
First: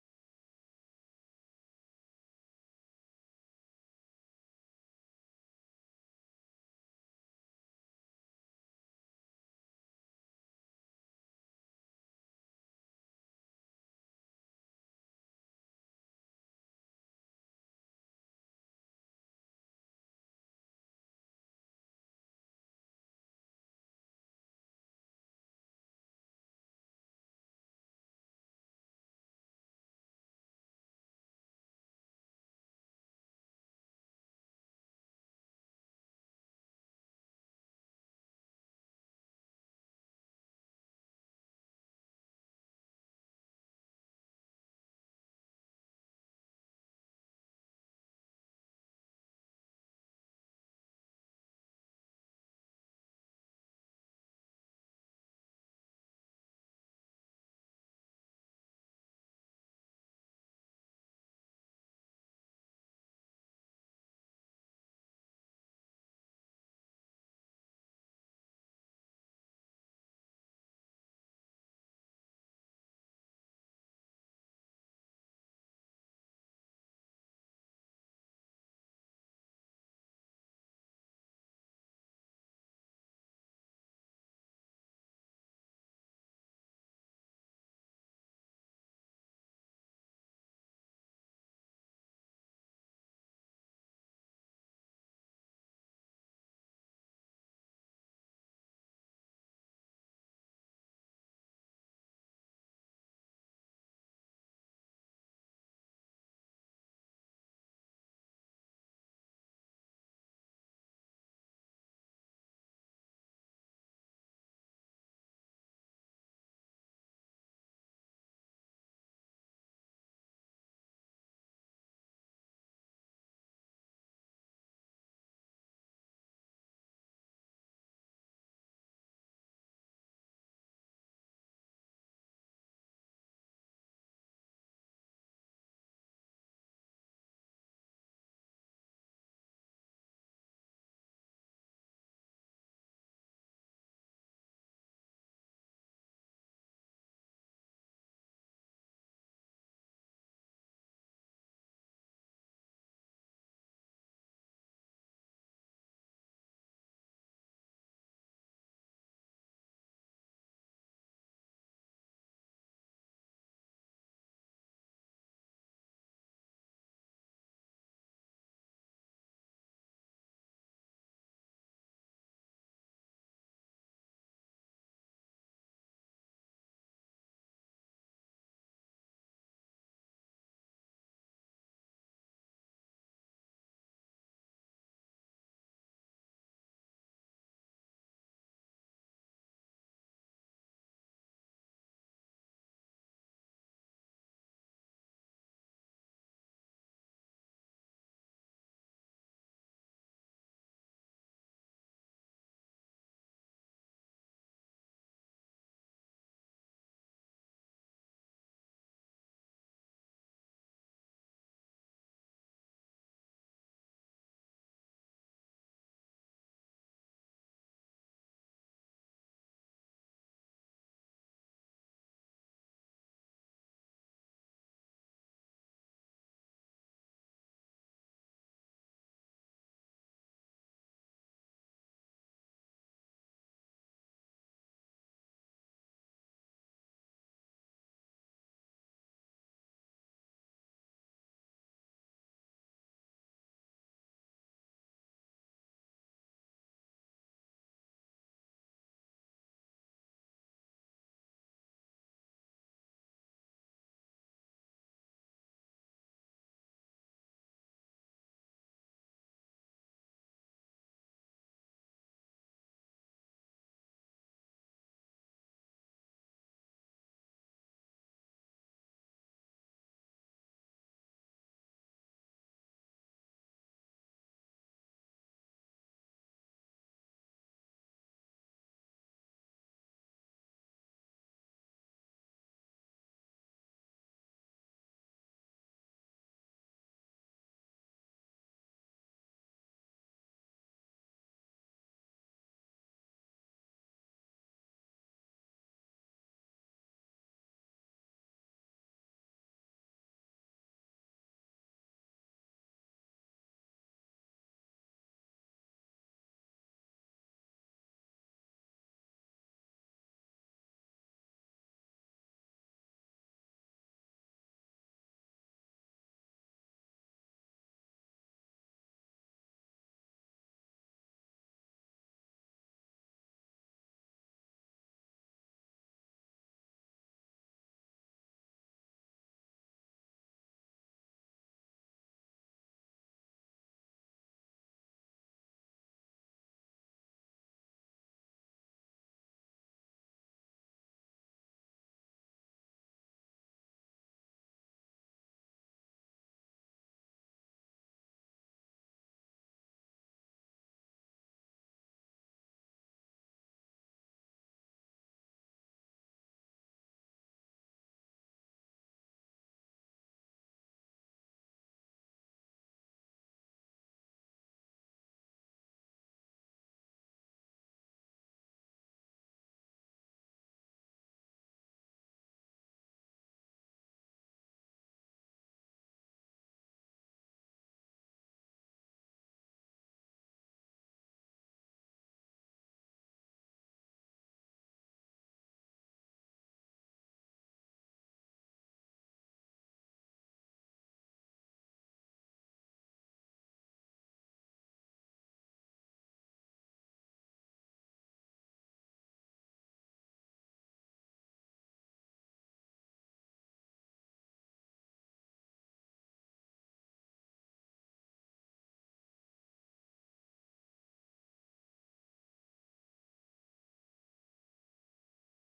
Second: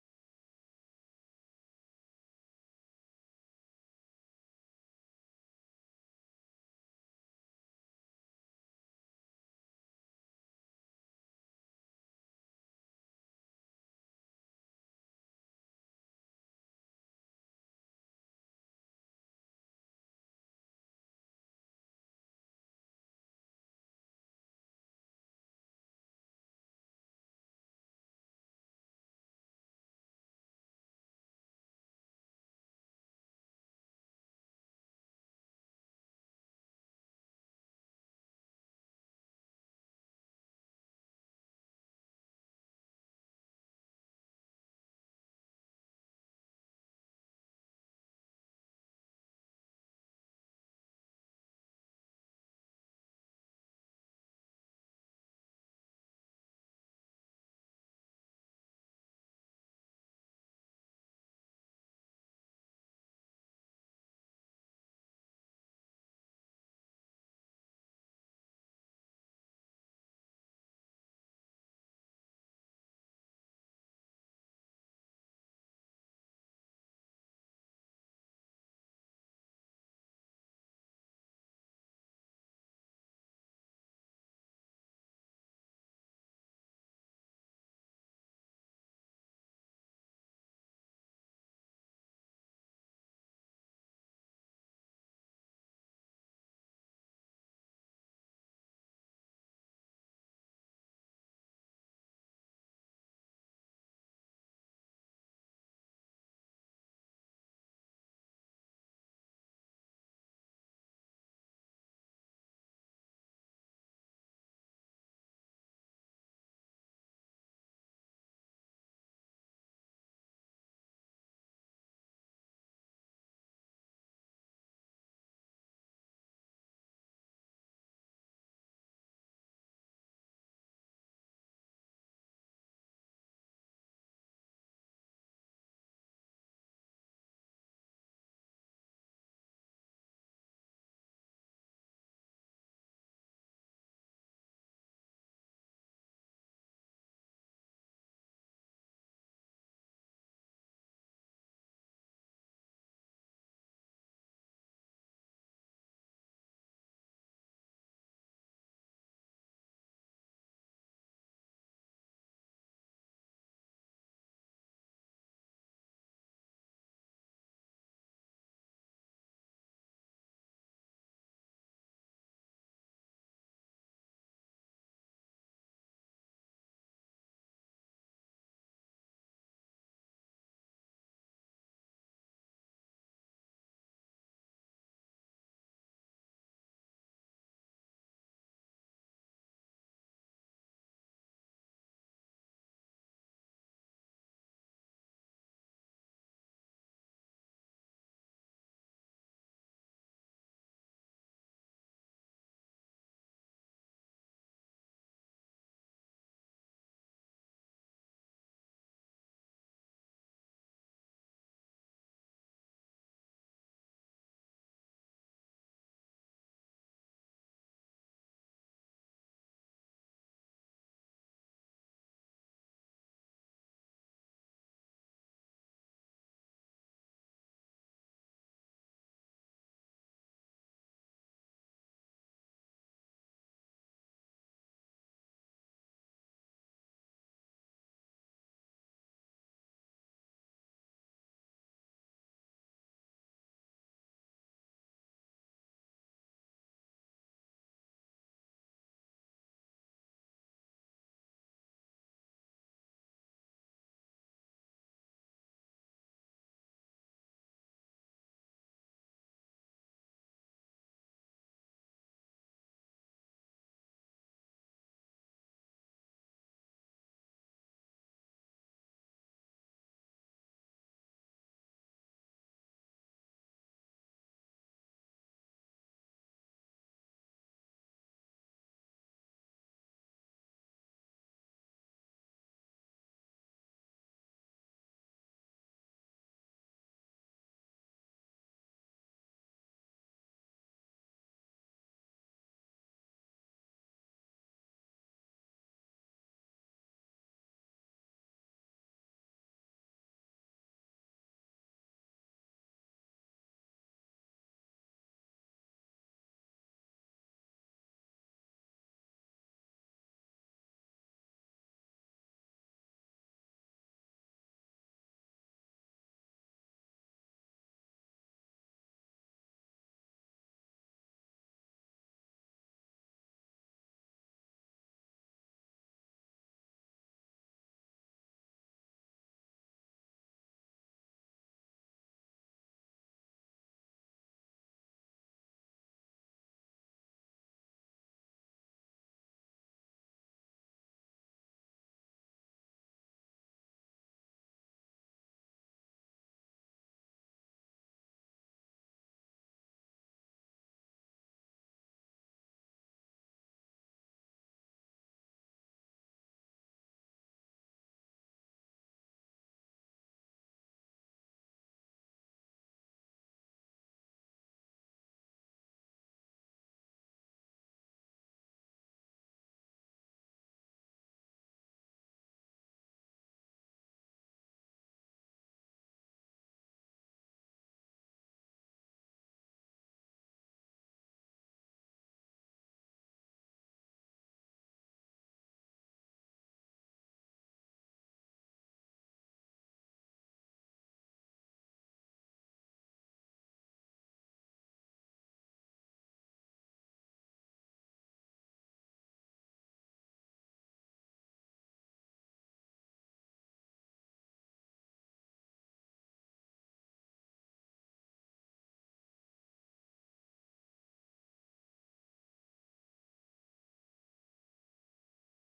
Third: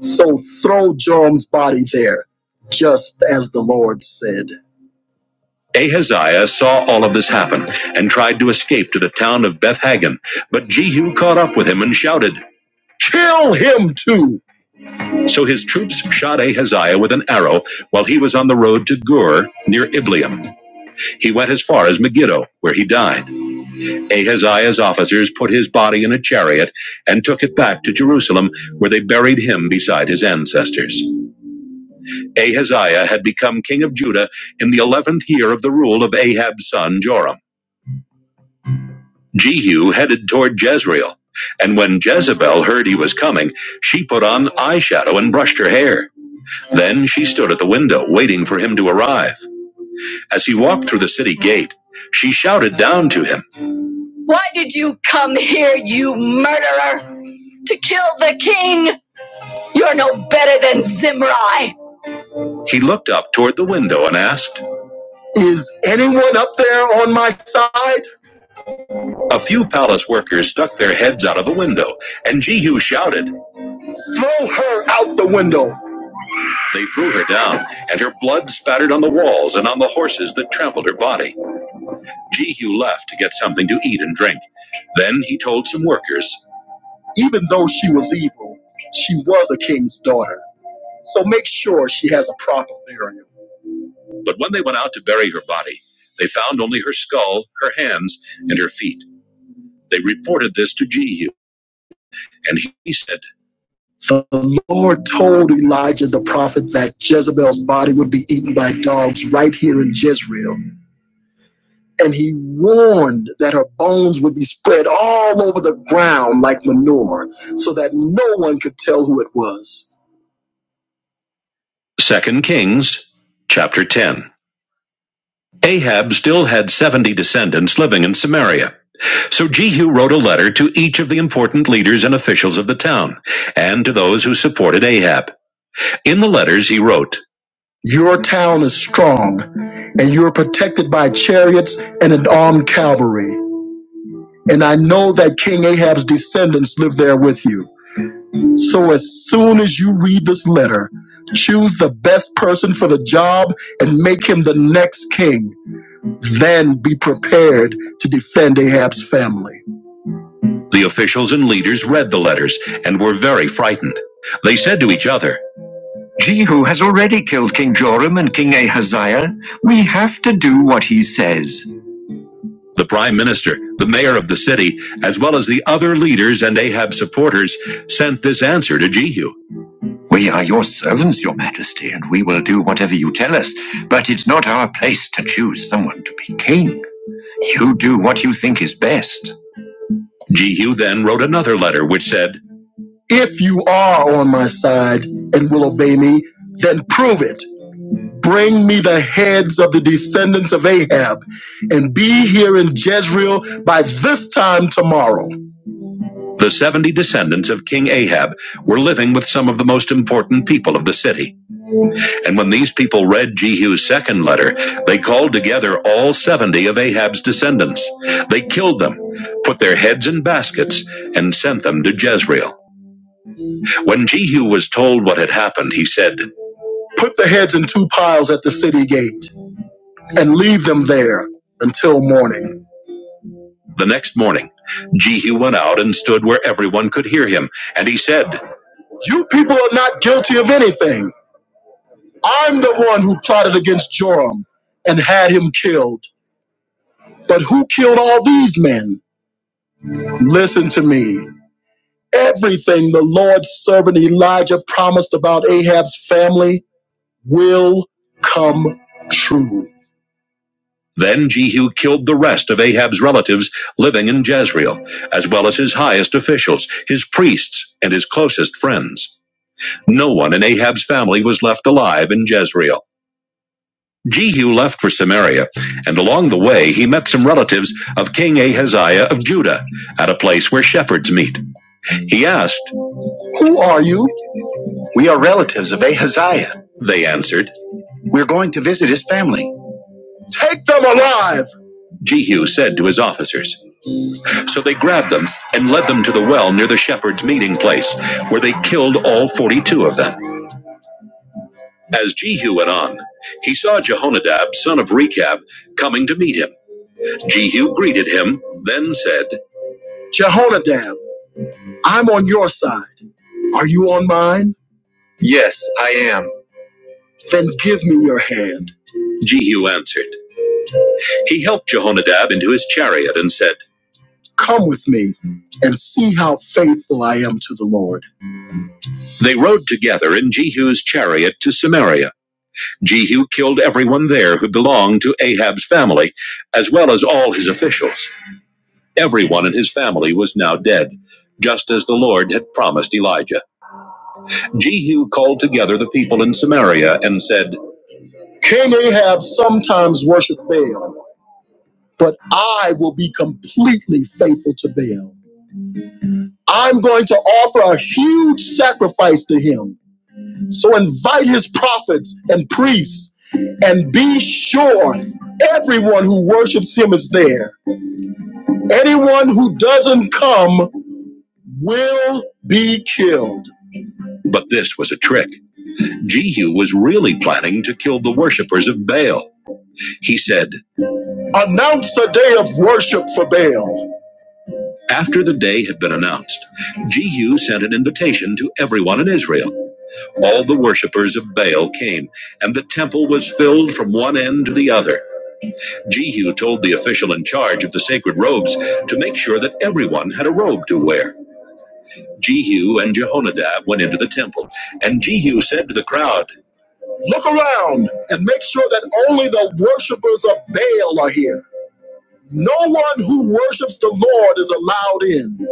[SPEAKER 1] So throw Joram's body there, just as the Lord said. Ahaziah saw all of this happen and tried to escape to the town of Beth Hagen, but Jehu caught up with him and shouted, Kill him too! So his troops shot Ahaziah with an arrow while he was on the road to Gur near Ibleam. He went as far as Megiddo, where he died. Ahaziah's officers put his body in a chariot and took it back to Jerusalem, where they buried him beside his ancestors. Ahaziah had become king of Judah in the eleventh year of the rule of Ahab's son Joram. Jehu headed toward Jezreel, and when Jezebel heard he was coming, she put on eyeshadow and brushed her hair. Then she stood at the window waiting for him to arrive. As he walked through the city gate, she shouted down to him, Why did you come here, you murderer? to kill the king. You're no better than Zimri. He looked up toward the window and asked, Is anyone up there on my side? A few palace workers stuck their heads out of the window, and Jehu shouted, Throw her out the window. They threw her down, and her blood spattered on the walls and on the horses that trampled her body. Jehu left to get something to eat and drink. Then he told some workers, Even though she was evil, she was a king's daughter. So make sure she has a proper burial. But when they went out to bury her body, they found only her skull, her hands, and her feet. They reported this to Jehu, and he said, The Lord told Elijah the prophet that Jezebel's body would be eaten by dogs right here in Jezreel. And he warned that her bones would be spread all over the ground like manure, so that no one could tell who it was. Second Kings chapter 10. Ahab still had 70 descendants living in Samaria. So Jehu wrote a letter to each of the important leaders and officials of the town, and to those who supported Ahab. In the letters, he wrote Your town is strong, and you are protected by chariots and an armed cavalry. And I know that King Ahab's descendants live there with you. So as soon as you read this letter, choose the best person for the job and make him the next king. Then be prepared to defend Ahab's family. The officials and leaders read the letters and were very frightened. They said to each other, Jehu has already killed King Joram and King Ahaziah. We have to do what he says. The prime minister, the mayor of the city, as well as the other leaders and Ahab's supporters, sent this answer to Jehu. We are your servants, your majesty, and we will do whatever you tell us. But it's not our place to choose someone to be king. You do what you think is best. Jehu then wrote another letter which said, If you are on my side and will obey me, then prove it. Bring me the heads of the descendants of Ahab and be here in Jezreel by this time tomorrow. The 70 descendants of King Ahab were living with some of the most important people of the city. And when these people read Jehu's second letter, they called together all 70 of Ahab's descendants. They killed them, put their heads in baskets, and sent them to Jezreel. When Jehu was told what had happened, he said, Put the heads in two piles at the city gate and leave them there until morning. The next morning, Jehu went out and stood where everyone could hear him, and he said, You people are not guilty of anything. I'm the one who plotted against Joram and had him killed. But who killed all these men? Listen to me. Everything the Lord's servant Elijah promised about Ahab's family will come true. Then Jehu killed the rest of Ahab's relatives living in Jezreel, as well as his highest officials, his priests, and his closest friends. No one in Ahab's family was left alive in Jezreel. Jehu left for Samaria, and along the way he met some relatives of King Ahaziah of Judah at a place where shepherds meet. He asked, We are relatives of Ahaziah. They answered, We're going to visit his family. Jehu said to his officers, So they grabbed them and led them to the well near the shepherd's meeting place, where they killed all 42 of them. As Jehu went on, he saw Jehonadab, son of Rechab, coming to meet him. Jehu greeted him, then said, Jehonadab, I'm on your side. Are you on mine? Then give me your hand. Jehu answered. He helped Jehonadab into his chariot and said, Come with me and see how faithful I am to the Lord. They rode together in Jehu's chariot to Samaria. Jehu killed everyone there who belonged to Ahab's family, as well as all his officials. Everyone in his family was now dead, just as the Lord had promised Elijah. Jehu called together the people in Samaria and said, King Ahab sometimes worshiped Baal, but I will be completely faithful to Baal. I'm going to offer a huge sacrifice to him. So invite his prophets and priests and be sure everyone who worships him is there. Anyone who doesn't come will be killed. But this was a trick. Jehu was really planning to kill the worshippers of Baal. He said, Announce a day of worship for Baal. After the day had been announced, Jehu sent an invitation to everyone in Israel. All the worshippers of Baal came, and the temple was filled from one end to the other. Jehu told the official in charge of the sacred robes to make sure that everyone had a robe to wear. Jehu and Jehonadab went into the temple, and Jehu said to the crowd, Look around and make sure that only the worshippers of Baal are here. No one who worships the Lord is allowed in.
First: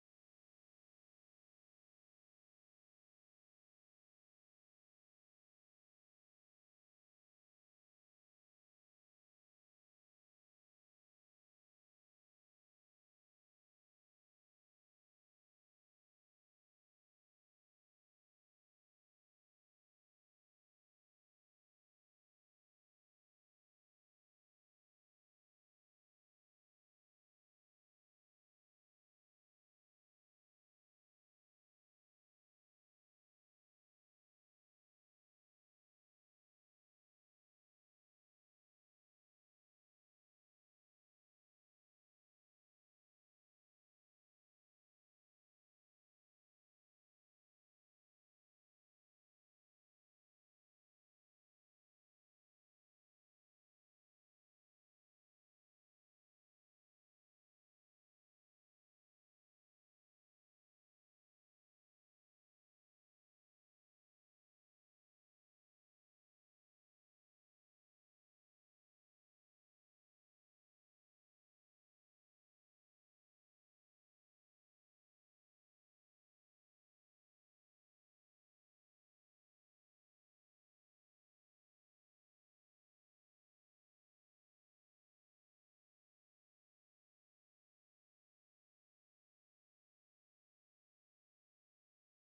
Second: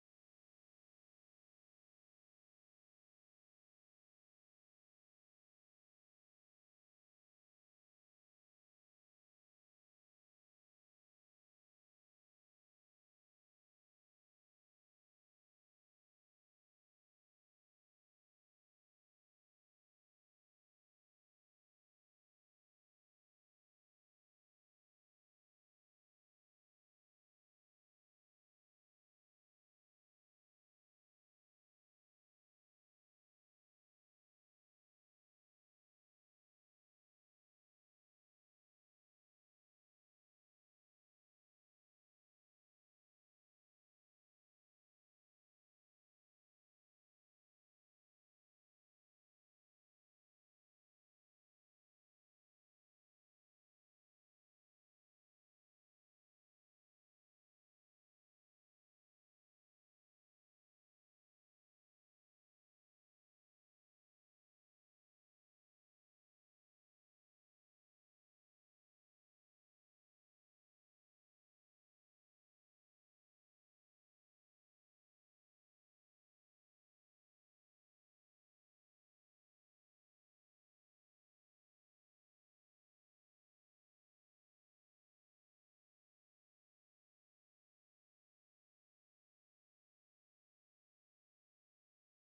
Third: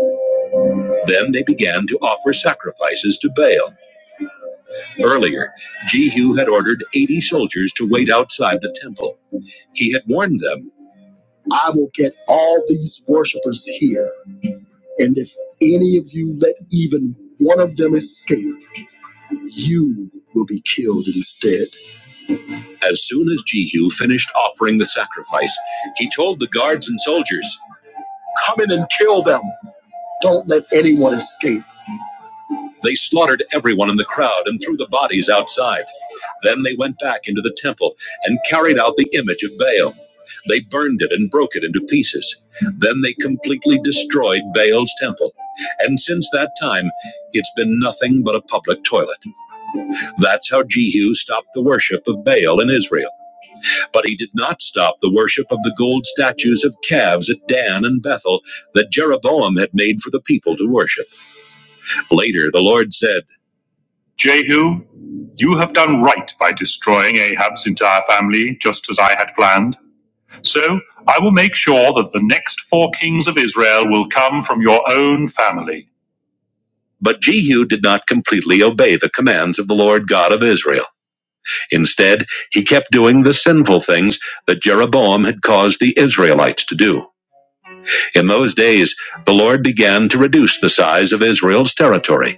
[SPEAKER 1] Then they began to offer sacrifices to Baal. Earlier, Jehu had ordered 80 soldiers to wait outside the temple. He had warned them I will get all these worshippers here, and if any of you let even one of them escape, you will be killed instead. As soon as Jehu finished offering the sacrifice, he told the guards and soldiers, Come in and kill them. Don't let anyone escape. They slaughtered everyone in the crowd and threw the bodies outside. Then they went back into the temple and carried out the image of Baal. They burned it and broke it into pieces. Then they completely destroyed Baal's temple. And since that time, it's been nothing but a public toilet. That's how Jehu stopped the worship of Baal in Israel. But he did not stop the worship of the gold statues of calves at Dan and Bethel that Jeroboam had made for the people to worship. Later, the Lord said, Jehu, you have done right by destroying Ahab's entire family, just as I had planned. So I will make sure that the next four kings of Israel will come from your own family. But Jehu did not completely obey the commands of the Lord God of Israel. Instead, he kept doing the sinful things that Jeroboam had caused the Israelites to do. In those days, the Lord began to reduce the size of Israel's territory.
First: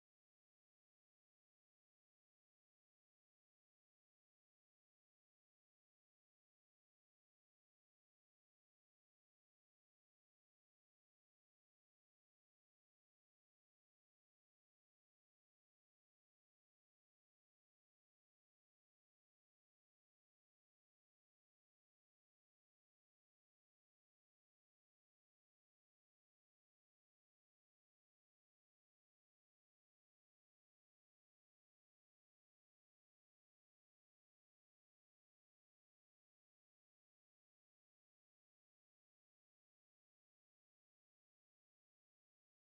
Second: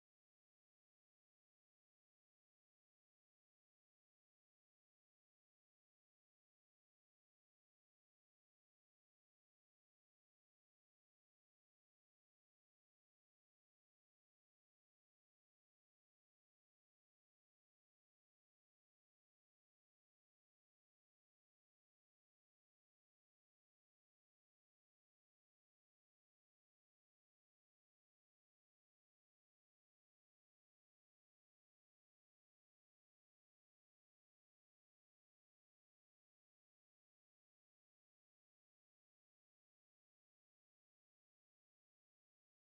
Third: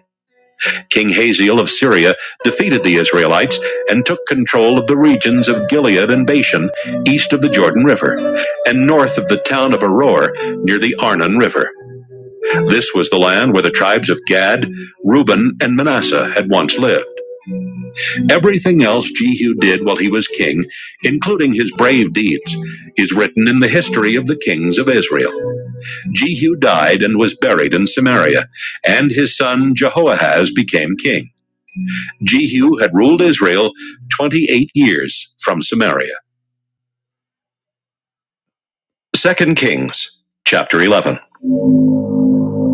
[SPEAKER 1] King Hazael of Syria defeated the Israelites and took control of the regions of Gilead and Bashan, east of the Jordan River, and north of the town of Aror, near the Arnon River. This was the land where the tribes of Gad, Reuben, and Manasseh had once lived. Everything else Jehu did while he was king, including his brave deeds, is written in the history of the kings of Israel. Jehu died and was buried in Samaria, and his son Jehoahaz became king. Jehu had ruled Israel 28 years from Samaria. Second Kings chapter 11.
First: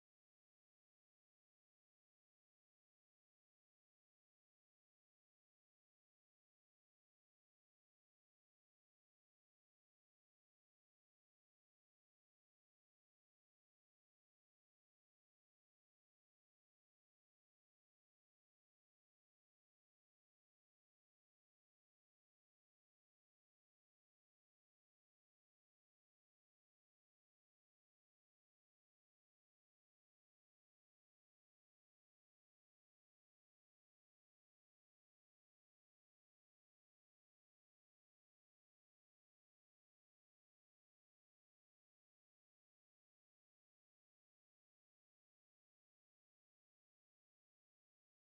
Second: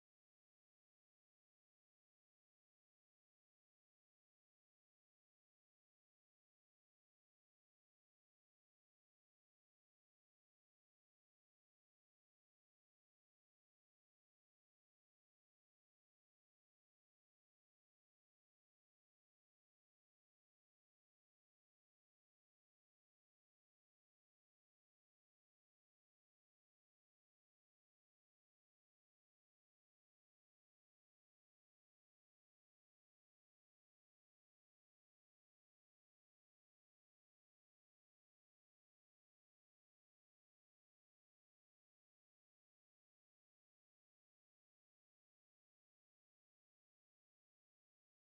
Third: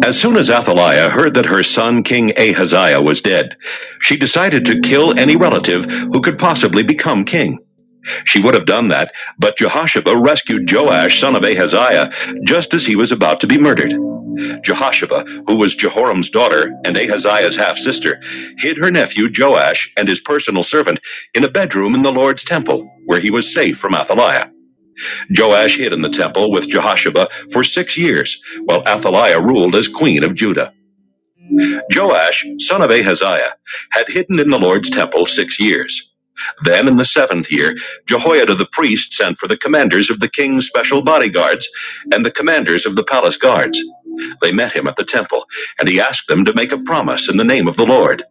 [SPEAKER 1] As soon as Athaliah heard that her son King Ahaziah was dead, she decided to kill any relative who could possibly become king. She would have done that, but Jehoshaphat rescued Joash son of Ahaziah just as he was about to be murdered. Jehoshaphat, who was Jehoram's daughter and Ahaziah's half sister, hid her nephew Joash and his personal servant in a bedroom in the Lord's temple, where he was safe from Athaliah. Joash hid in the temple with Jehoshaphat for six years, while Athaliah ruled as queen of Judah. Joash, son of Ahaziah, had hidden in the Lord's temple six years. Then in the seventh year, Jehoiada the priest sent for the commanders of the king's special bodyguards and the commanders of the palace guards. They met him at the temple, and he asked them to make a promise in the name of the Lord.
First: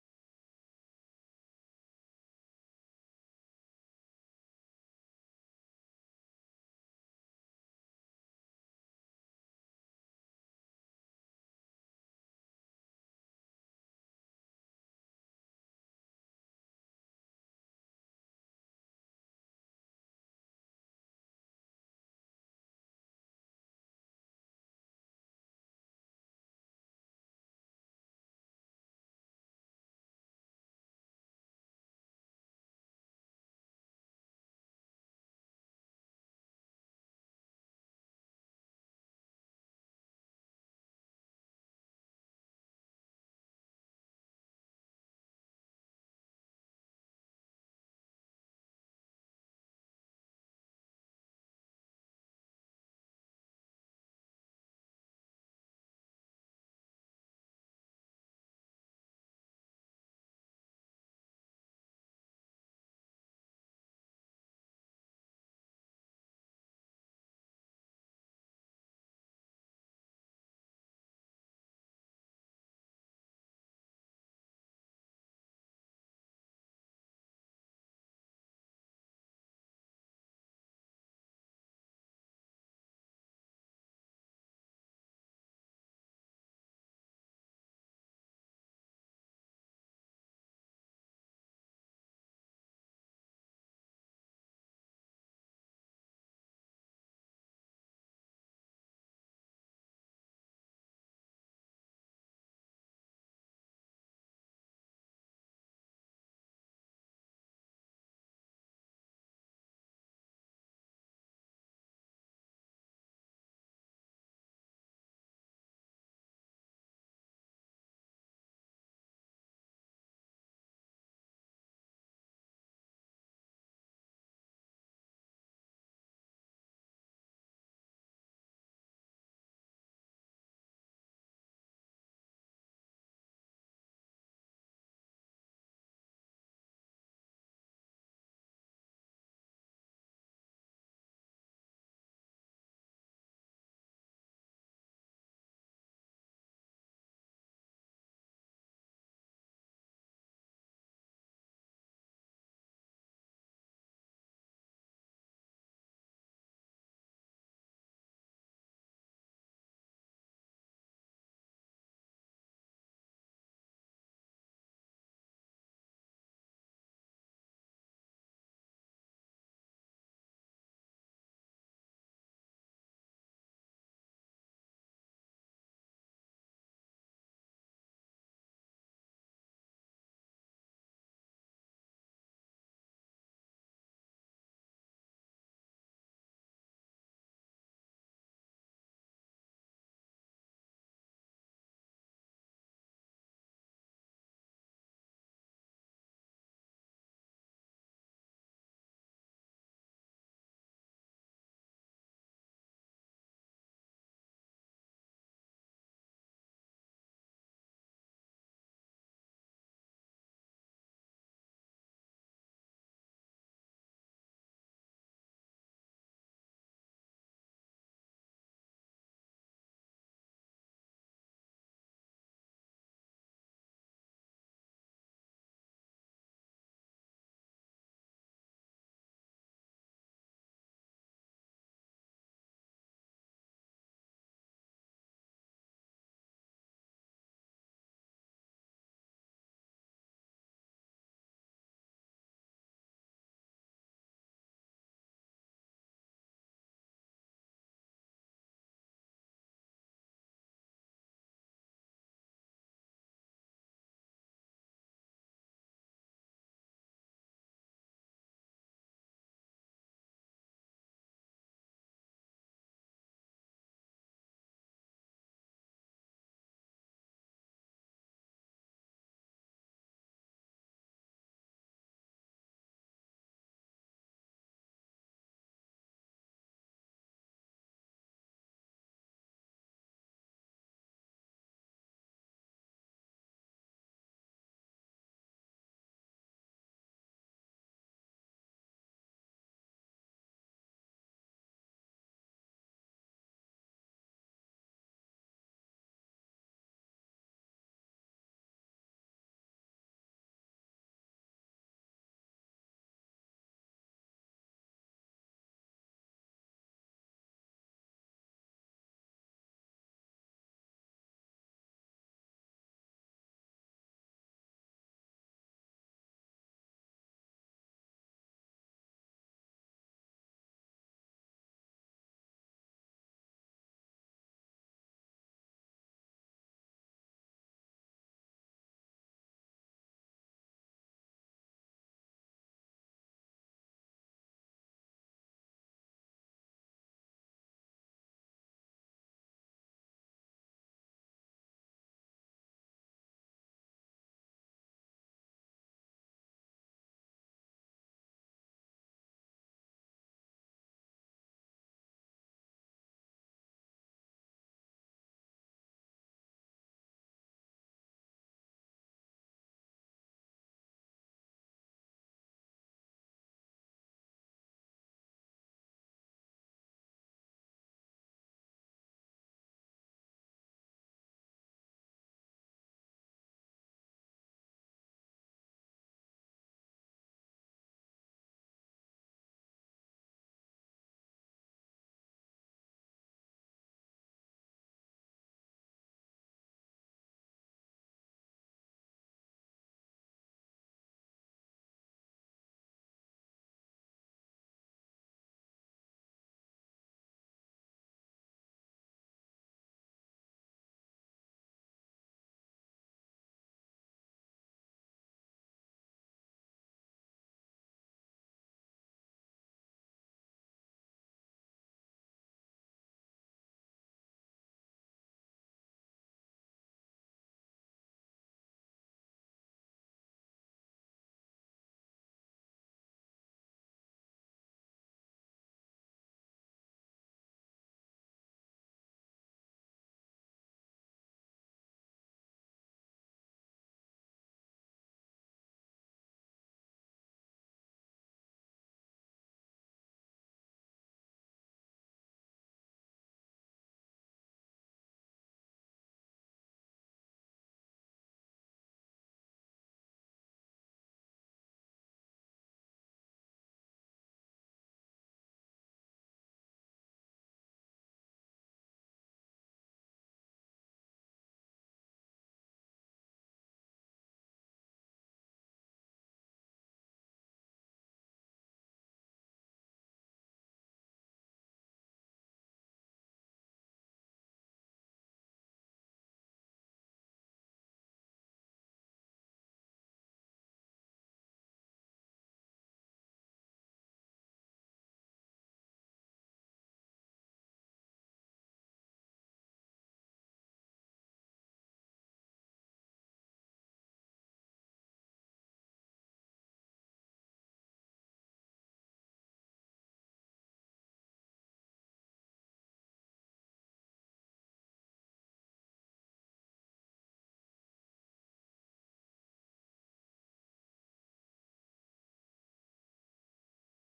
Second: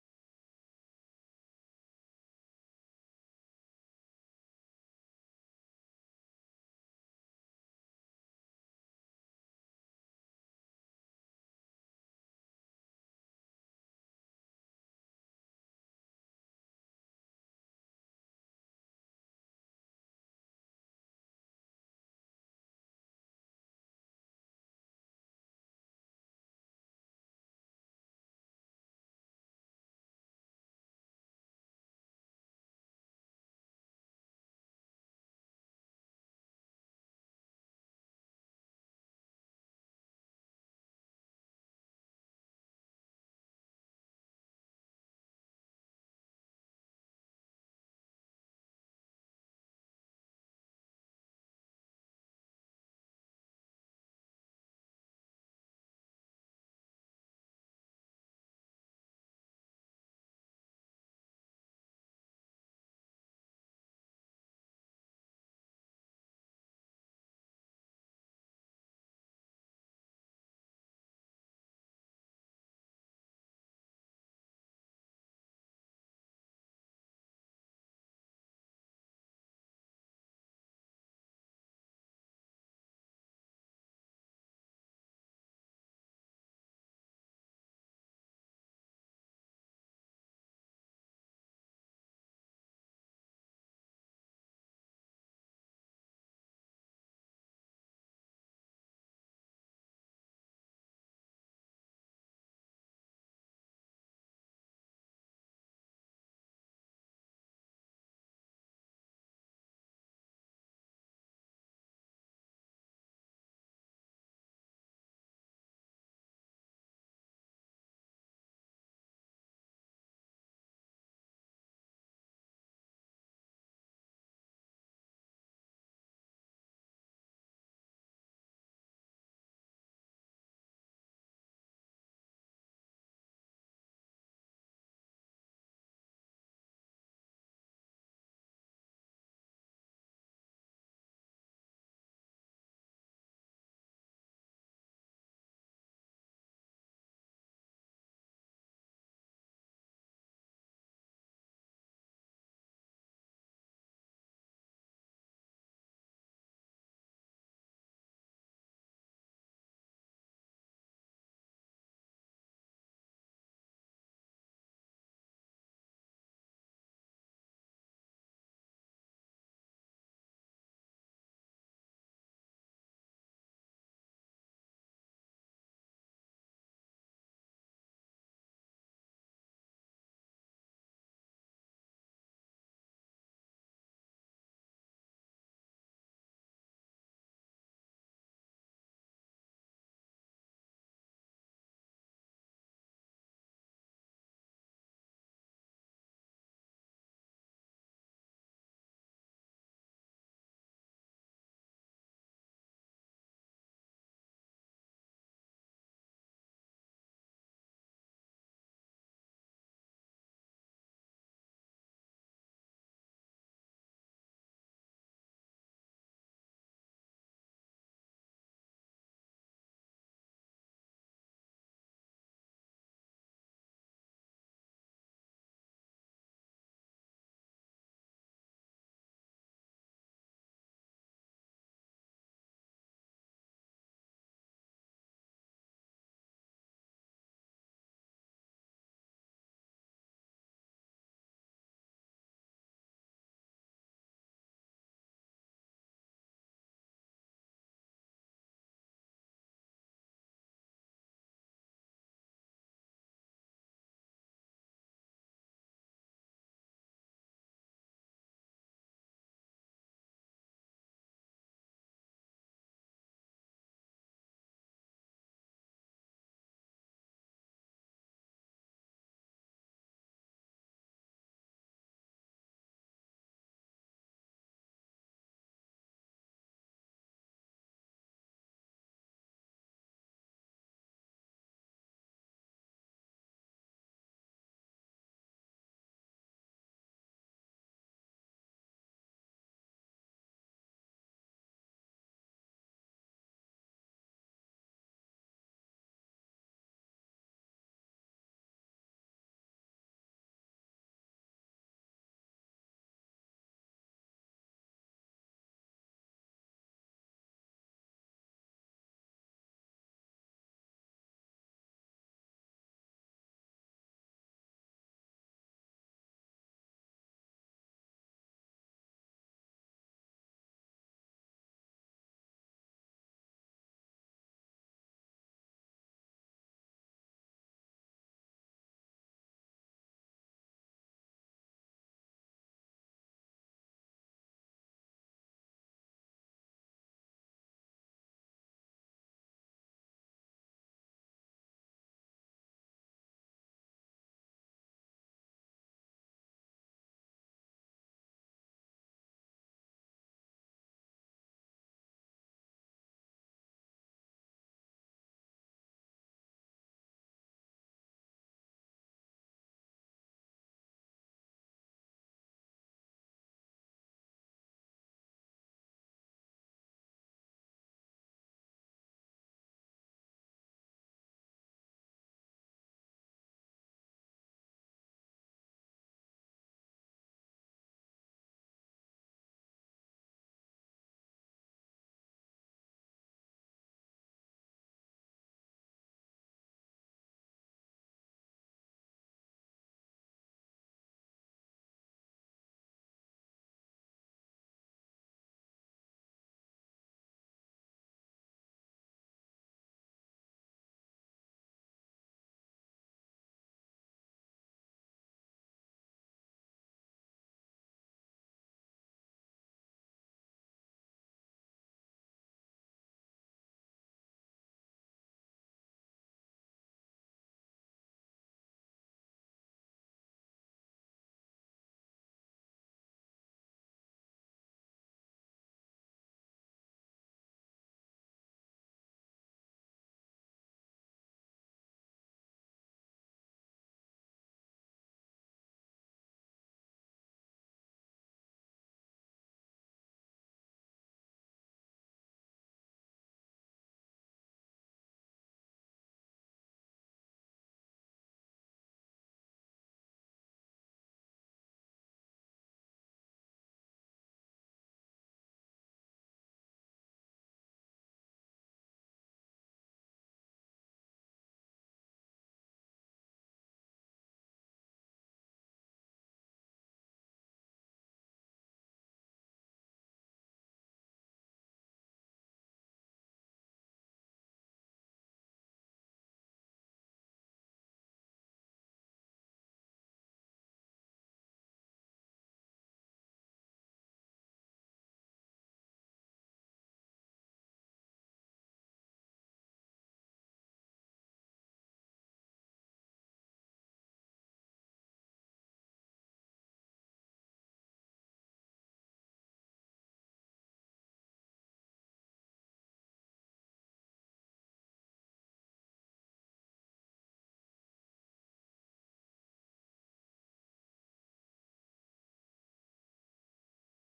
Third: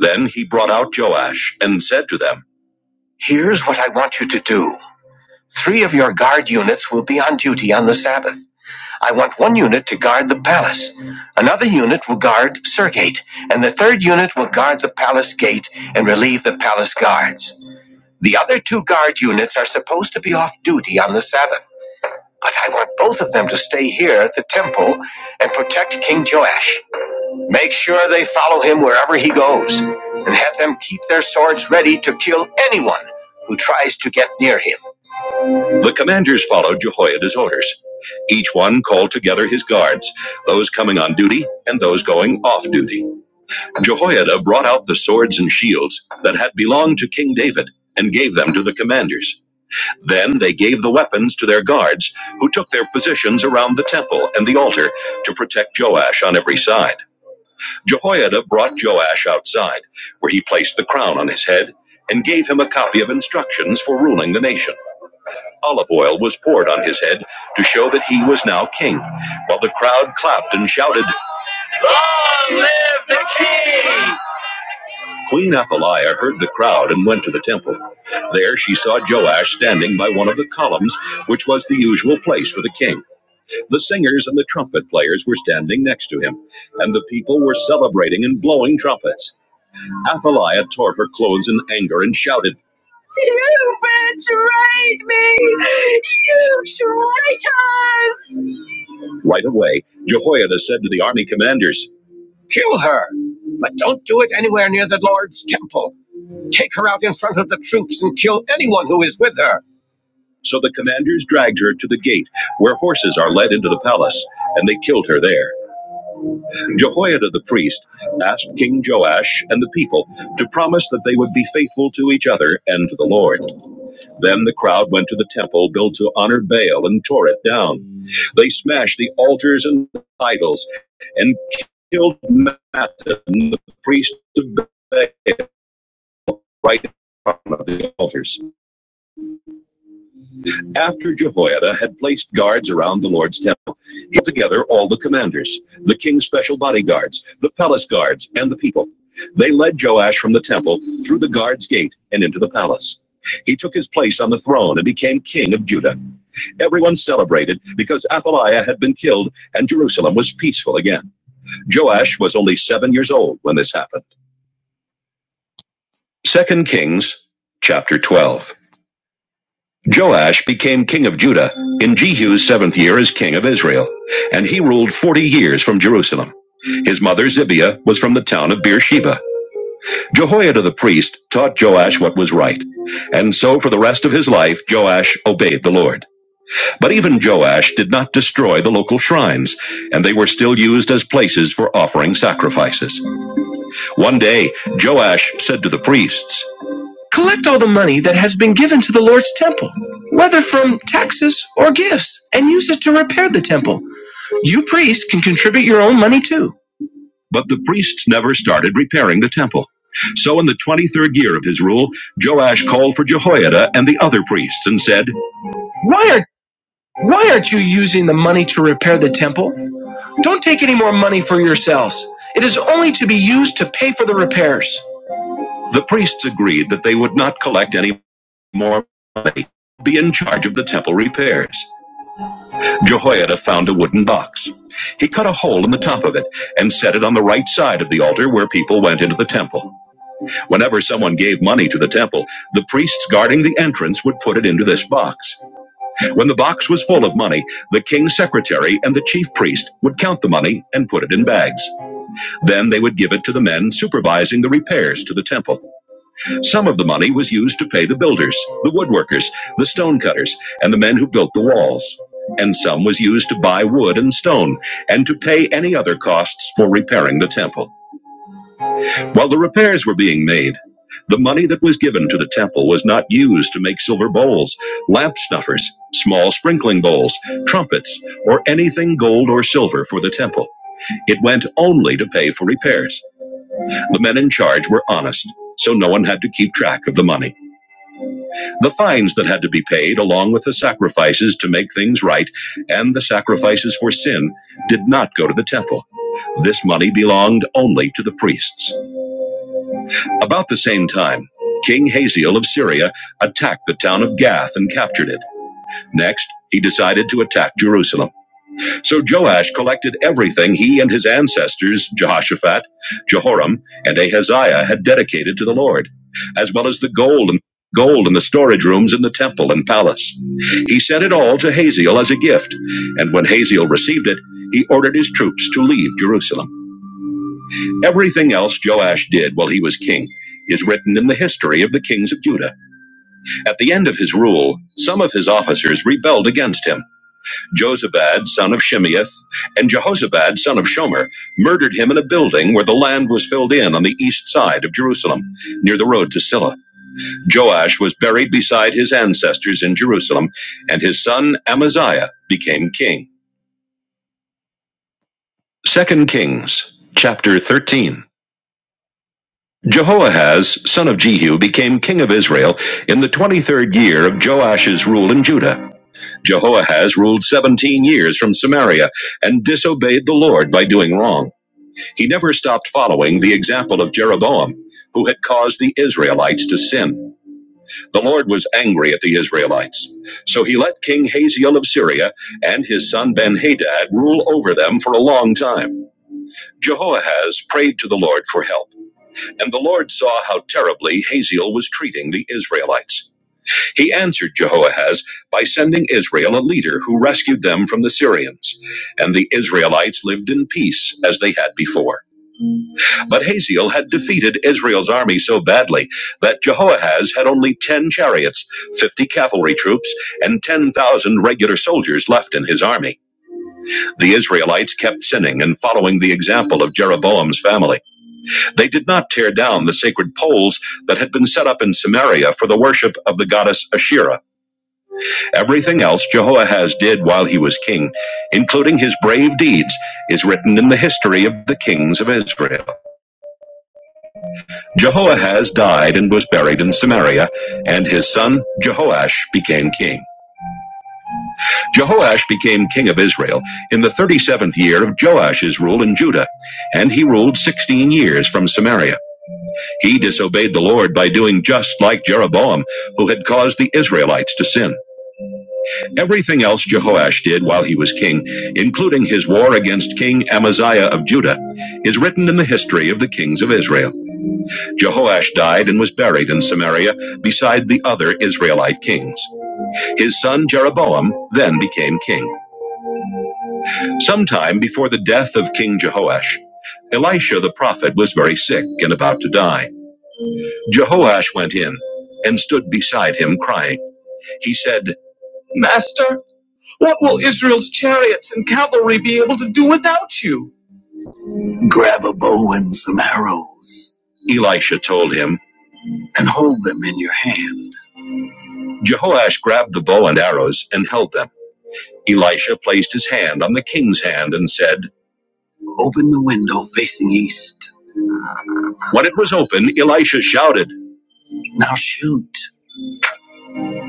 [SPEAKER 1] Then he brought out Joash and said to them, Here's what I want you to do. Three of your guard units will be on duty on the Sabbath. I want one unit to guard the palace, another unit will guard Surgate, and the third unit will guard the palace gate and relieve the palace guards. The other two guard units are supposed to be off duty on the Sabbath, but I want both of them to stay here at the temple and protect King Joash. Make sure they follow him wherever and keep them. The commanders followed Jehoiada's orders. Each one called together his guards, those coming on duty and those going off duty. Jehoiada brought out the swords and shields that had belonged to King David and gave them to the commanders. Then they gave the weapons to their guards, who took their positions around the temple and the altar to protect Joash on every side. Jehoiada brought Joash outside, where he placed the crown on his head and gave him a copy of instructions for ruling the nation. Olive oil was poured on his head to show that he was now king, while the crowd clapped and shouted. Queen Athaliah heard the crowd and went to the temple. There she saw Joash standing by one of the columns, which was the usual place for the king. The singers and the trumpet players were standing next to him, and the people were celebrating and blowing trumpets. Athaliah tore her clothes in anger and shouted. Right away, Jehoiada said to the army commanders, Kill her, but don't do it anywhere near the Lord's temple. Take her out in front of the troops and kill anyone who is with her. So the commanders dragged her to the gate, where horses are led into the palace, and they killed her there. Jehoiada the priest asked King Joash and the people to promise that they would be faithful to each other and to the Lord. Then the crowd went to the temple built to honor Baal and tore it down. They smashed the altars and idols and killed Mattan, the priest of Baal, right in front of the altars. After Jehoiada had placed guards around the Lord's temple, he put together all the commanders, the king's special bodyguards, the palace guards, and the people. They led Joash from the temple through the guard's gate and into the palace. He took his place on the throne and became king of Judah. Everyone celebrated because Athaliah had been killed and Jerusalem was peaceful again. Joash was only seven years old when this happened. Second Kings chapter 12. Joash became king of Judah in Jehu's seventh year as king of Israel, and he ruled 40 years from Jerusalem. His mother Zibiah was from the town of Beersheba. Jehoiada the priest taught Joash what was right, and so for the rest of his life Joash obeyed the Lord. But even Joash did not destroy the local shrines, and they were still used as places for offering sacrifices. One day, Joash said to the priests, Collect all the money that has been given to the Lord's temple, whether from taxes or gifts, and use it to repair the temple. You priests can contribute your own money too. But the priests never started repairing the temple. So, in the 23rd year of his rule, Joash called for Jehoiada and the other priests and said, "Why are?" Why aren't you using the money to repair the temple? Don't take any more money for yourselves. It is only to be used to pay for the repairs. The priests agreed that they would not collect any more money, be in charge of the temple repairs. Jehoiada found a wooden box. He cut a hole in the top of it and set it on the right side of the altar where people went into the temple. Whenever someone gave money to the temple, the priests guarding the entrance would put it into this box. When the box was full of money, the king's secretary and the chief priest would count the money and put it in bags. Then they would give it to the men supervising the repairs to the temple. Some of the money was used to pay the builders, the woodworkers, the stonecutters, and the men who built the walls. And some was used to buy wood and stone and to pay any other costs for repairing the temple. While the repairs were being made, the money that was given to the temple was not used to make silver bowls, lamp snuffers, small sprinkling bowls, trumpets, or anything gold or silver for the temple. It went only to pay for repairs. The men in charge were honest, so no one had to keep track of the money. The fines that had to be paid, along with the sacrifices to make things right, and the sacrifices for sin, did not go to the temple. This money belonged only to the priests. About the same time, King Hazael of Syria attacked the town of Gath and captured it. Next, he decided to attack Jerusalem. So Joash collected everything he and his ancestors, Jehoshaphat, Jehoram, and Ahaziah, had dedicated to the Lord, as well as the gold and gold in the storage rooms in the temple and palace. He sent it all to Hazael as a gift, and when Hazael received it, he ordered his troops to leave Jerusalem. Everything else Joash did while he was king is written in the history of the kings of Judah. At the end of his rule, some of his officers rebelled against him. Josabad, son of Shimeath, and Jehozabad, son of Shomer, murdered him in a building where the land was filled in on the east side of Jerusalem, near the road to Silla. Joash was buried beside his ancestors in Jerusalem, and his son Amaziah became king. Second Kings, chapter 13. Jehoahaz, son of Jehu, became king of Israel in the 23rd year of Joash's rule in Judah. Jehoahaz ruled 17 years from Samaria and disobeyed the Lord by doing wrong. He never stopped following the example of Jeroboam, who had caused the Israelites to sin. The Lord was angry at the Israelites. So he let King Hazael of Syria and his son Benhadad rule over them for a long time. Jehoahaz prayed to the Lord for help. And the Lord saw how terribly Hazael was treating the Israelites. He answered Jehoahaz by sending Israel a leader who rescued them from the Syrians. And the Israelites lived in peace as they had before. But Hazael had defeated Israel's army so badly that Jehoahaz had only 10 chariots, 50 cavalry troops, and 10,000 regular soldiers left in his army. The Israelites kept sinning and following the example of Jeroboam's family. They did not tear down the sacred poles that had been set up in Samaria for the worship of the goddess Asherah. Everything else Jehoahaz did while he was king, including his brave deeds, is written in the history of the kings of Israel. Jehoahaz died and was buried in Samaria, and his son Jehoash became king. Jehoash became king of Israel in the 37th year of Joash's rule in Judah, and he ruled 16 years from Samaria. He disobeyed the Lord by doing just like Jeroboam, who had caused the Israelites to sin. Everything else Jehoash did while he was king, including his war against King Amaziah of Judah, is written in the history of the kings of Israel. Jehoash died and was buried in Samaria beside the other Israelite kings. His son Jeroboam then became king. Sometime before the death of King Jehoash, Elisha the prophet was very sick and about to die. Jehoash went in and stood beside him, crying. He said, Master, what will Israel's chariots and cavalry be able to do without you? Grab a bow and some arrows. Elisha told him, and hold them in your hand. Jehoash grabbed the bow and arrows and held them. Elisha placed his hand on the king's hand and said, Open the window facing east. When it was open, Elisha shouted, Now shoot.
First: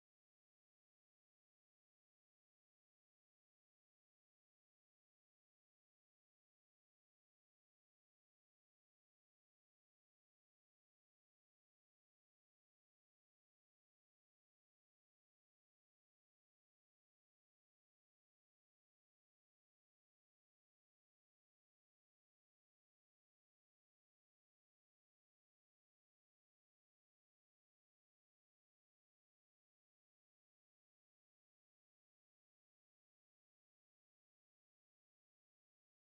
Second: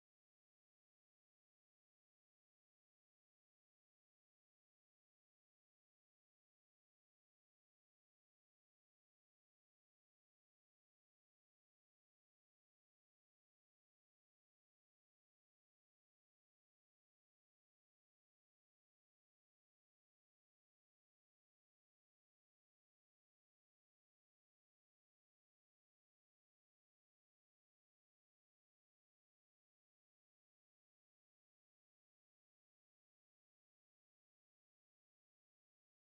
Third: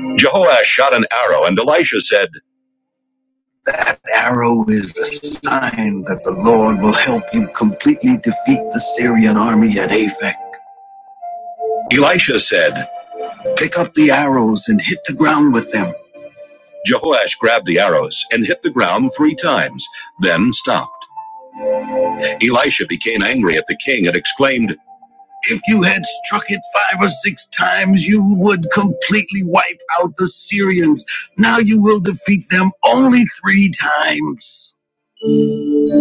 [SPEAKER 1] Jehoash shot an arrow, and Elisha said, That arrow is a sign that the Lord will help you completely defeat the Syrian army at Aphek. Elisha said, Pick up the arrows and hit the ground with them. Jehoash grabbed the arrows and hit the ground three times, then stopped. Elisha became angry at the king and exclaimed, If you had struck it five or six times, you would completely wipe out the Syrians. Now you will defeat them only three times.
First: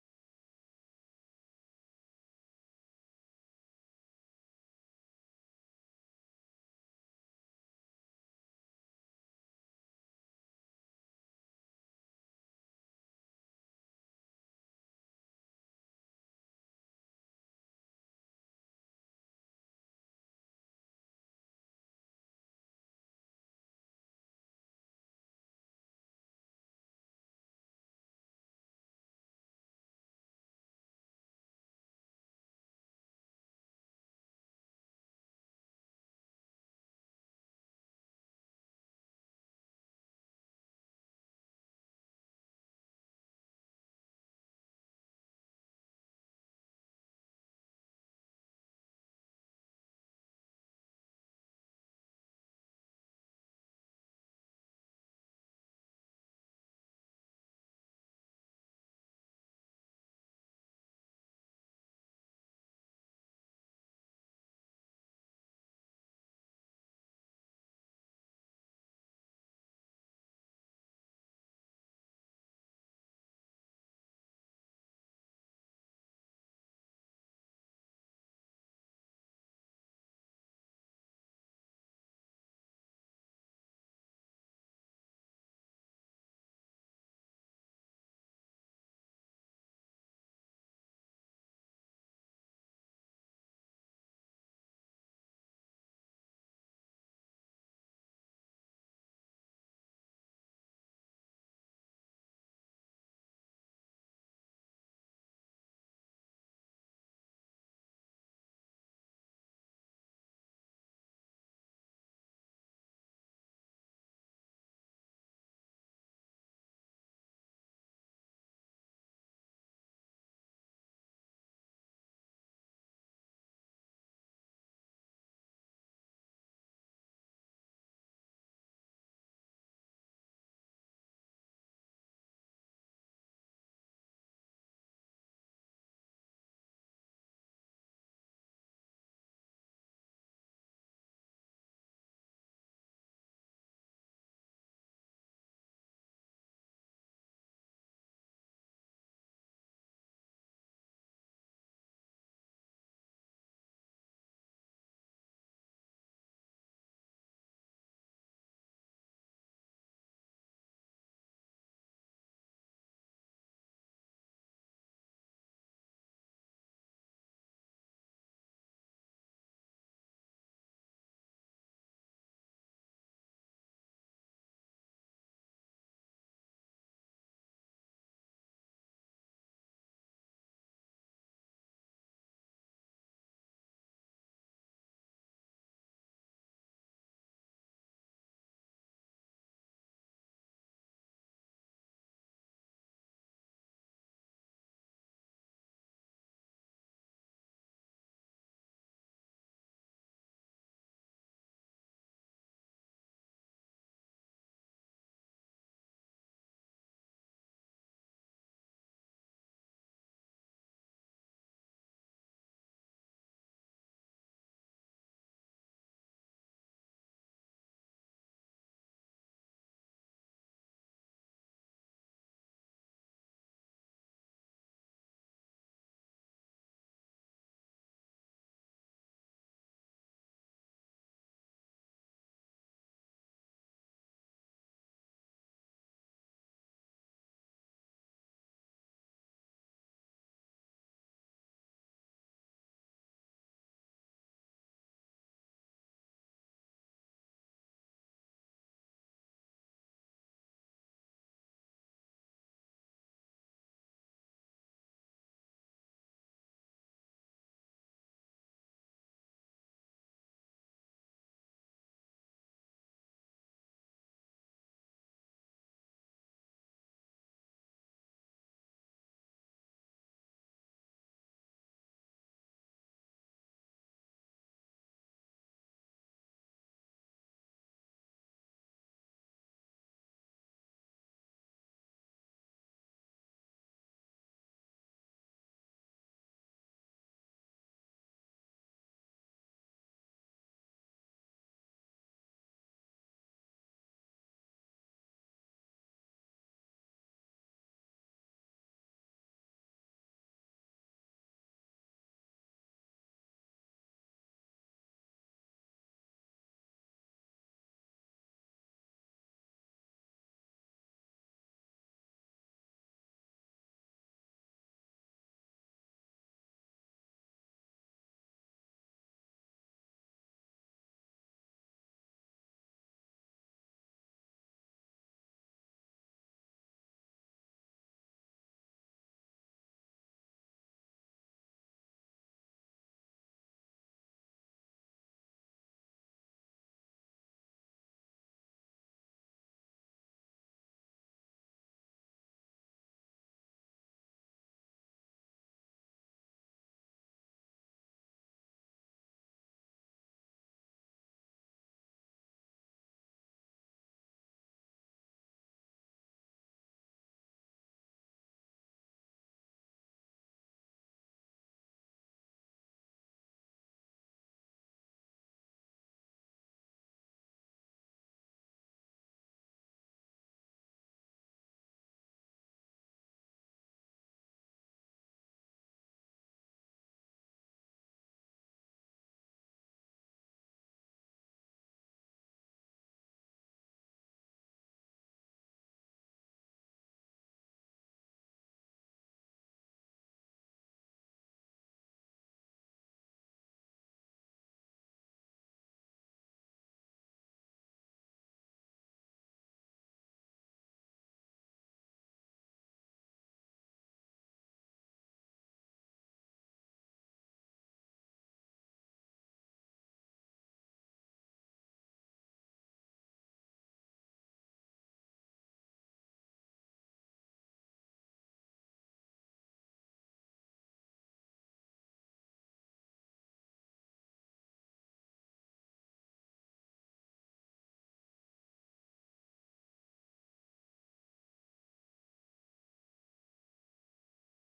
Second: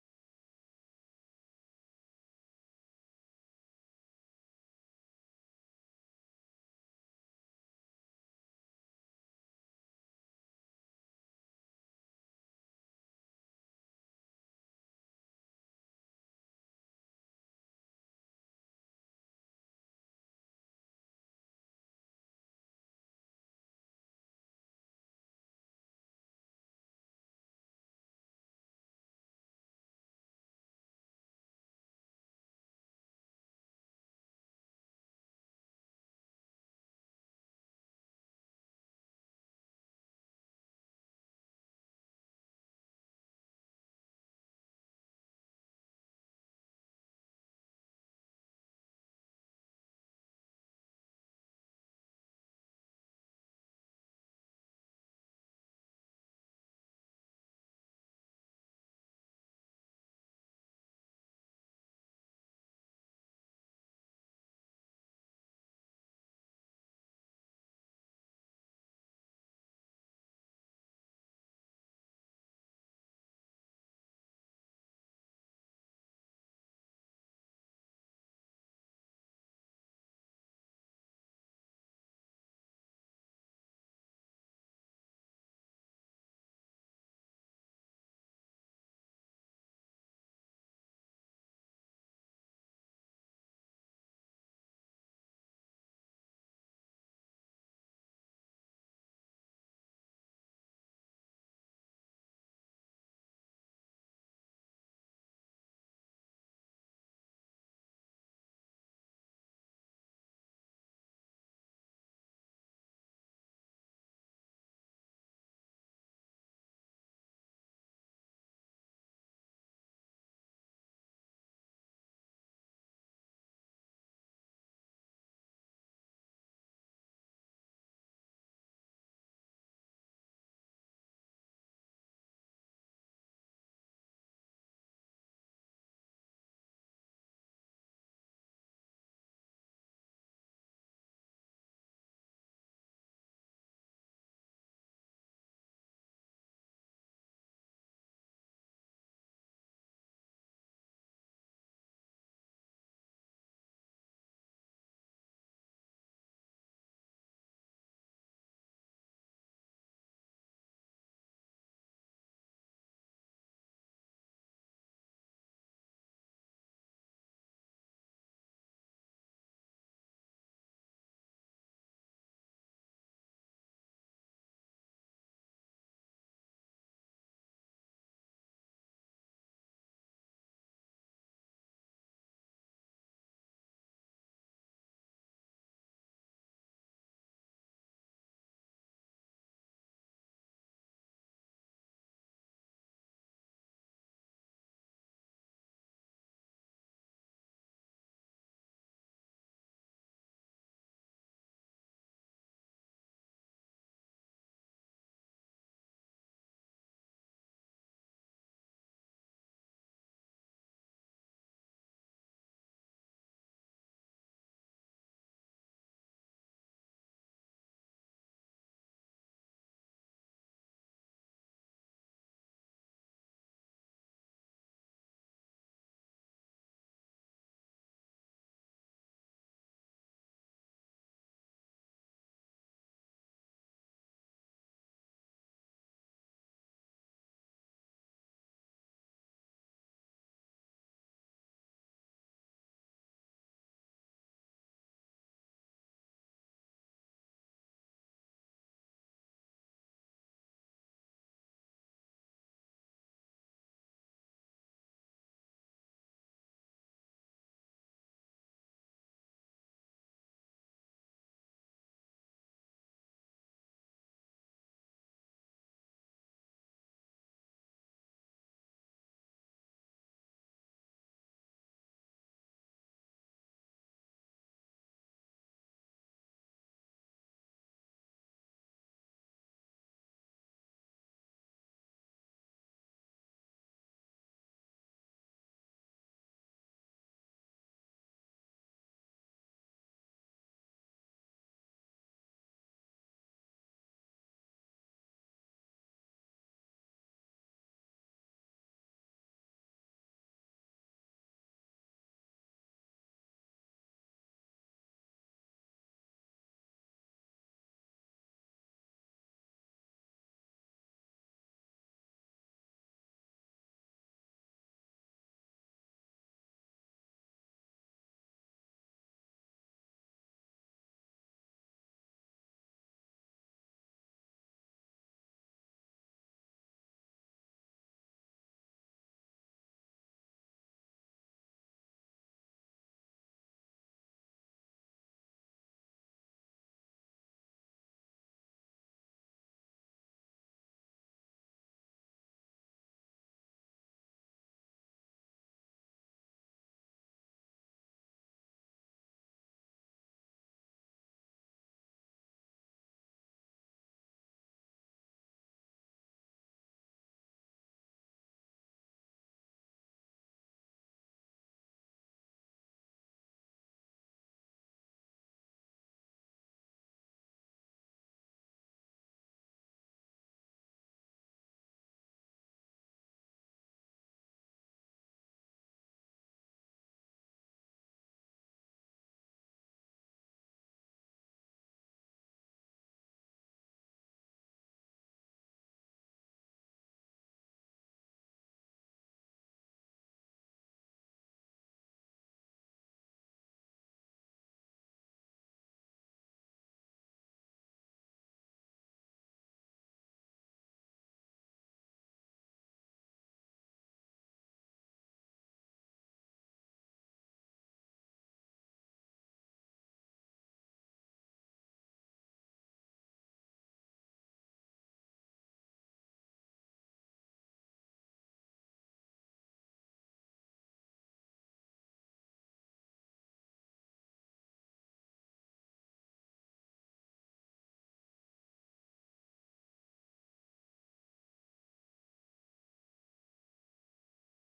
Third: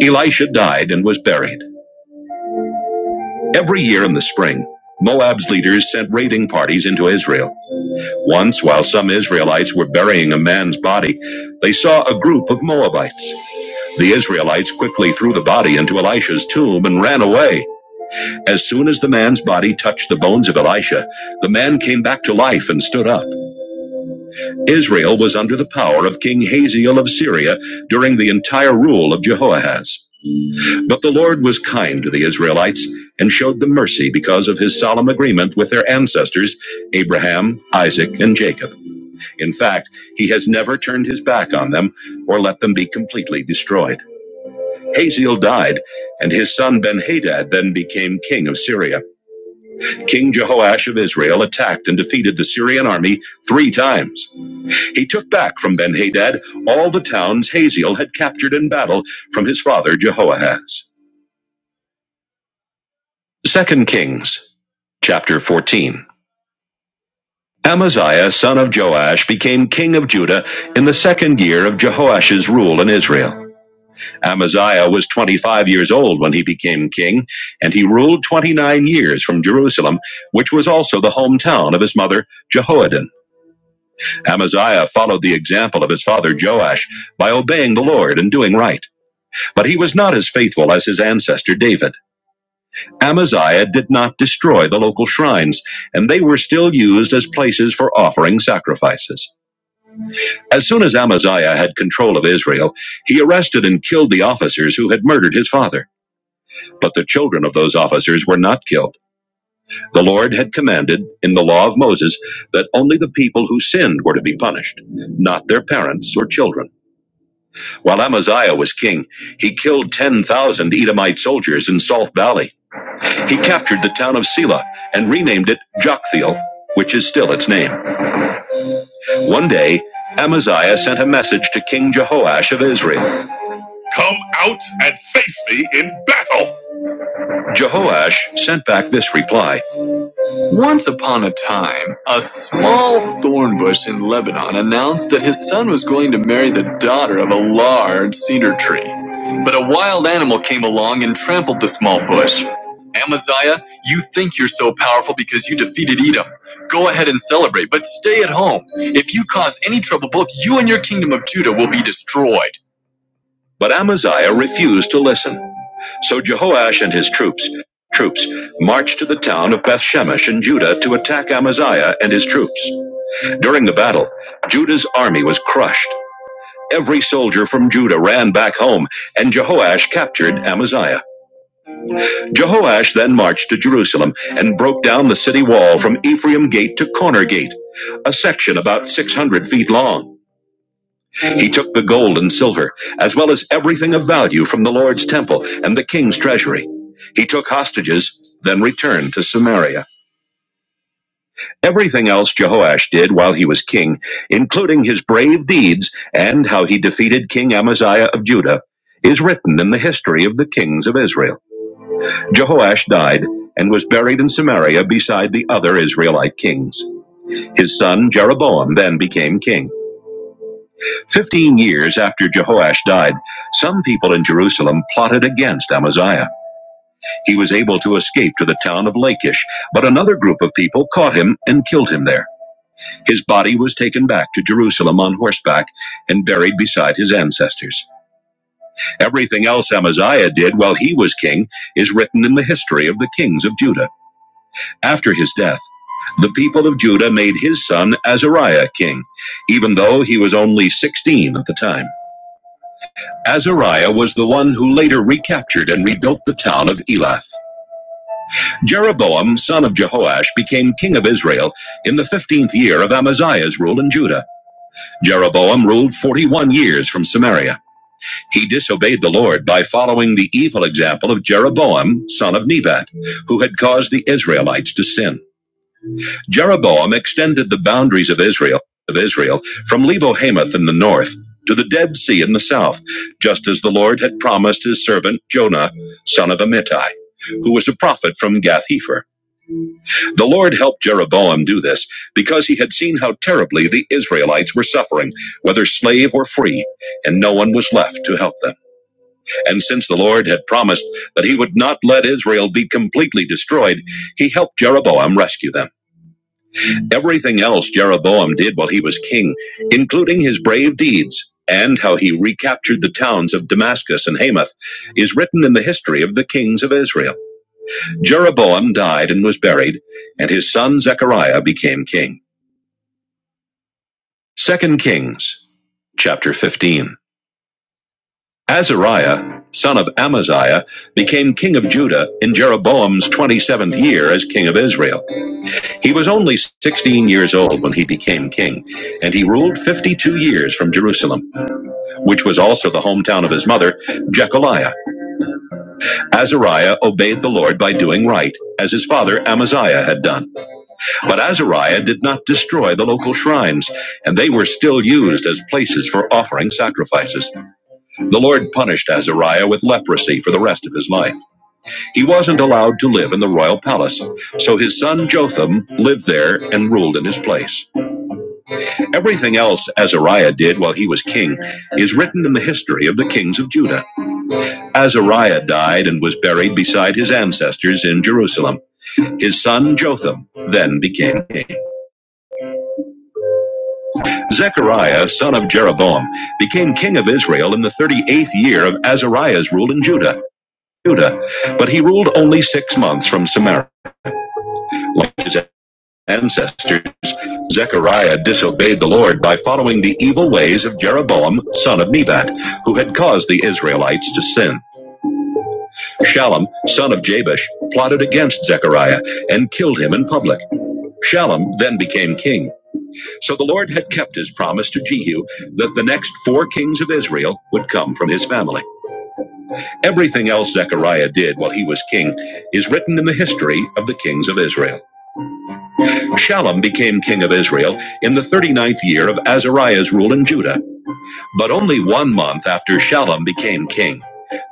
[SPEAKER 1] Elisha died and was buried. Every year in the spring, Moab's leaders sent raiding parties into Israel. Once, while some Israelites were burying a man's body, they saw a group of Moabites. The Israelites quickly threw the body into Elisha's tomb and ran away. As soon as the man's body touched the bones of Elisha, the man came back to life and stood up. Israel was under the power of King Hazael of Syria during the entire rule of Jehoahaz. But the Lord was kind to the Israelites and showed them mercy because of his solemn agreement with their ancestors, Abraham, Isaac, and Jacob. In fact, he has never turned his back on them or let them be completely destroyed. Haziel died, and his son Ben-Hadad then became king of Syria. King Jehoash of Israel attacked and defeated the Syrian army three times. He took back from Ben-Hadad all the towns Haziel had captured in battle from his father Jehoahaz. Second Kings chapter 14. Amaziah son of Joash became king of Judah in the second year of Jehoash's rule in Israel. Amaziah was 25 years old when he became king, and he ruled 29 years from Jerusalem, which was also the hometown of his mother Jehoiadin. Amaziah followed the example of his father Joash by obeying the Lord and doing right, but he was not as faithful as his ancestor David. Amaziah did not destroy the local shrines, and they were still used as places for offering sacrifices. As soon as Amaziah had control of Israel, he arrested and killed the officers who had murdered his father. But the children of those officers were not killed. The Lord had commanded, in the law of Moses, that only the people who sinned were to be punished, not their parents or children. While Amaziah was king, he killed 10,000 Edomite soldiers in Salt Valley. He captured the town of Sela and renamed it Jokthiel, which is still its name. One day, Amaziah sent a message to King Jehoash of Israel Come out and face me in battle! Jehoash sent back this reply. Once upon a time, a small thorn bush in Lebanon announced that his son was going to marry the daughter of a large cedar tree. But a wild animal came along and trampled the small bush. Amaziah, you think you're so powerful because you defeated Edom. Go ahead and celebrate, but stay at home. If you cause any trouble, both you and your kingdom of Judah will be destroyed. But Amaziah refused to listen. So Jehoash and his troops troops marched to the town of Bethshemesh in Judah to attack Amaziah and his troops. During the battle, Judah's army was crushed. Every soldier from Judah ran back home, and Jehoash captured Amaziah. Jehoash then marched to Jerusalem and broke down the city wall from Ephraim Gate to Corner Gate, a section about 600 feet long. He took the gold and silver, as well as everything of value from the Lord's temple and the king's treasury. He took hostages, then returned to Samaria. Everything else Jehoash did while he was king, including his brave deeds and how he defeated King Amaziah of Judah, is written in the history of the kings of Israel. Jehoash died and was buried in Samaria beside the other Israelite kings. His son Jeroboam then became king. Fifteen years after Jehoash died, some people in Jerusalem plotted against Amaziah. He was able to escape to the town of Lachish, but another group of people caught him and killed him there. His body was taken back to Jerusalem on horseback and buried beside his ancestors. Everything else Amaziah did while he was king is written in the history of the kings of Judah. After his death, the people of Judah made his son Azariah king, even though he was only 16 at the time. Azariah was the one who later recaptured and rebuilt the town of Elath. Jeroboam, son of Jehoash, became king of Israel in the 15th year of Amaziah's rule in Judah. Jeroboam ruled 41 years from Samaria. He disobeyed the Lord by following the evil example of Jeroboam, son of Nebat, who had caused the Israelites to sin. Jeroboam extended the boundaries of Israel of Israel from Lebo Hamath in the north to the Dead Sea in the south, just as the Lord had promised his servant Jonah, son of Amittai, who was a prophet from Gath Hefer. The Lord helped Jeroboam do this because he had seen how terribly the Israelites were suffering, whether slave or free, and no one was left to help them. And since the Lord had promised that he would not let Israel be completely destroyed, he helped Jeroboam rescue them. Everything else Jeroboam did while he was king, including his brave deeds and how he recaptured the towns of Damascus and Hamath, is written in the history of the kings of Israel. Jeroboam died and was buried, and his son Zechariah became king. Second Kings, chapter 15. Azariah, son of Amaziah, became king of Judah in Jeroboam's 27th year as king of Israel. He was only 16 years old when he became king, and he ruled 52 years from Jerusalem. which was also the hometown of his mother, Jechaliah. Azariah obeyed the Lord by doing right, as his father Amaziah had done. But Azariah did not destroy the local shrines, and they were still used as places for offering sacrifices. The Lord punished Azariah with leprosy for the rest of his life. He wasn't allowed to live in the royal palace, so his son Jotham lived there and ruled in his place. Everything else Azariah did while he was king is written in the history of the kings of Judah. Azariah died and was buried beside his ancestors in Jerusalem. His son Jotham then became king. Zechariah, son of Jeroboam, became king of Israel in the 38th year of Azariah's rule in Judah. Judah, but he ruled only six months from Samaria. Like his ancestors, Zechariah disobeyed the Lord by following the evil ways of Jeroboam, son of Nebat, who had caused the Israelites to sin. Shallum, son of Jabesh, plotted against Zechariah and killed him in public. Shallum then became king. So the Lord had kept his promise to Jehu that the next four kings of Israel would come from his family. Everything else Zechariah did while he was king is written in the history of the kings of Israel. Shallum became king of Israel in the thirty-ninth year of Azariah's rule in Judah, but only one month after Shallum became king.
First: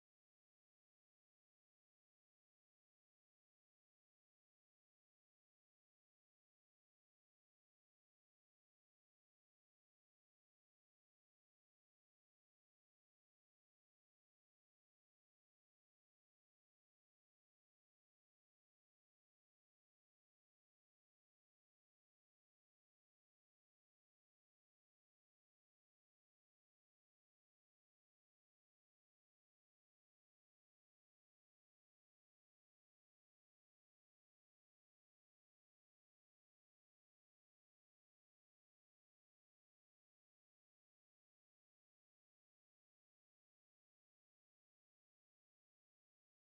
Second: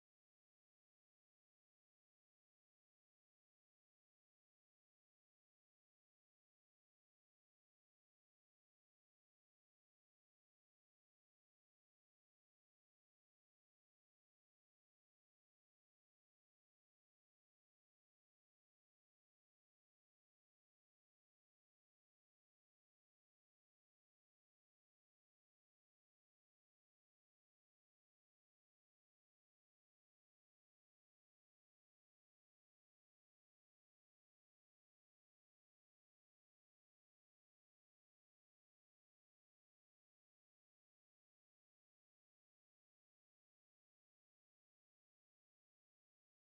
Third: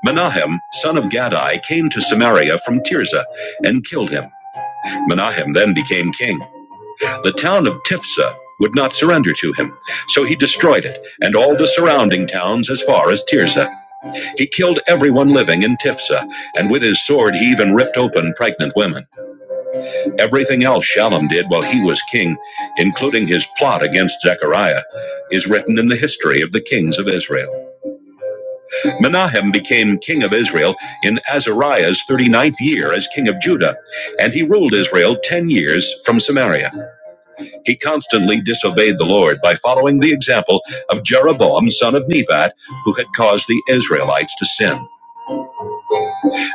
[SPEAKER 1] Menahem, son of Gadai, came to Samaria from Tirzah and killed him. Menahem then became king. The town of Tifsa would not surrender to him, so he destroyed it and all the surrounding towns as far as Tirzah. He killed everyone living in Tifsa, and with his sword he even ripped open pregnant women. Everything else Shallum did while he was king, including his plot against Zechariah, is written in the history of the kings of Israel. Menahem became king of Israel in Azariah's thirty-ninth year as king of Judah, and he ruled Israel 10 years from Samaria. He constantly disobeyed the Lord by following the example of Jeroboam, son of Nebat, who had caused the Israelites to sin.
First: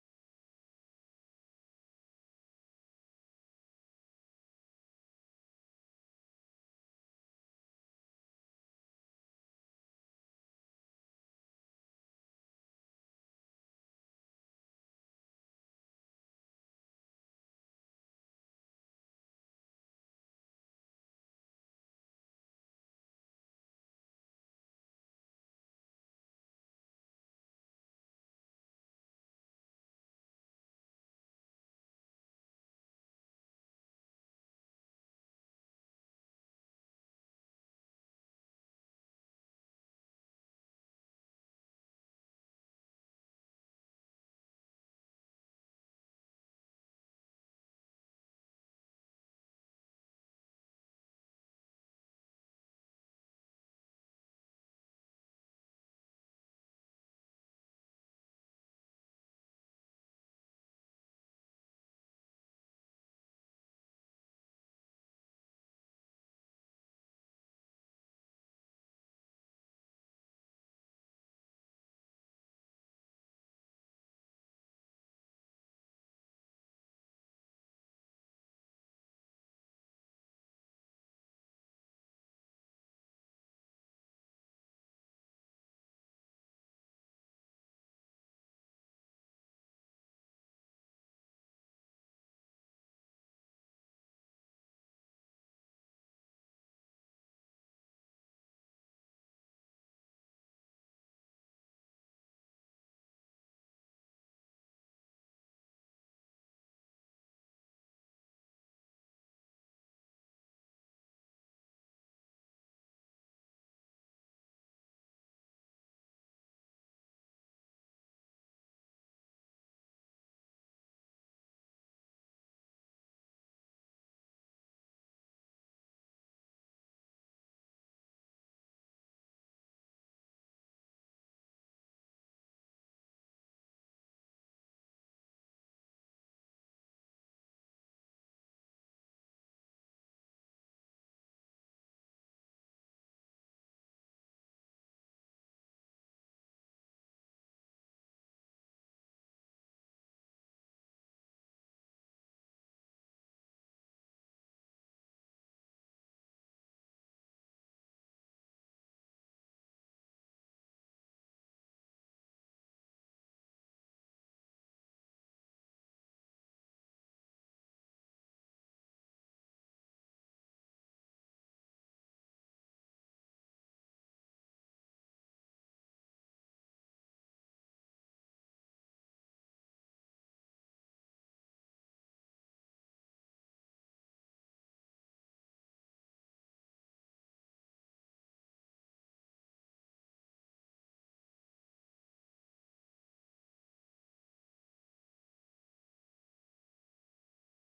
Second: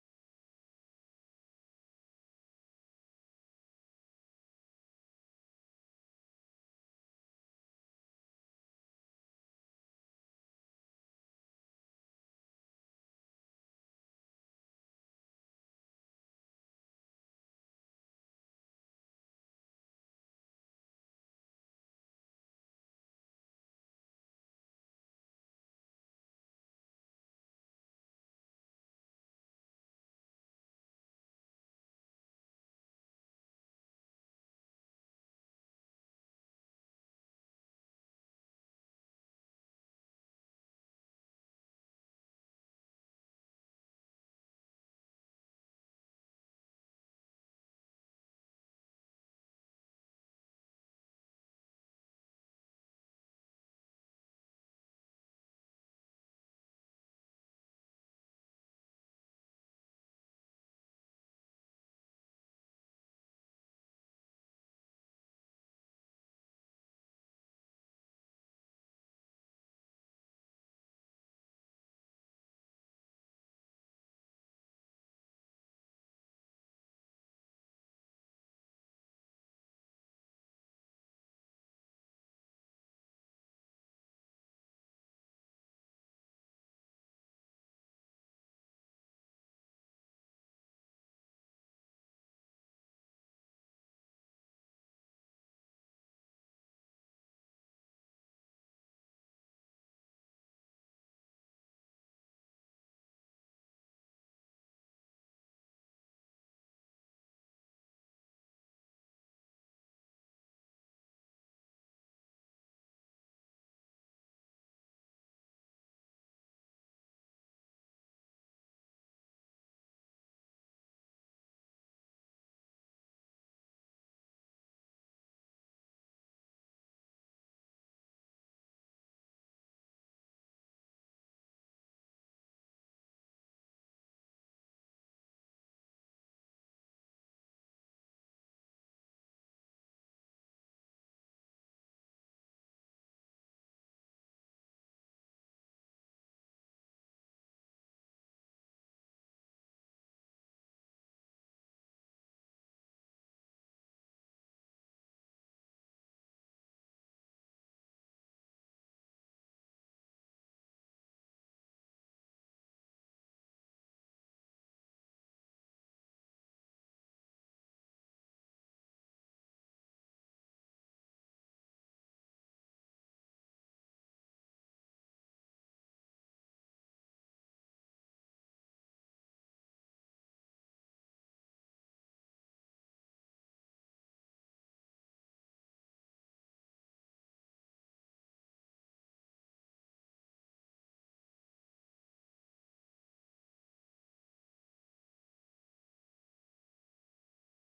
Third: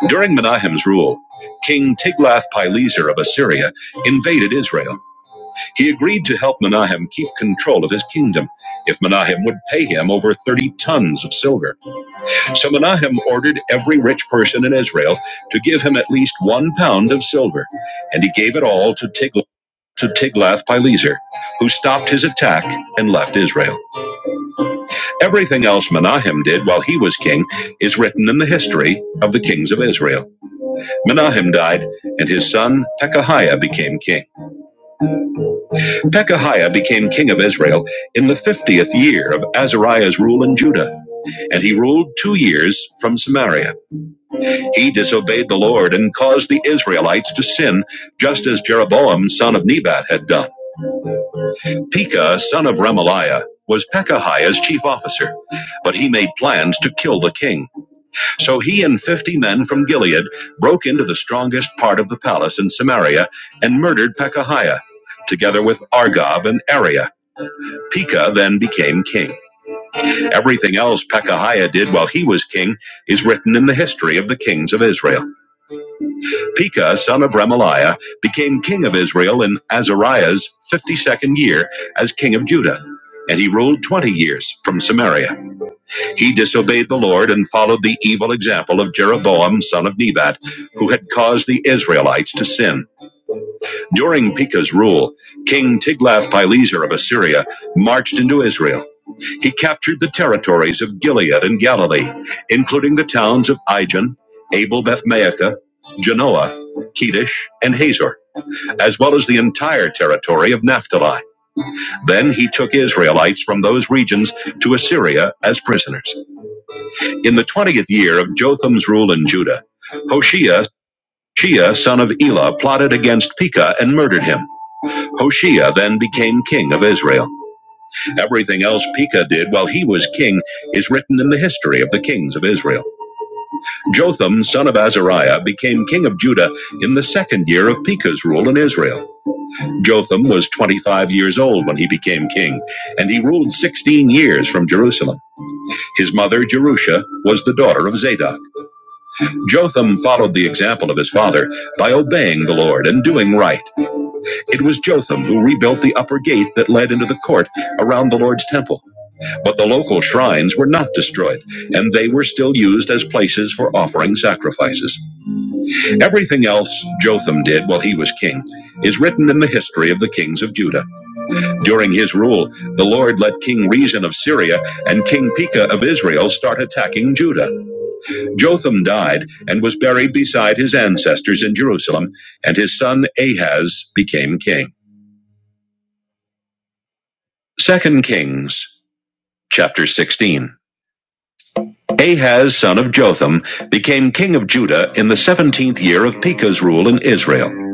[SPEAKER 1] During Menahem's rule, King Tiglath-Pileser of Assyria invaded Israel. He agreed to help Menahem keep control of his kingdom if Menahem would pay him over 30 tons of silver. So Menahem ordered every rich person in Israel to give him at least one pound of silver, and he gave it all to Tiglath. To Tiglath-Pileser, who stopped his attack and left Israel. Everything else Menahem did while he was king is written in the history of the kings of Israel. Menahem died, and his son Pekahiah became king. Pekahiah became king of Israel in the fiftieth year of Azariah's rule in Judah, and he ruled two years from Samaria. He disobeyed the Lord and caused the Israelites to sin, just as Jeroboam son of Nebat had done. Pekah son of Remaliah was Pekahiah's chief officer, but he made plans to kill the king. So he and 50 men from Gilead broke into the strongest part of the palace in Samaria and murdered Pekahiah. Together with Argob and Ariah. Pekah then became king. Everything else Pekahiah did while he was king is written in the history of the kings of Israel. Pekah, son of Remaliah, became king of Israel in Azariah's 52nd year as king of Judah, and he ruled 20 years from Samaria. He disobeyed the Lord and followed the evil example of Jeroboam, son of Nebat, who had caused the Israelites to sin. During Pekah's rule, King Tiglath-Pileser of Assyria marched into Israel he captured the territories of Gilead and Galilee, including the towns of Ijon, Abel Bethmaachah, Genoa, Kedesh, and Hazor, as well as the entire territory of Naphtali. Then he took Israelites from those regions to Assyria as prisoners. In the 20th year of Jotham's rule in Judah, Hoshea, Shea, son of Elah, plotted against Pekah and murdered him. Hoshea then became king of Israel. Everything else Pekah did while he was king is written in the history of the kings of Israel. Jotham, son of Azariah, became king of Judah in the second year of Pekah's rule in Israel. Jotham was 25 years old when he became king, and he ruled 16 years from Jerusalem. His mother, Jerusha, was the daughter of Zadok. Jotham followed the example of his father by obeying the Lord and doing right. It was Jotham who rebuilt the upper gate that led into the court around the Lord's temple. But the local shrines were not destroyed, and they were still used as places for offering sacrifices. Everything else Jotham did while he was king is written in the history of the kings of Judah. During his rule, the Lord let King Rezin of Syria and King Pekah of Israel start attacking Judah. Jotham died and was buried beside his ancestors in Jerusalem, and his son Ahaz became king. Second Kings chapter 16. Ahaz son of Jotham became king of Judah in the 17th year of Pekah's rule in Israel.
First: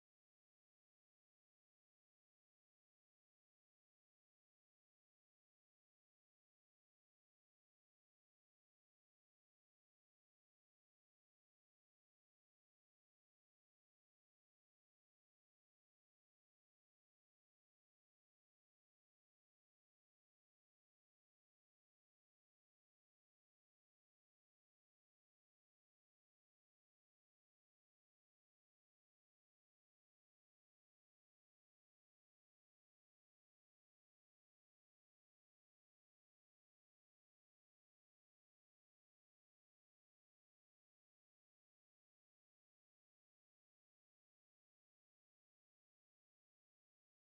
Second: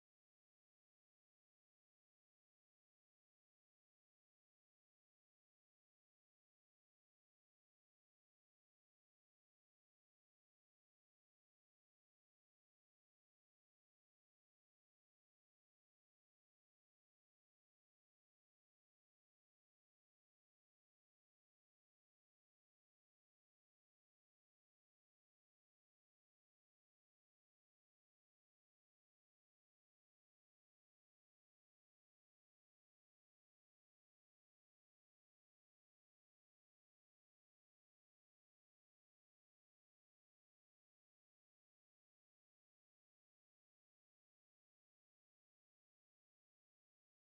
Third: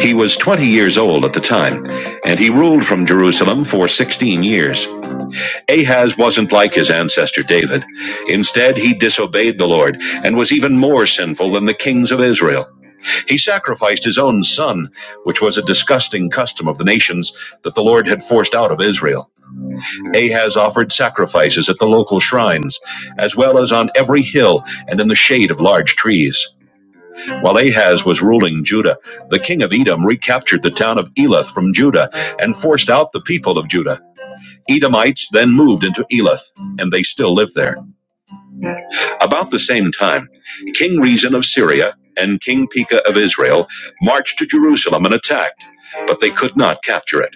[SPEAKER 1] He was 20 years old at the time, and he ruled from Jerusalem for 16 years. Ahaz wasn't like his ancestor David. Instead, he disobeyed the Lord and was even more sinful than the kings of Israel. He sacrificed his own son, which was a disgusting custom of the nations that the Lord had forced out of Israel. Ahaz offered sacrifices at the local shrines, as well as on every hill and in the shade of large trees. While Ahaz was ruling Judah, the king of Edom recaptured the town of Elath from Judah and forced out the people of Judah. Edomites then moved into Elath, and they still live there. About the same time, King Rezin of Syria and King Pekah of Israel marched to Jerusalem and attacked, but they could not capture it.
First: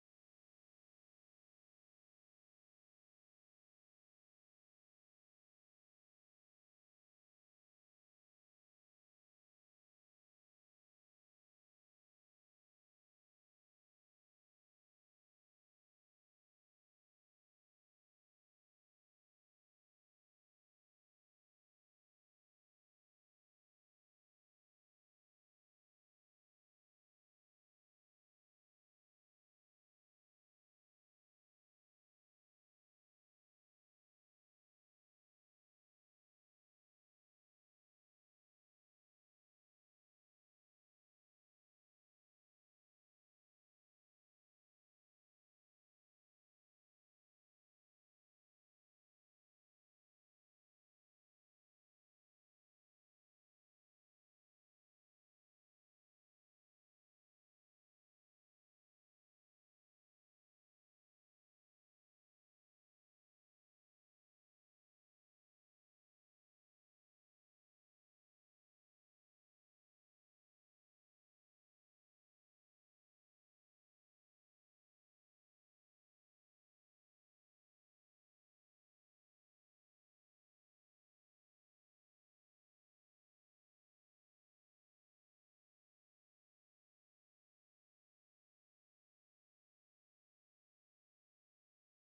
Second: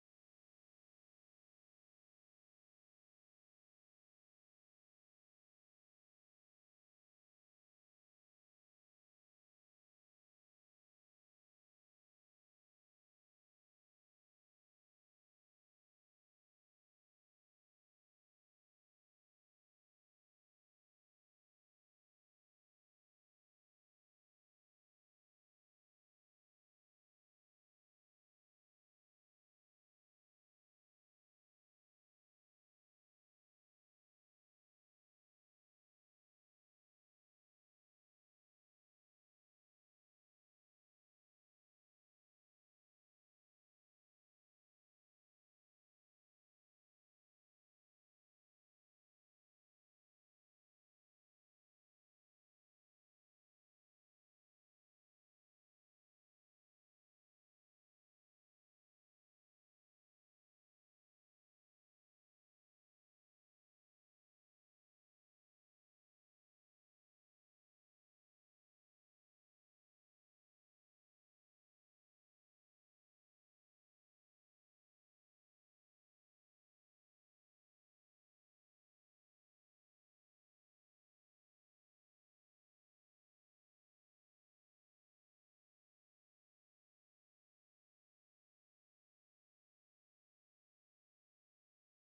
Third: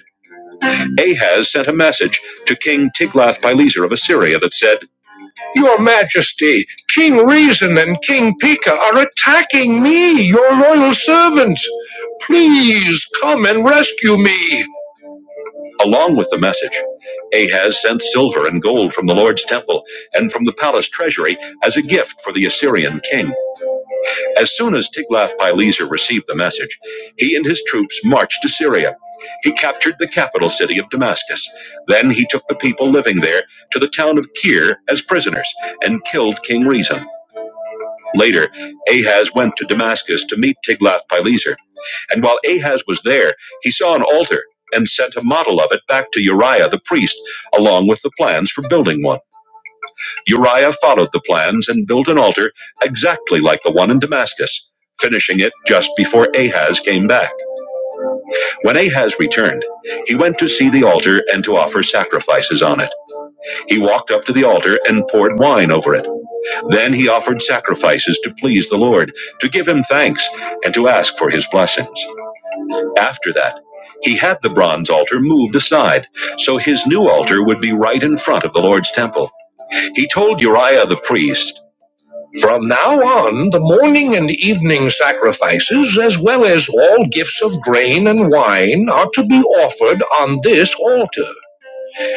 [SPEAKER 1] Ahaz sent a message to King Tiglath-Pileser of Assyria that said, Your Majesty, King Reason and King Pika are attacking me, your loyal servant. Please come and rescue me. Along with the message, Ahaz sent silver and gold from the Lord's temple and from the palace treasury as a gift for the Assyrian king. As soon as Tiglath-Pileser received the message, he and his troops marched to Syria. He captured the capital city of Damascus. Then he took the people living there to the town of Tyre as prisoners and killed King Reason. Later, Ahaz went to Damascus to meet Tiglath-Pileser. And while Ahaz was there, he saw an altar and sent a model of it back to Uriah the priest, along with the plans for building one. Uriah followed the plans and built an altar exactly like the one in Damascus, finishing it just before Ahaz came back. When Ahaz returned, he went to see the altar and to offer sacrifices on it. He walked up to the altar and poured wine over it. Then he offered sacrifices to please the Lord, to give him thanks, and to ask for his blessings. After that, he had the bronze altar moved aside, so his new altar would be right in front of the Lord's temple. He told Uriah the priest, Sacrifices as well as all gifts of grain and wine are to be offered on this altar.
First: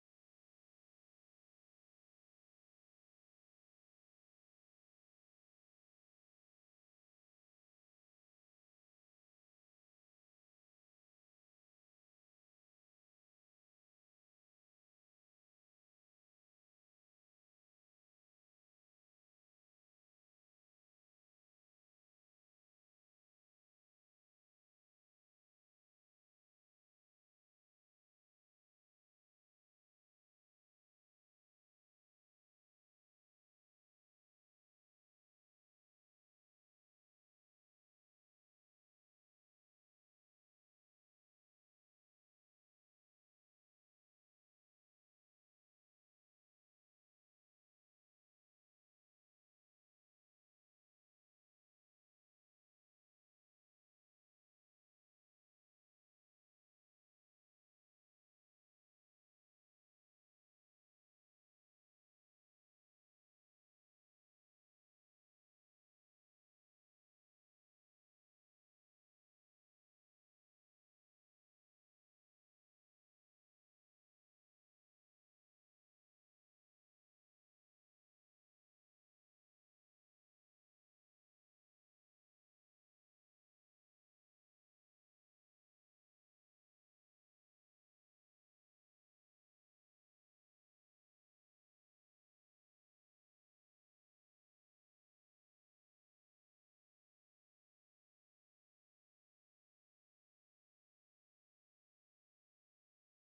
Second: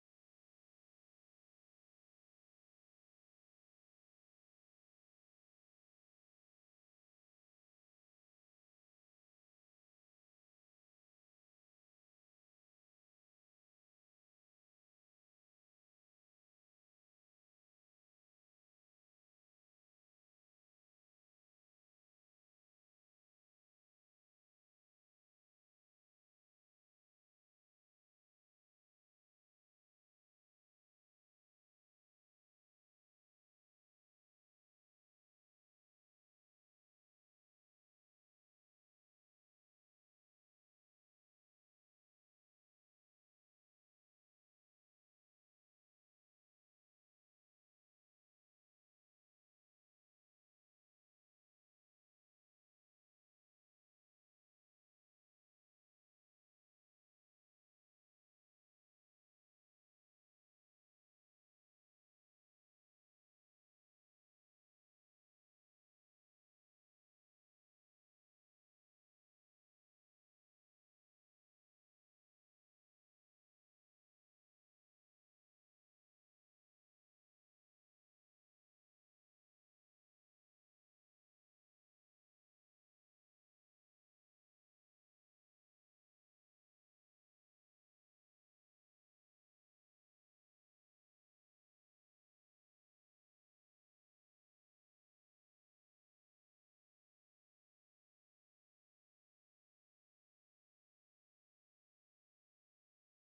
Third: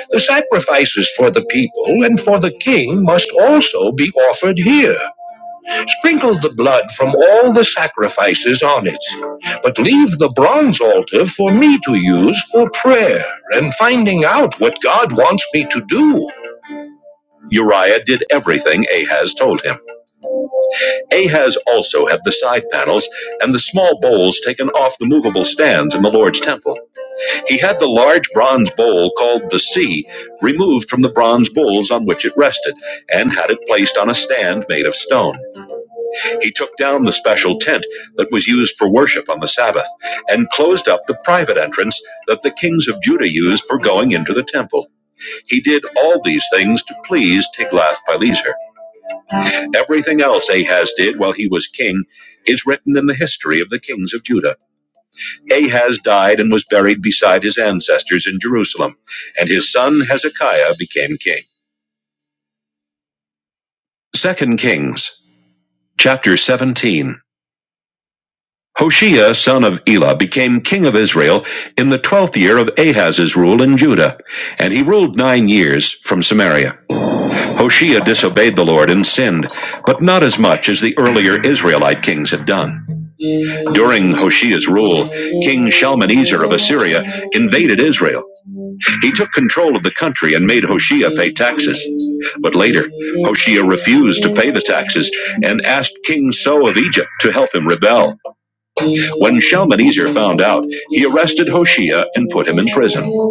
[SPEAKER 1] The sacrifices for the people and for the king must also be offered here. Sprinkle the blood from all the sacrifices on it, but leave the bronze altar for me to use for prayer and finding out what God wants me to do. Uriah did everything Ahaz told him. Ahaz also had the side panels and the small bowls taken off the movable stands in the Lord's temple. He had the large bronze bowl called the sea removed from the bronze bowls on which it rested and had it placed on a stand made of stone. He took down the special tent that was used for worship on the Sabbath and closed up the private entrance that the kings of Judah used for going into the temple. He did all these things to please Tiglath-Pileser. Everything else Ahaz did while he was king is written in the history of the kings of Judah. Ahaz died and was buried beside his ancestors in Jerusalem, and his son Hezekiah became king. Second Kings chapter 17 Hoshea son of Elah became king of Israel in the twelfth year of Ahaz's rule in Judah, and he ruled nine years from Samaria. Hoshea disobeyed the Lord and sinned, but not as much as the earlier Israelite kings had done. During Hoshea's rule, King Shalmaneser of Assyria invaded Israel. He took control of the country and made Hoshea pay taxes. But later, Hoshea refused to pay the taxes and asked King So of Egypt to help him rebel. When Shalmaneser found out, he arrested Hoshea and put him in prison.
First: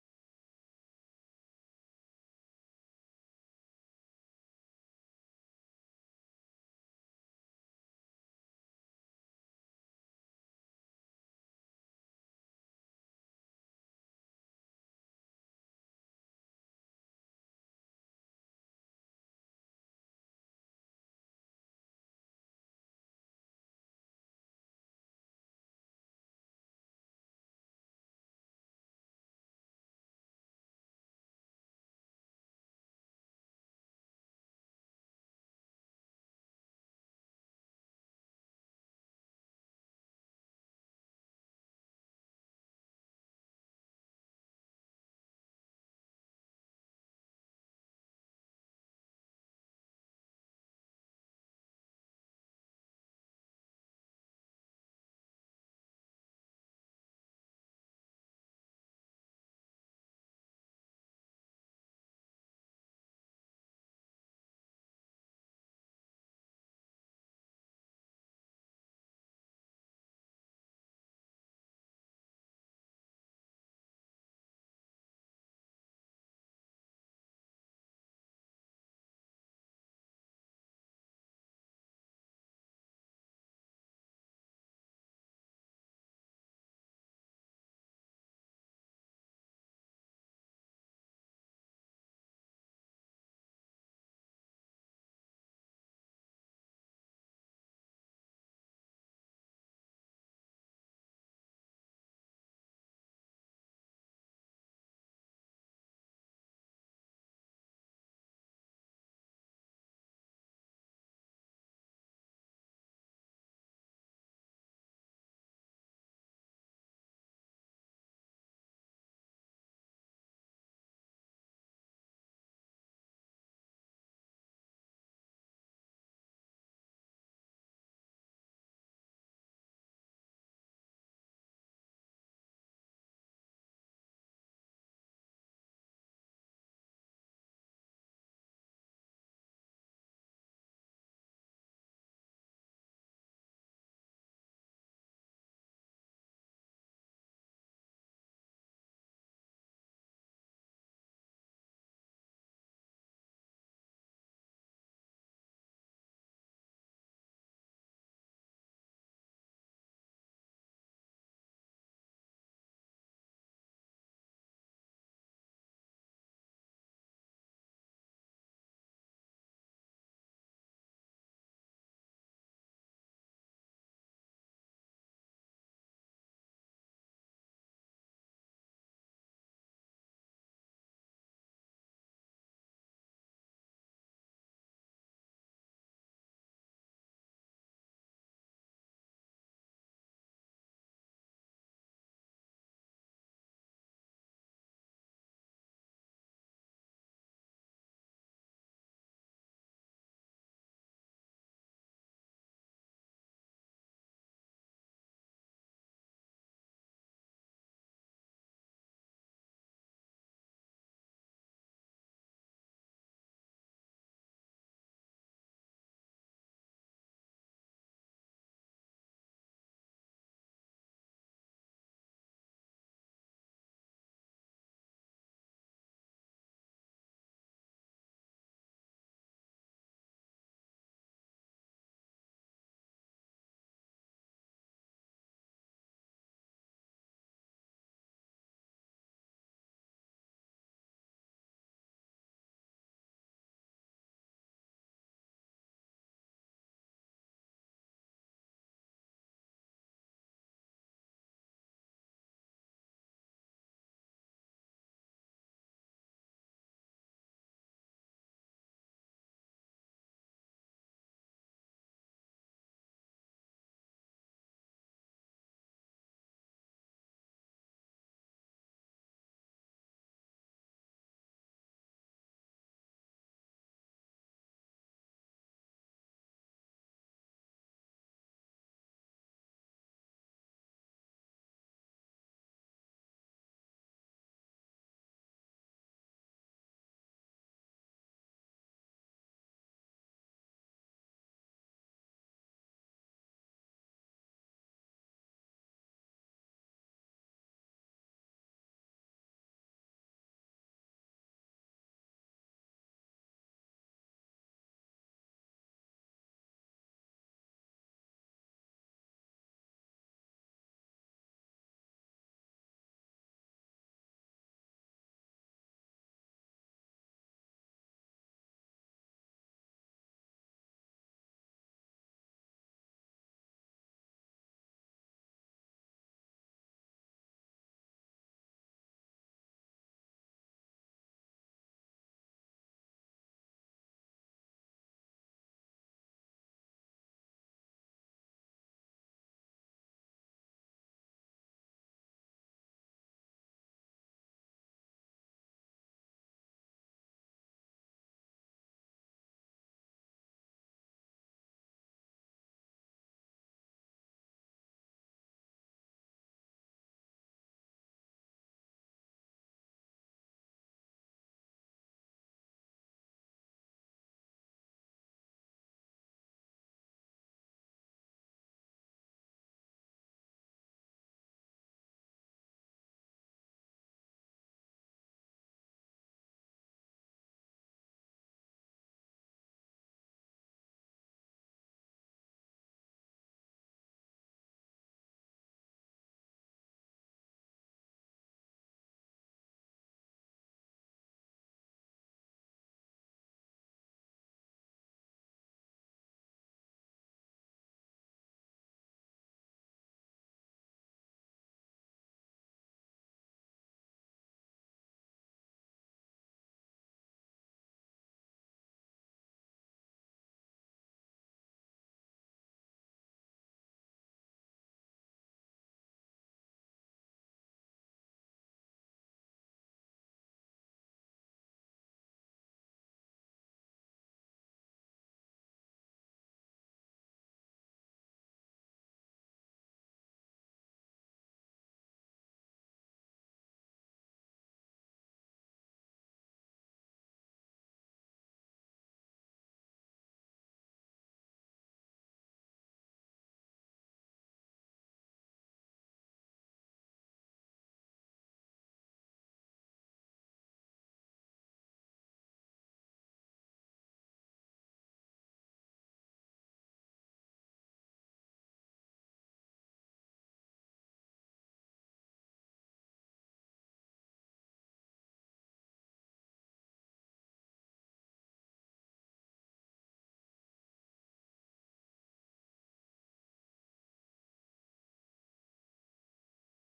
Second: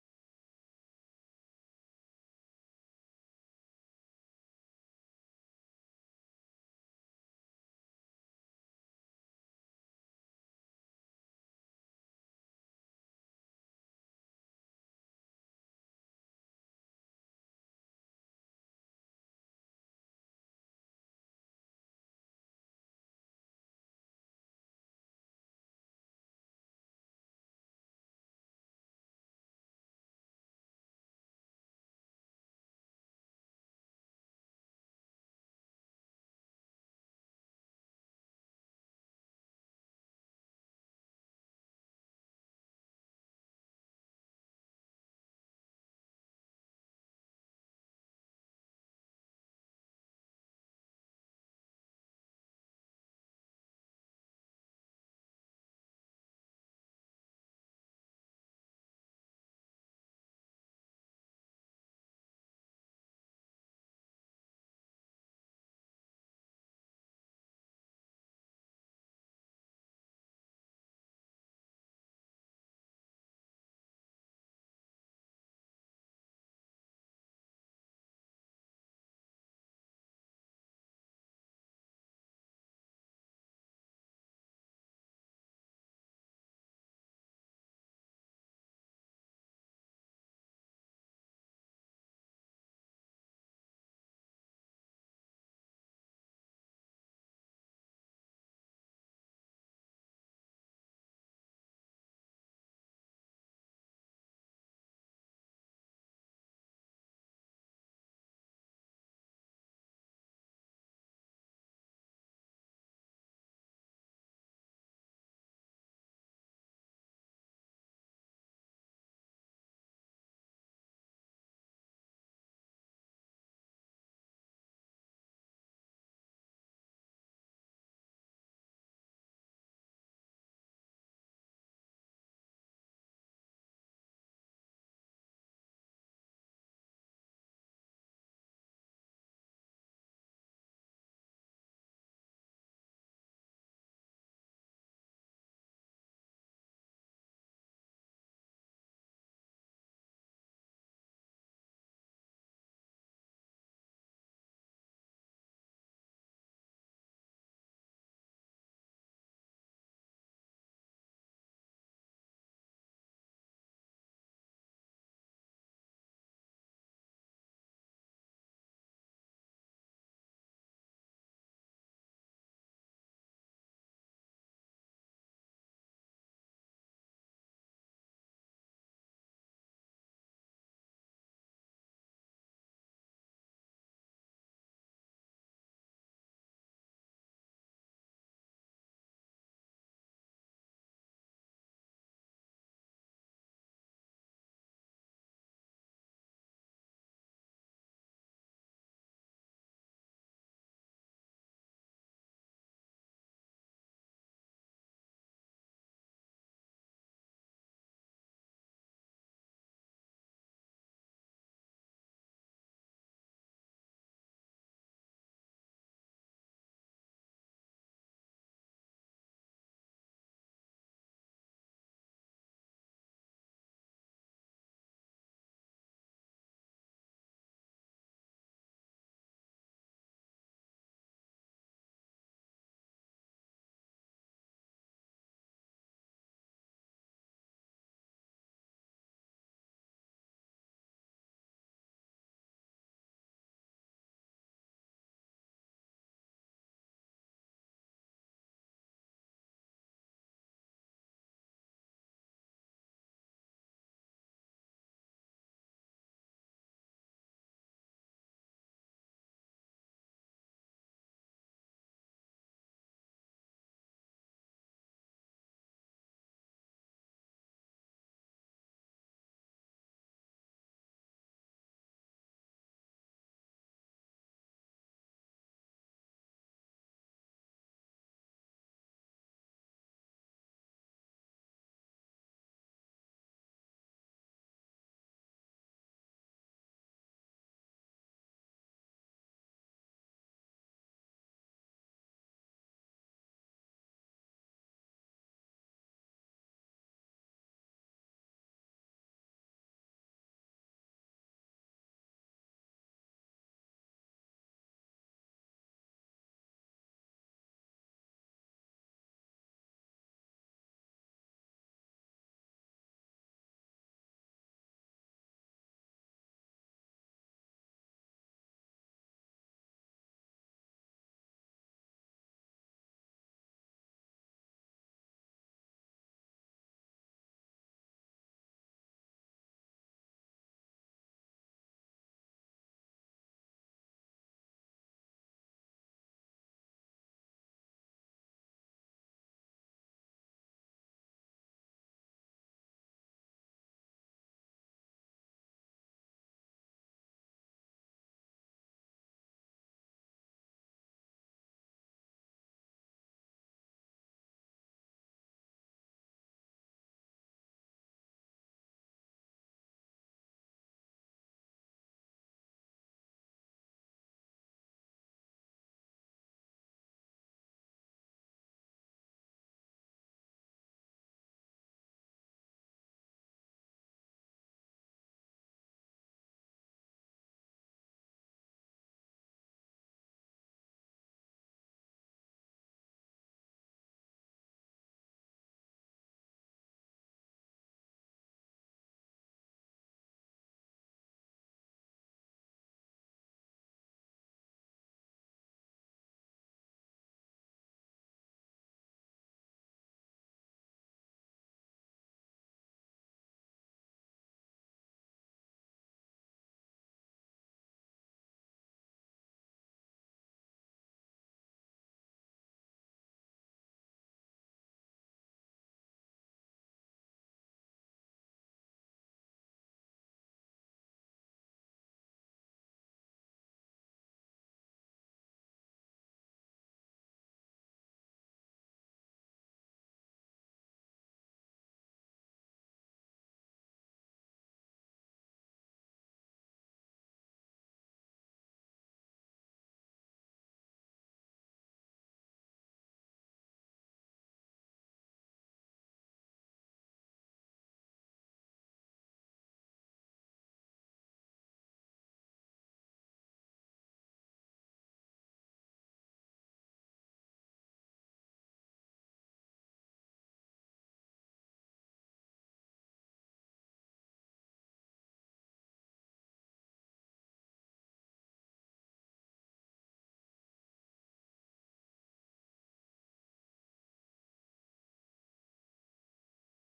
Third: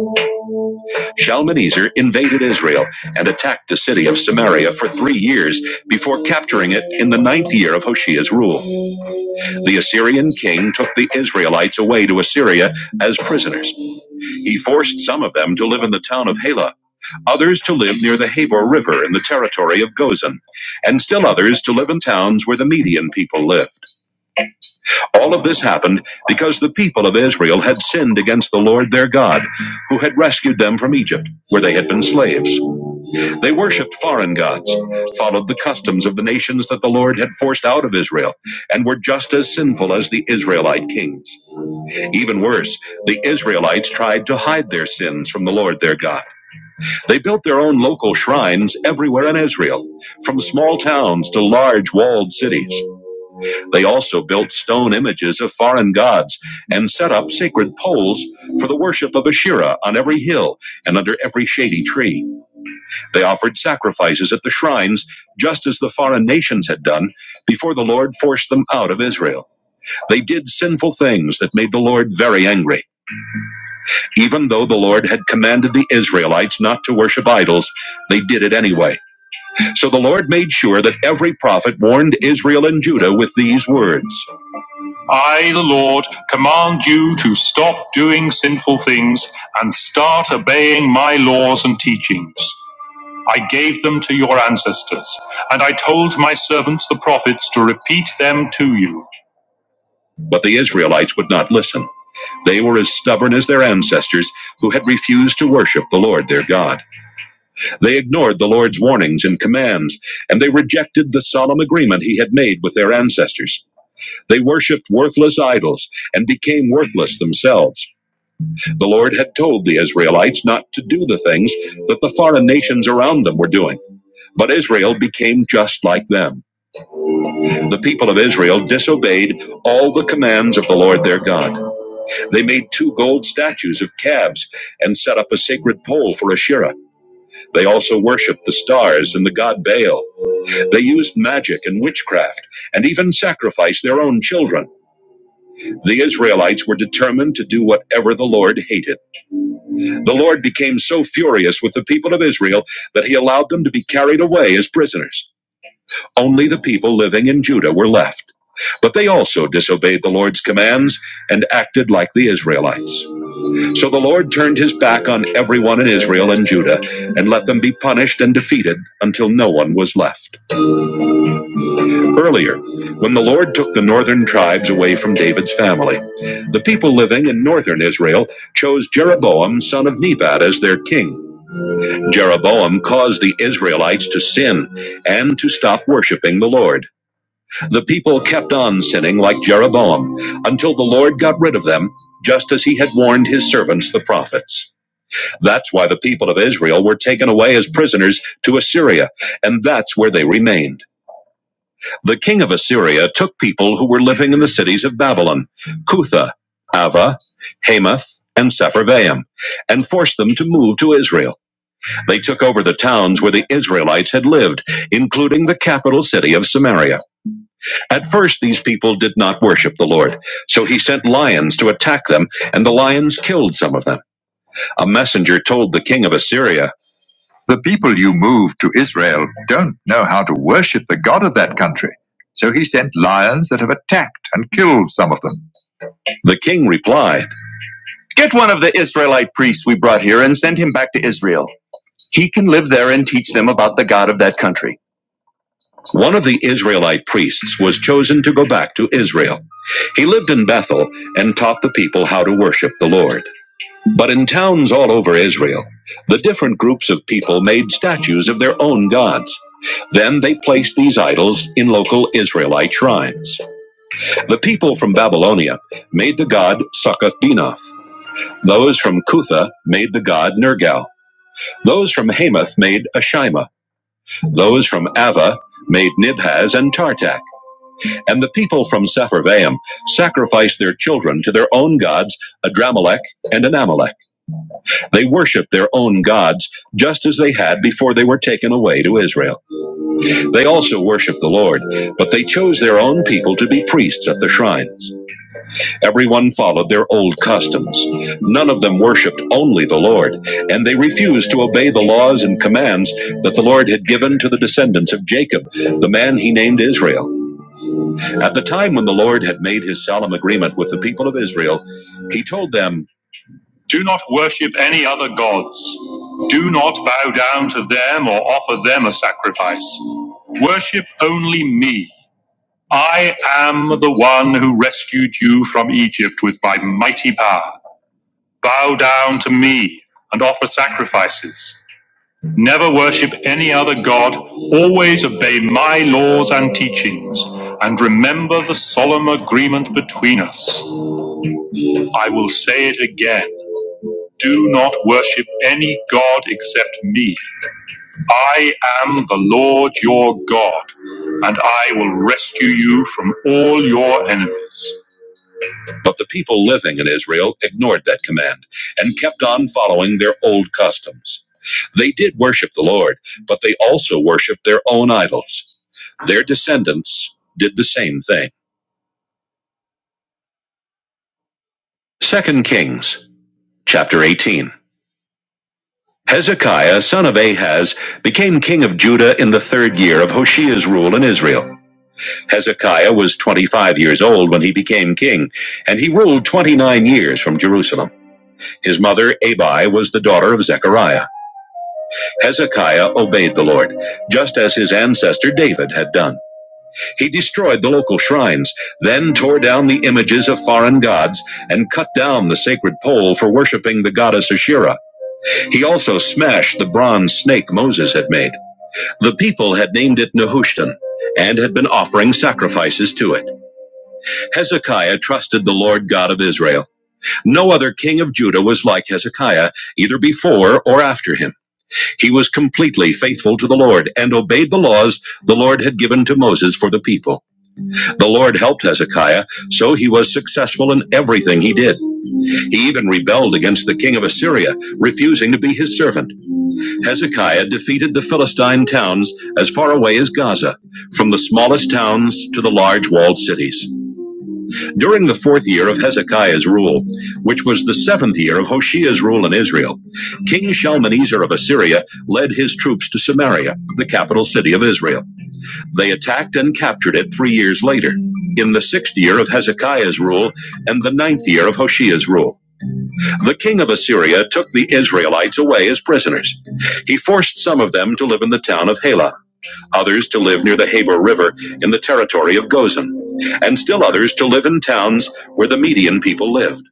[SPEAKER 1] Shalmaneser invaded Israel and attacked the city of Samaria for three years before capturing it in the ninth year of Hoshea's rule. The Assyrian king took the Israelites away to Assyria as prisoners. He forced some of them to live in the town of Halah, others to live near the Habor River in the territory of Gozan, and still others to live in towns where the Median people lived. All of this happened because the people of Israel had sinned against the Lord their God, who had rescued them from Egypt, where they had been slaves. They worshipped foreign gods, followed the customs of the nations that the Lord had forced out of Israel, and were just as sinful as the Israelite kings. Even worse, the Israelites tried to hide their sins from the Lord their God. They built their own local shrines everywhere in Israel, from small towns to large walled cities. They also built stone images of foreign gods and set up sacred poles for the worship of Asherah on every hill and under every shady tree. They offered sacrifices at the shrines, just as the foreign nations had done before the Lord forced them out of Israel. They did sinful things that made the Lord very angry. Even though the Lord had commanded the Israelites not to worship idols, they did it anyway. So the Lord made sure that every prophet warned Israel and Judah with these words I, the Lord, command you to stop doing sinful things and start obeying my laws and teachings. I gave them to your ancestors, and I told my servants the prophets to repeat them to you. But the Israelites would not listen. They were as stubborn as their ancestors who had refused to worship the Lord their God. They ignored the Lord's warnings and commands, and they rejected the solemn agreement he had made with their ancestors. They worshiped worthless idols and became worthless themselves. The Lord had told the Israelites not to do the things that the foreign nations around them were doing. But Israel became just like them. The people of Israel disobeyed all the commands of the Lord their God. They made two gold statues of calves and set up a sacred pole for Asherah. They also worshiped the stars and the god Baal. They used magic and witchcraft and even sacrificed their own children. The Israelites were determined to do whatever the Lord hated. The Lord became so furious with the people of Israel that he allowed them to be carried away as prisoners. Only the people living in Judah were left. But they also disobeyed the Lord's commands and acted like the Israelites. So the Lord turned his back on everyone in Israel and Judah and let them be punished and defeated until no one was left. earlier when the Lord took the northern tribes away from David's family. The people living in northern Israel chose Jeroboam, son of Nebat, as their king. Jeroboam caused the Israelites to sin and to stop worshiping the Lord. The people kept on sinning like Jeroboam until the Lord got rid of them, just as he had warned his servants, the prophets. That's why the people of Israel were taken away as prisoners to Assyria, and that's where they remained. The king of Assyria took people who were living in the cities of Babylon, Cutha, Ava, Hamath, and Sepharvaim, and forced them to move to Israel. They took over the towns where the Israelites had lived, including the capital city of Samaria. At first, these people did not worship the Lord, so he sent lions to attack them, and the lions killed some of them. A messenger told the king of Assyria, the people you moved to Israel don't know how to worship the God of that country, so he sent lions that have attacked and killed some of them. The king replied, Get one of the Israelite priests we brought here and send him back to Israel. He can live there and teach them about the God of that country. One of the Israelite priests was chosen to go back to Israel. He lived in Bethel and taught the people how to worship the Lord. But in towns all over Israel, the different groups of people made statues of their own gods. Then they placed these idols in local Israelite shrines. The people from Babylonia made the god Succoth Benoth. Those from Cutha made the god Nergal. Those from Hamath made Ashima. Those from Ava made Nibhaz and Tartak. And the people from Sepharvaim sacrificed their children to their own gods, Adramelech and Anamelech. They worship their own gods, just as they had before they were taken away to Israel. They also worship the Lord, but they chose their own people to be priests at the shrines. Everyone followed their old customs. None of them worshiped only the Lord, and they refused to obey the laws and commands that the Lord had given to the descendants of Jacob, the man he named Israel. At the time when the Lord had made his solemn agreement with the people of Israel, he told them, Do not worship any other gods. Do not bow down to them or offer them a sacrifice. Worship only me. I am the one who rescued you from Egypt with my mighty power. Bow down to me and offer sacrifices. Never worship any other god. Always obey my laws and teachings. And remember the solemn agreement between us. I will say it again. Do not worship any god except me. I am the Lord your God, and I will rescue you from all your enemies. But the people living in Israel ignored that command and kept on following their old customs. They did worship the Lord, but they also worshiped their own idols. Their descendants did the same thing. Second Kings chapter 18. Hezekiah, son of Ahaz, became king of Judah in the third year of Hoshea's rule in Israel. Hezekiah was 25 years old when he became king, and he ruled 29 years from Jerusalem. His mother, Abi, was the daughter of Zechariah. Hezekiah obeyed the Lord, just as his ancestor David had done. He destroyed the local shrines, then tore down the images of foreign gods, and cut down the sacred pole for worshiping the goddess Asherah. He also smashed the bronze snake Moses had made. The people had named it Nehushtan and had been offering sacrifices to it. Hezekiah trusted the Lord God of Israel. No other king of Judah was like Hezekiah, either before or after him. He was completely faithful to the Lord and obeyed the laws the Lord had given to Moses for the people. The Lord helped Hezekiah, so he was successful in everything he did. He even rebelled against the king of Assyria, refusing to be his servant. Hezekiah defeated the Philistine towns as far away as Gaza, from the smallest towns to the large walled cities. During the fourth year of Hezekiah's rule, which was the seventh year of Hoshea's rule in Israel, King Shalmaneser of Assyria led his troops to Samaria, the capital city of Israel. They attacked and captured it three years later, in the sixth year of Hezekiah's rule and the ninth year of Hoshea's rule. The king of Assyria took the Israelites away as prisoners. He forced some of them to live in the town of Halah others to live near the Habur River in the territory of Gozan, and still others to live in towns where the Median people lived.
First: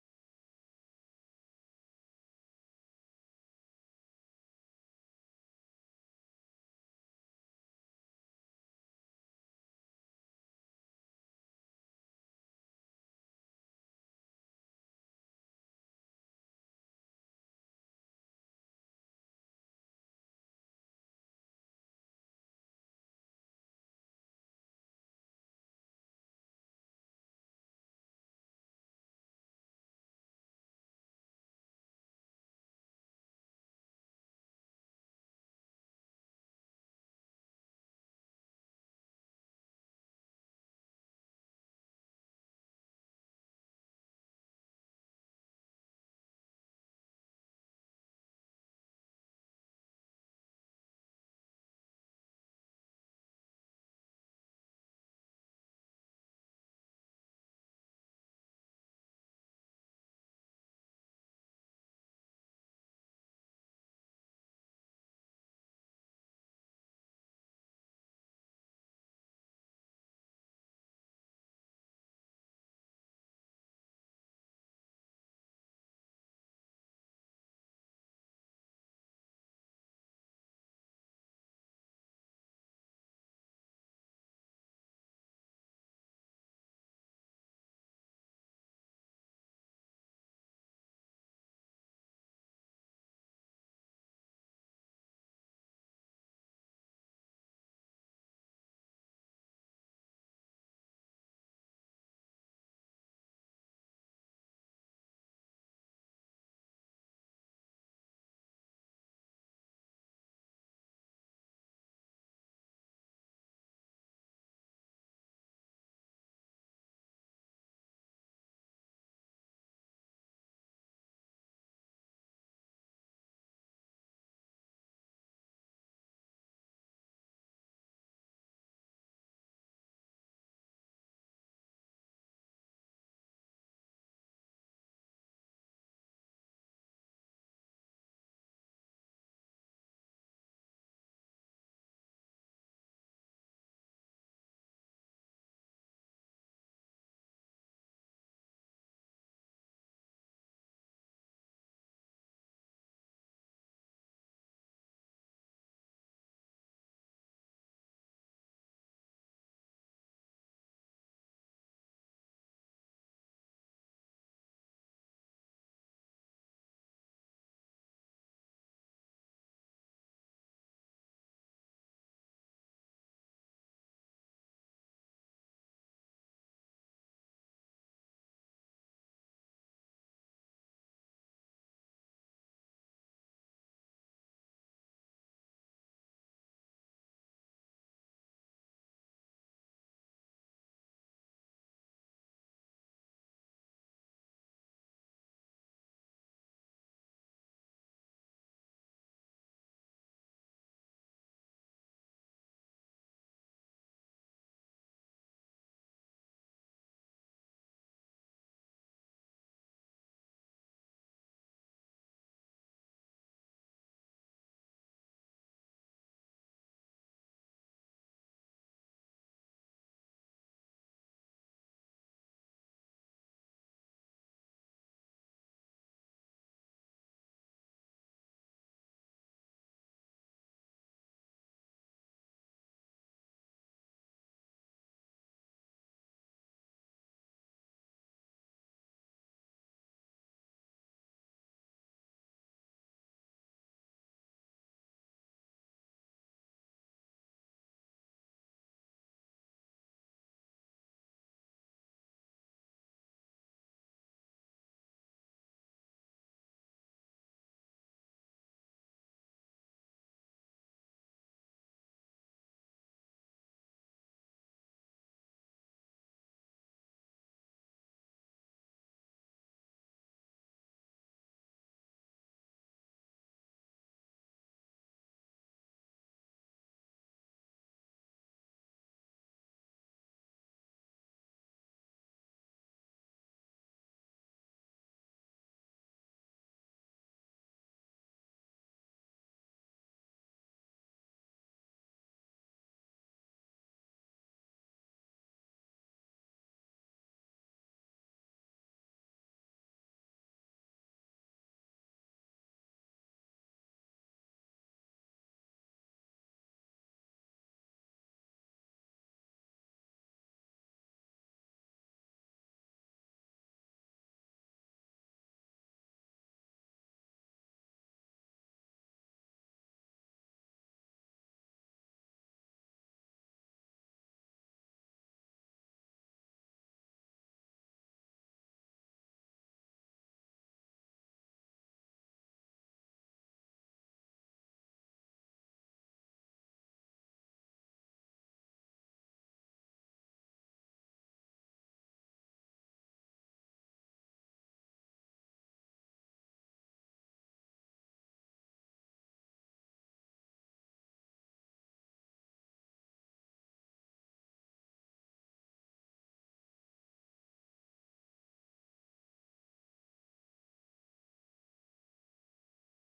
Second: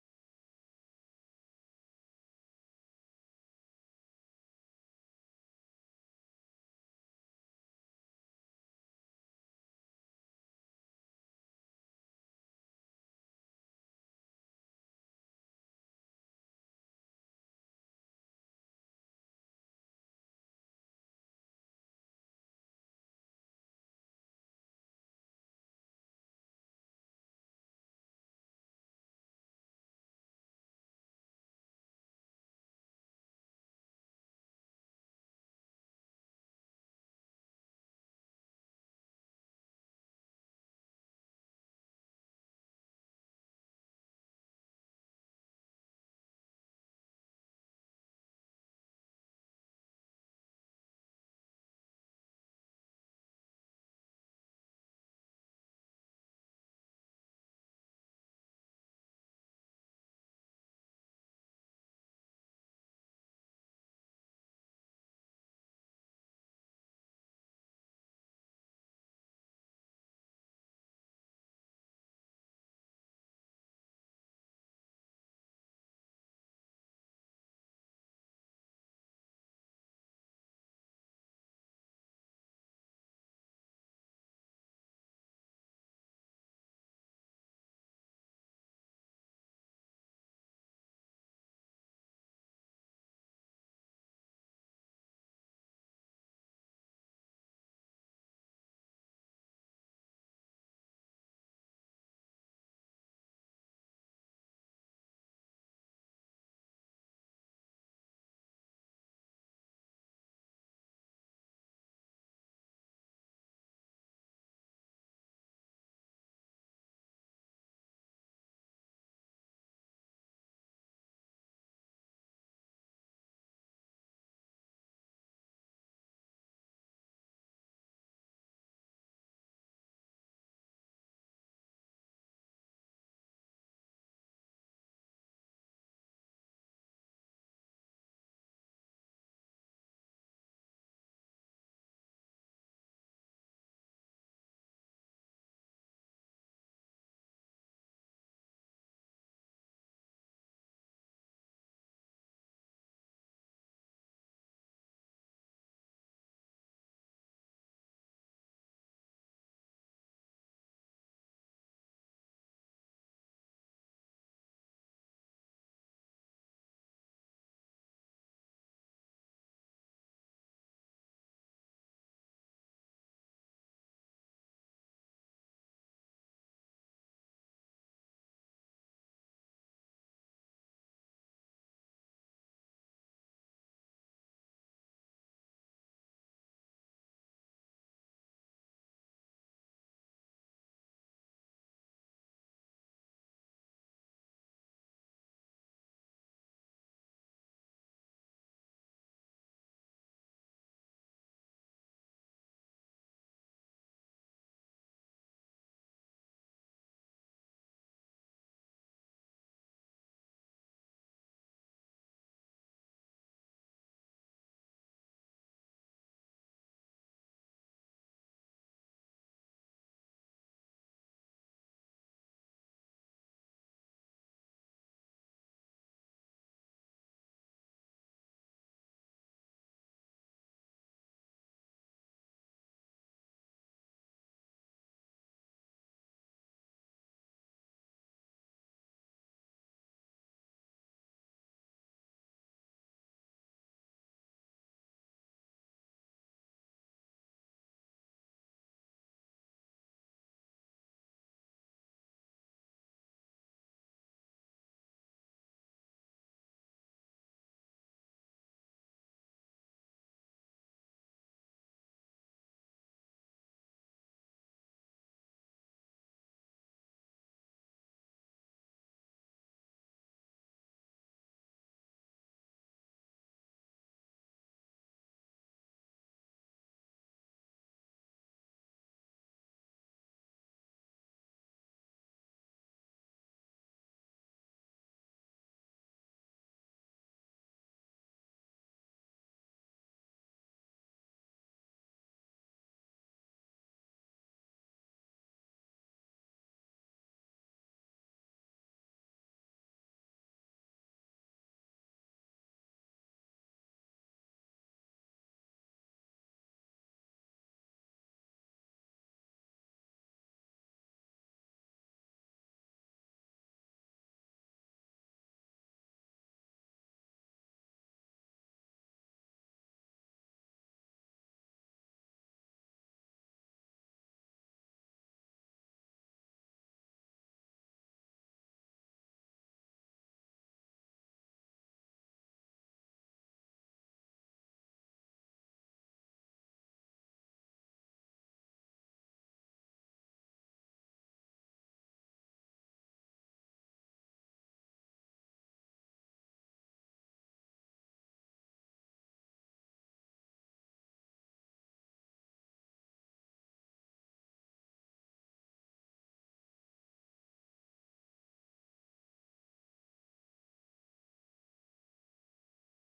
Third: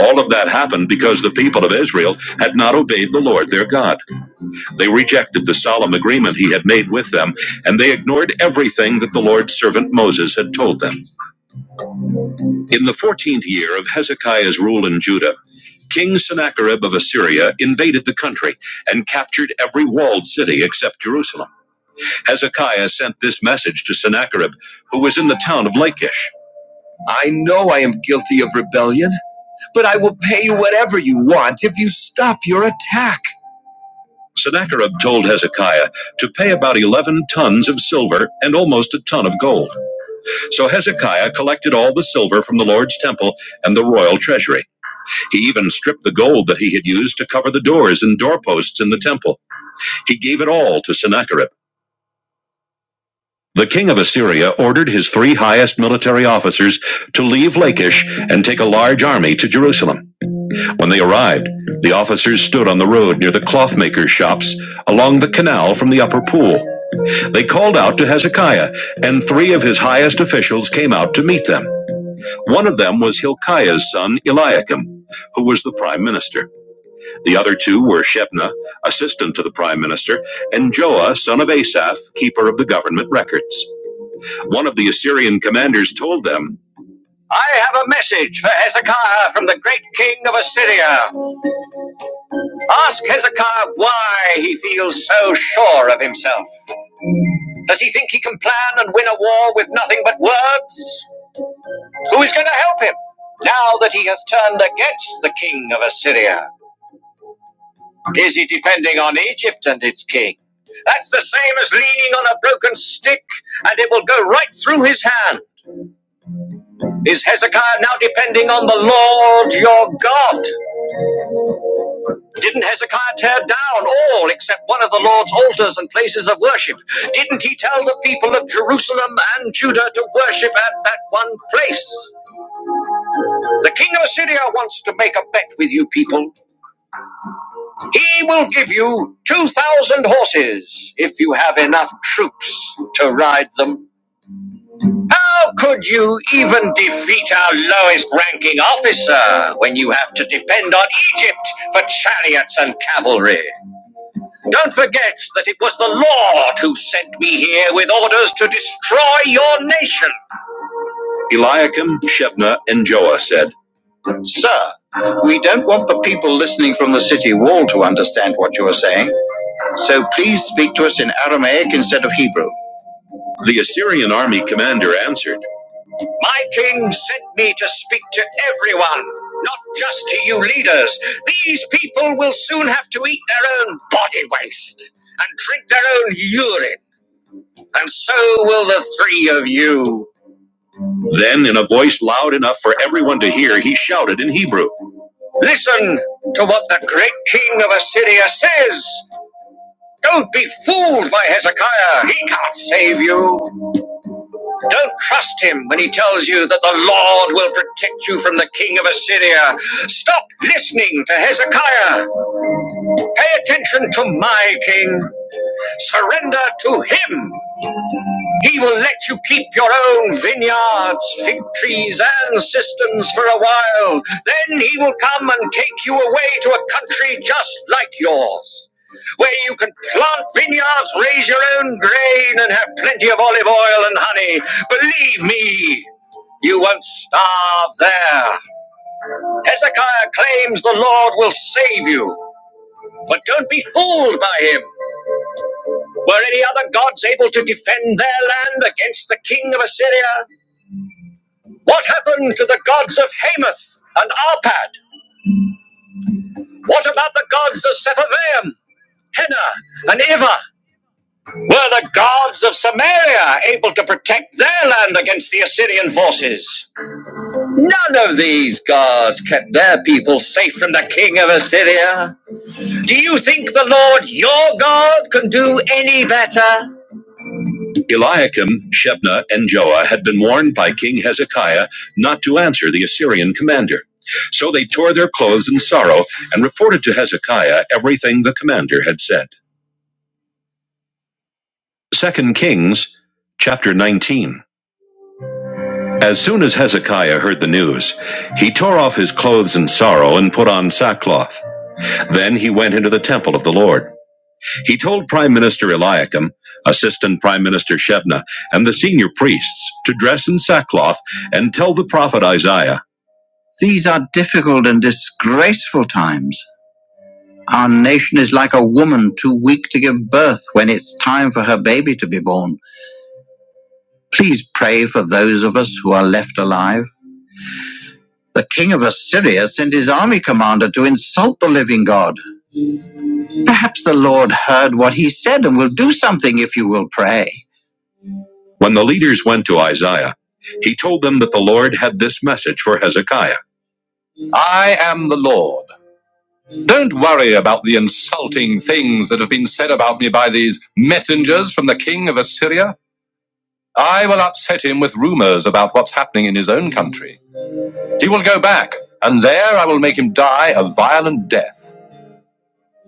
[SPEAKER 1] All of that happened because the people of Israel had not obeyed the Lord their God. They rejected the solemn agreement he had made with them, and they ignored everything that the Lord's servant Moses had told them. In the 14th year of Hezekiah's rule in Judah, King Sennacherib of Assyria invaded the country and captured every walled city except Jerusalem. Hezekiah sent this message to Sennacherib, who was in the town of Lachish. I know I am guilty of rebellion, but I will pay you whatever you want if you stop your attack. Sennacherib told Hezekiah to pay about 11 tons of silver and almost a ton of gold. So Hezekiah collected all the silver from the Lord's temple and the royal treasury. He even stripped the gold that he had used to cover the doors and doorposts in the temple. He gave it all to Sennacherib. The king of Assyria ordered his three highest military officers to leave Lachish and take a large army to Jerusalem. When they arrived, the officers stood on the road near the clothmakers' shops along the canal from the upper pool. They called out to Hezekiah, and three of his highest officials came out to meet them. One of them was Hilkiah's son Eliakim, who was the prime minister. The other two were Shebna, assistant to the prime minister, and Joah, son of Asaph, keeper of the government records. One of the Assyrian commanders told them, I have a message for Hezekiah from the great king of Assyria. Ask Hezekiah why he feels so sure of himself. Does he think he can plan and win a war with nothing but words? Who is going to help him now that he has turned against the king of Assyria? Is he depending on Egypt and its king? That's the same as leaning on a broken stick, and it will go right through his hand. Is Hezekiah now depending on the Lord your God? Didn't Hezekiah tear down all except one of the Lord's altars and places of worship? Didn't he tell the people of Jerusalem and Judah to worship at that one place? The king of Assyria wants to make a bet with you people. He will give you 2,000 horses if you have enough troops to ride them. How could you even defeat our lowest ranking officer when you have to depend on Egypt for chariots and cavalry? Don't forget that it was the Lord who sent me here with orders to destroy your nation. Eliakim, Shebna, and Joah said, Sir, we don't want the people listening from the city wall to understand what you are saying, so please speak to us in Aramaic instead of Hebrew. The Assyrian army commander answered, My king sent me to speak to everyone, not just to you leaders. These people will soon have to eat their own body waste and drink their own urine, and so will the three of you. Then, in a voice loud enough for everyone to hear, he shouted in Hebrew Listen to what the great king of Assyria says! Don't be fooled by Hezekiah. He Don't trust him when he tells you that the Lord will protect you from the king of Assyria. Stop listening to Hezekiah. Pay attention to my king. Surrender to him. He will let you keep your own vineyards, fig trees, and cisterns for a while. Then he will come and take you away to a country just like yours where you can plant vineyards, raise your own grain, and have plenty of olive oil and honey. Believe me, you won't starve there. Hezekiah claims the Lord will save you. But don't be fooled by him. Were any other gods able to defend their land against the king of Assyria? What happened to the gods of Hamath and Arpad? What about the gods of Sepharvaim, Hena, and Iva? Were the gods of Samaria able to protect their land against the Assyrian forces? None kept their people safe from the king of Assyria. Would your God can do any better? Eliakim, Shebna, and Joah had been warned by King Hezekiah not to answer the Assyrian commander. So they tore their clothes in sorrow and reported to Hezekiah everything the commander had said. Second Kings chapter 19. As soon as Hezekiah heard the news, he tore off his clothes in sorrow and put on sackcloth. Then he went into the temple of the Lord. He told Prime Minister Eliakim, Assistant Prime Minister Shebna, and the senior priests to dress in sackcloth and tell the prophet Isaiah, If unwoman too weak to give birth when it's time for her own, please those of us who are left alive, the king of us to insult God. Perhaps the Lord heard what he said and will do something if you will pray. When the leaders went to Isaiah, he told them that the Lord had this message for Hezekiah. I am the Lord Don't worry about the insulting things that have been said about me by these messengers from the king of Assyria. I will upset him with rumors about what's happening in his own country. He will go back, and there I will make him die a violent death.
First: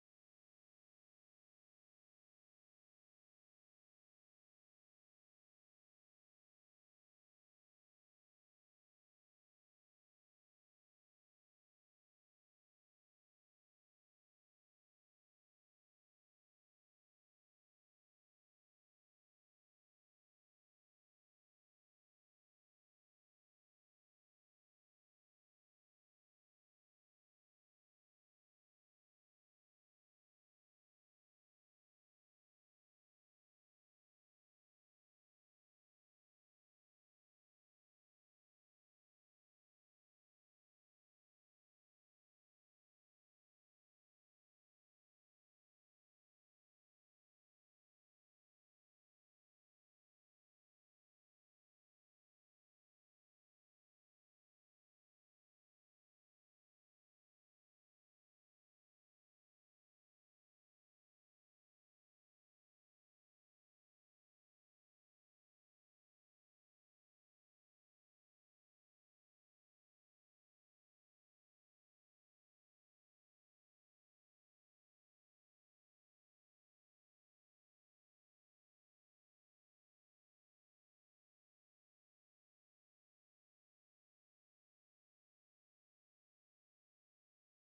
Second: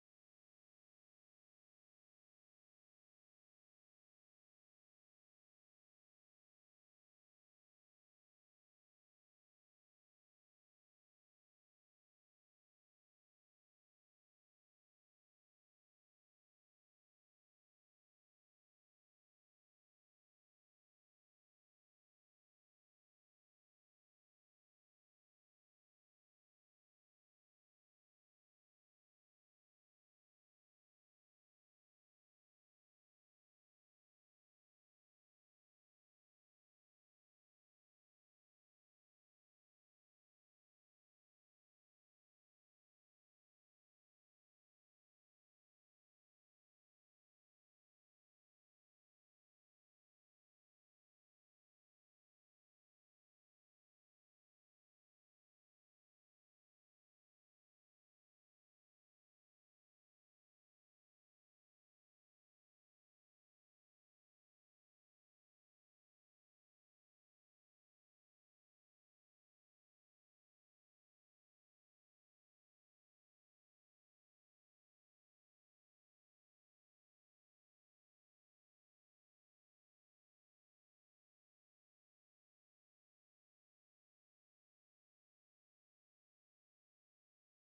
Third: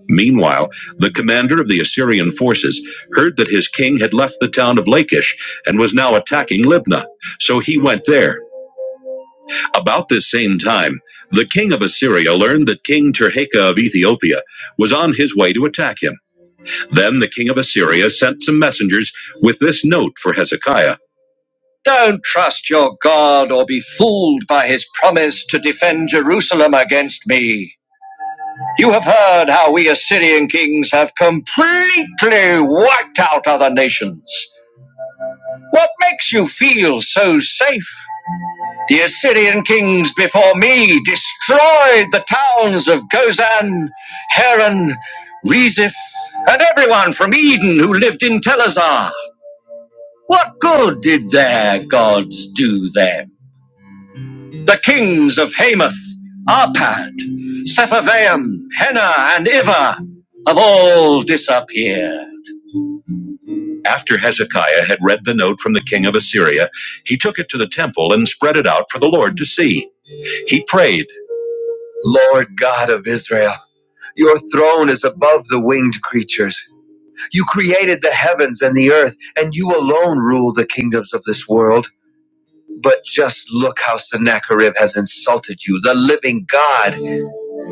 [SPEAKER 1] Meanwhile, the commander of the Assyrian forces heard that his king had left the town of Lachish and was now attacking Libnah, so he went there. About this same time, the king of Assyria learned that King Tirhakah of Ethiopia was on his way to attack him. Then the king of Assyria sent some messengers with this note for Hezekiah Don't trust your God or be fooled by his promise to defend Jerusalem against me. You have heard how we Assyrian kings have completely wiped out other nations. What makes you feel so safe? The Assyrian kings before me destroyed the towns of Gozan, Haran, Reziph, and everyone from Eden who lived in Telazar. What good did their gods do them? The kings of Hamath, Arpad, Sepharvaim, Hena, and Iva have all disappeared. After Hezekiah had read the note from the king of Assyria, he took it to the temple and spread it out for the Lord to see. He prayed, Lord God of Israel, your throne is above the winged creatures. You created the heavens and the earth, and you alone rule the kingdoms of this world. But just look how Sennacherib has insulted you, the living God.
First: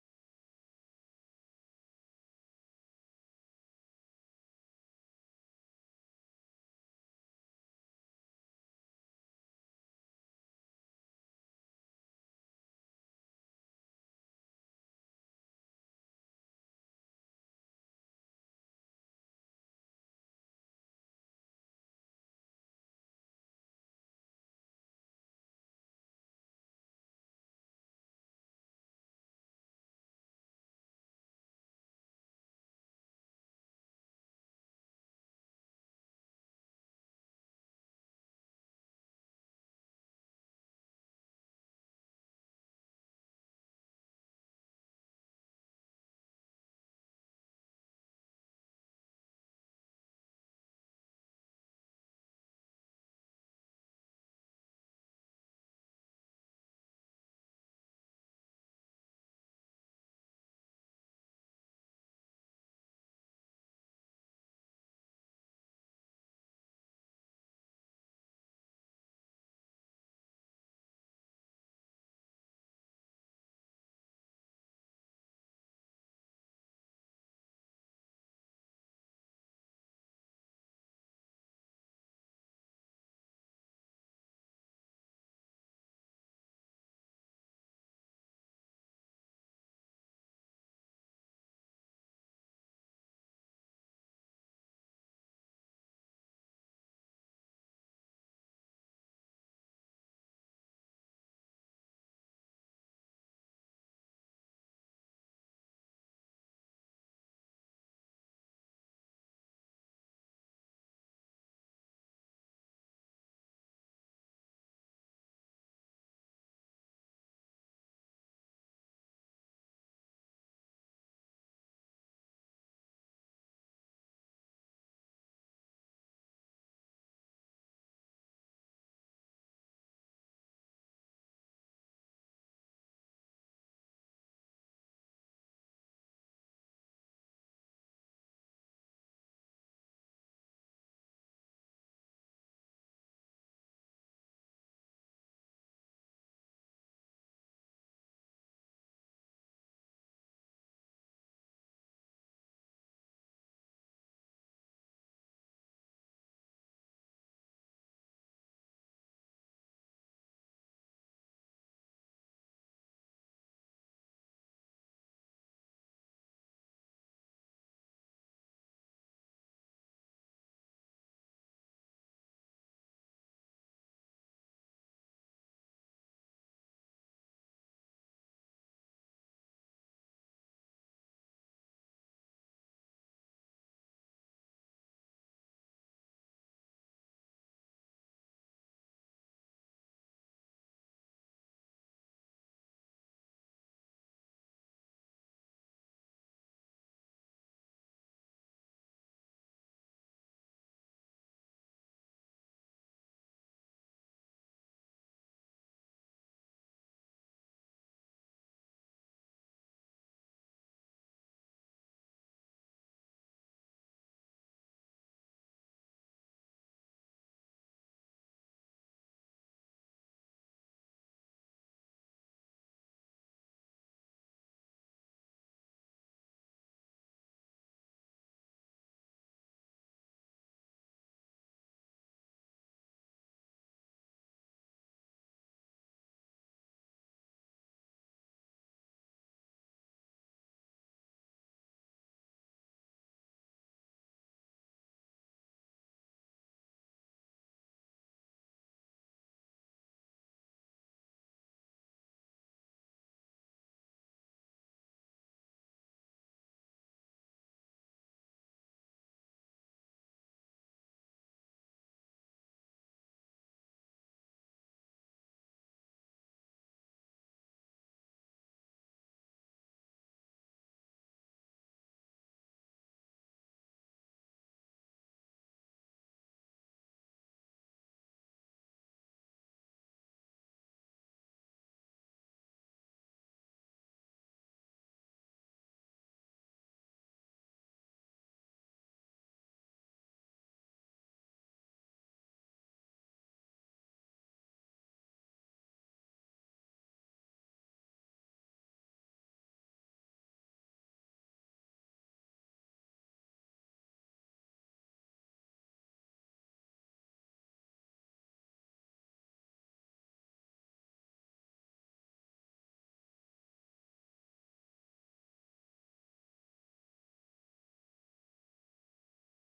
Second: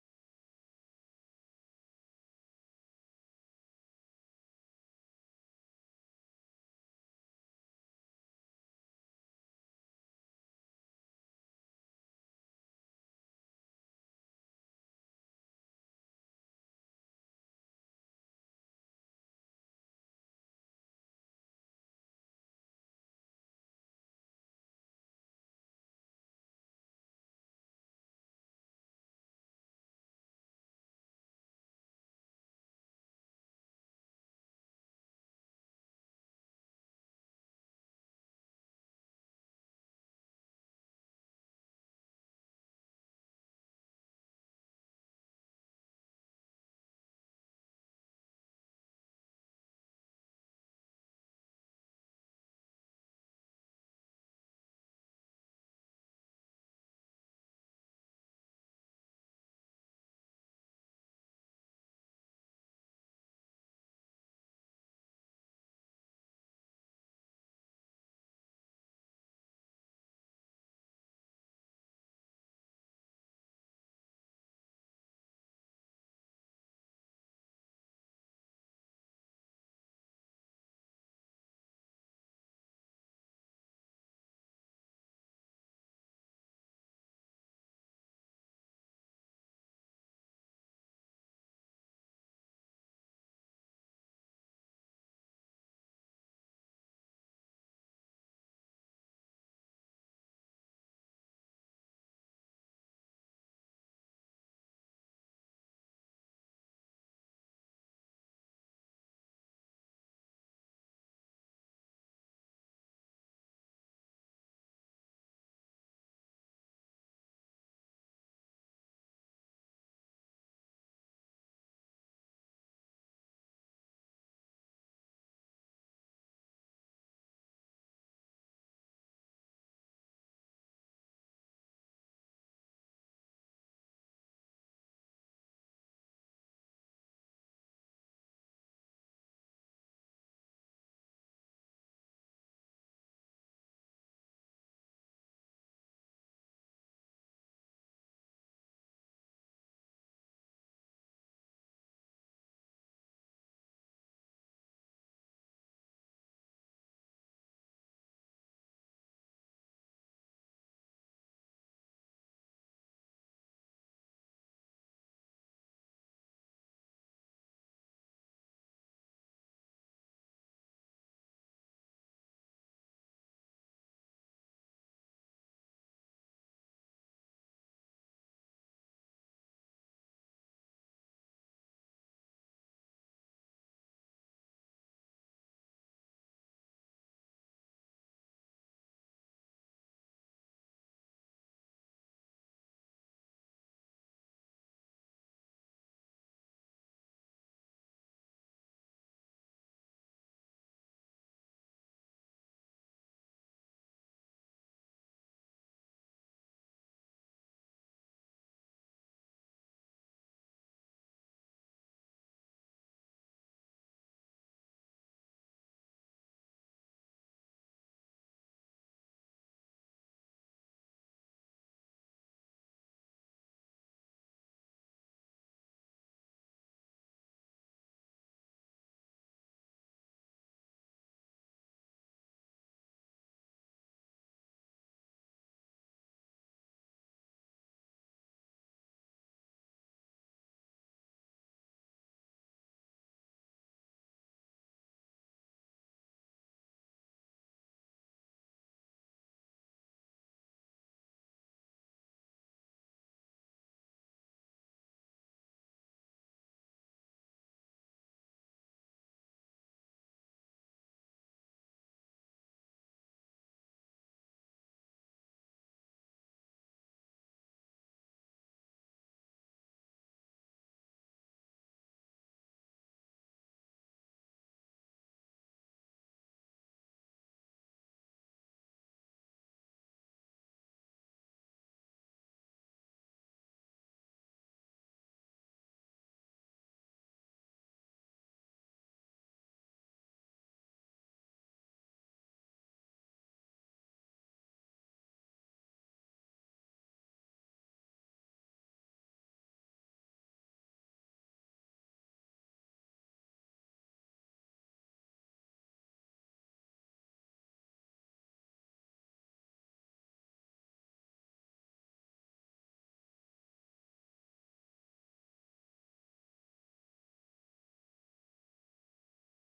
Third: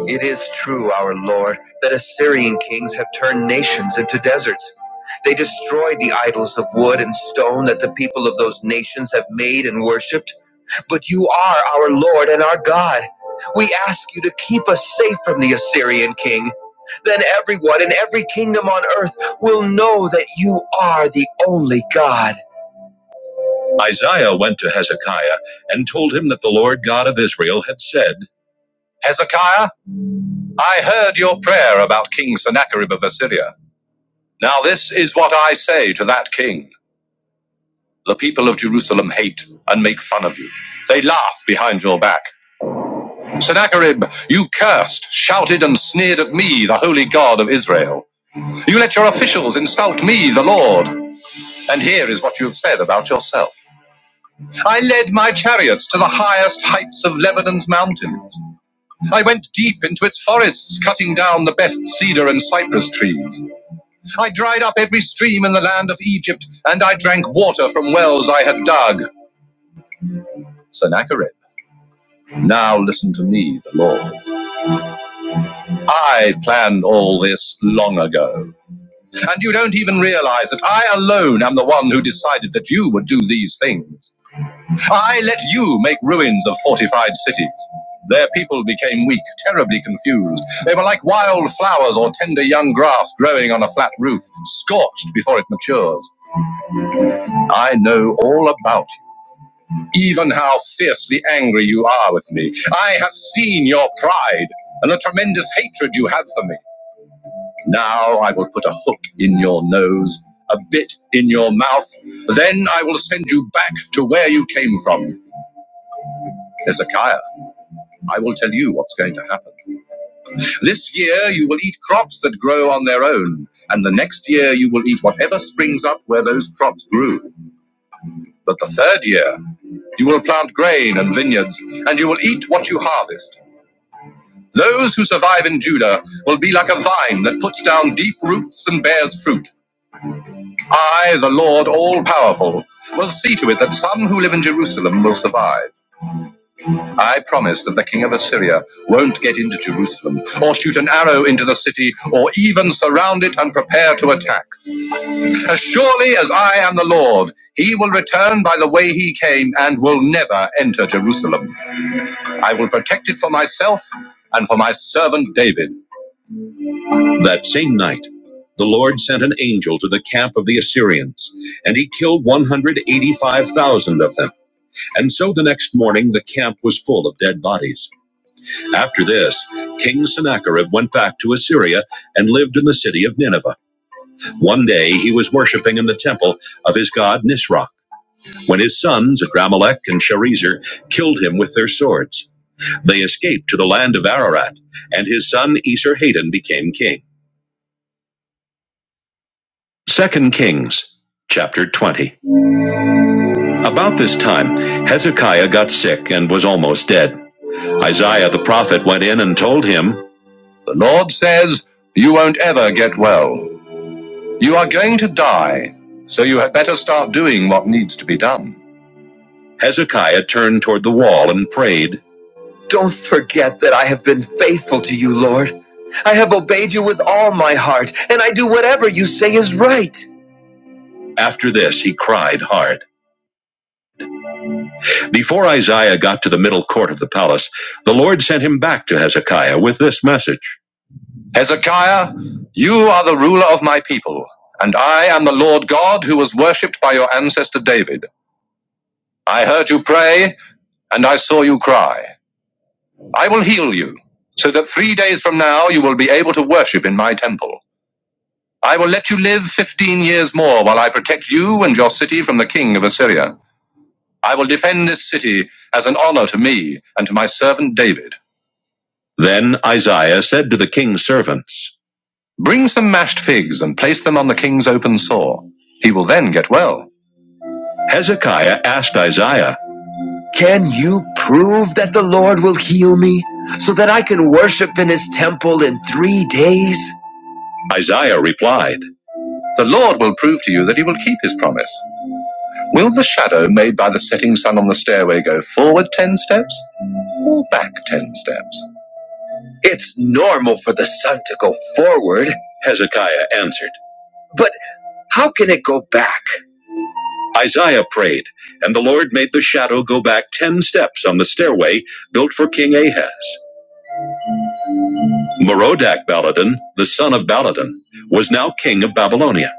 [SPEAKER 1] It is true, our Lord, that Assyrian kings have turned nations into deserts. They destroyed the idols of wood and stone that the people of those nations have made and worshipped. But you are our Lord and our God. We ask you to keep us safe from the Assyrian king. Then everyone in every kingdom on earth will know that you are the only God. Isaiah went to Hezekiah and told him that the Lord God of Israel had said, Hezekiah, I heard your prayer about King Sennacherib of Assyria. Now this is what I say to that king. The people of Jerusalem hate and make fun of you. They laugh behind your back. Sennacherib, you cursed, shouted, and sneered at me, the holy God of Israel. You let your officials insult me, the Lord. And here is what you have said about yourself. I led my chariots to the highest heights of Lebanon's mountains. I went deep into its forests, cutting down the best cedar and cypress trees. I dried up every stream in the land of Egypt, and I drank water from wells I had dug. Sennacherib, now listen to me, the Lord. I planned all this long ago, and you don't even realize that I alone am the one who decided that you would do these things. I let you make ruins of fortified cities. Their people became weak, terribly confused. They were like wild flowers or tender young grass growing on a flat roof, scorched before it matures. I know all about you, even how fiercely angry you are with me. I have seen your pride and the tremendous hatred you have for me. Now I will put a hook in your nose, a bit in your mouth. Then I will send you back to where you came from, Hezekiah. I will tell you what's going to happen. This year you will eat crops that grow on their own, and the next year you will eat whatever springs up where those crops grew. But the third year you will plant grain and vineyards, and you will eat what you harvest. Those who survive in Judah will be like a vine that puts down deep roots and bears fruit. I, the Lord all powerful, will see to it that some who live in Jerusalem will survive. I promise that the king of Assyria won't get into Jerusalem, or shoot an arrow into the city, or even surround it and prepare to attack. As surely as I am the Lord, he will return by the way he came and will never enter Jerusalem. I will protect it for myself and for my servant David. That same night, the Lord sent an angel to the camp of the Assyrians, and he killed 185,000 of them. And so the next morning, the camp was full of dead bodies. After this, King Sennacherib went back to Assyria and lived in the city of Nineveh. One day he was worshiping in the temple of his god Nisroch when his sons Adramelech and Sharezer killed him with their swords. They escaped to the land of Ararat, and his son Esarhaddon became king. Second Kings chapter 20. About this time, Hezekiah got sick and was almost dead. Isaiah the prophet went in and told him, "The Lord says, you won't ever get well." You are going to die, so you had better start doing what needs to be done. Hezekiah turned toward the wall and prayed, Don't forget that I have been faithful to you, Lord. I have obeyed you with all my heart, and I do whatever you say is right. After this, he cried hard. Before Isaiah got to the middle court of the palace, the Lord sent him back to Hezekiah with this message Hezekiah, you are the ruler of my people, and I am the Lord God who was worshipped by your ancestor David. I heard you pray, and I saw you cry. I will heal you, so that three days from now you will be able to worship in my temple. I will let you live fifteen years more while I protect you and your city from the king of Assyria. I will defend this city as an honor to me and to my servant David. Then Isaiah said to the king's servants, Bring some mashed figs and place them on the king's open sore. He will then get well. Hezekiah asked Isaiah, Can you prove that the Lord will heal me so that I can worship in his temple in three days? Isaiah replied, The Lord will prove to you that he will keep his promise. Will the shadow made by the setting sun on the stairway go forward ten steps or back ten steps? It will go. Hezekiah answered. But how? Isaiah prayed, and the Lord made the shadow go back ten steps on the stairway built for King Ahaz. Merodach Baladan, the son of Baladan, was now king of Babylonia.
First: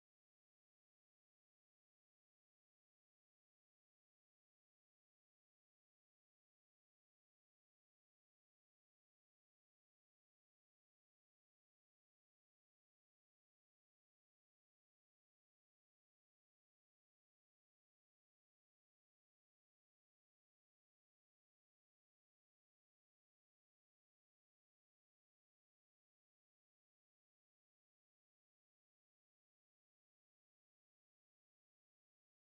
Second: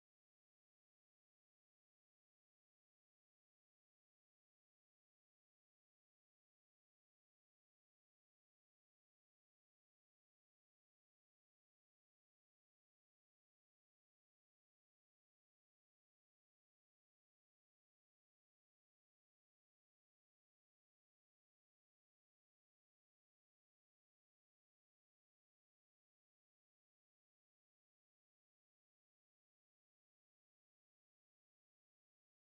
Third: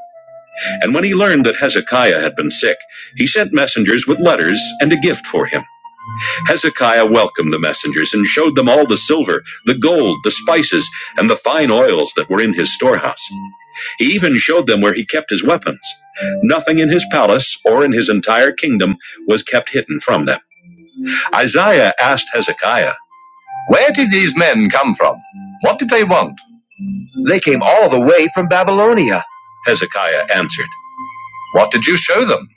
[SPEAKER 1] And when he learned that Hezekiah had been sick, he sent messengers with letters and a gift for him. Hezekiah welcomed the messengers and showed them all the silver, the gold, the spices, and the fine oils that were in his storehouse. He even showed them where he kept his weapons. Nothing in his palace or in his entire kingdom was kept hidden from them. Isaiah asked Hezekiah, Where did these men come from? What did they want? Came all Hezekiah answered, What did you show them?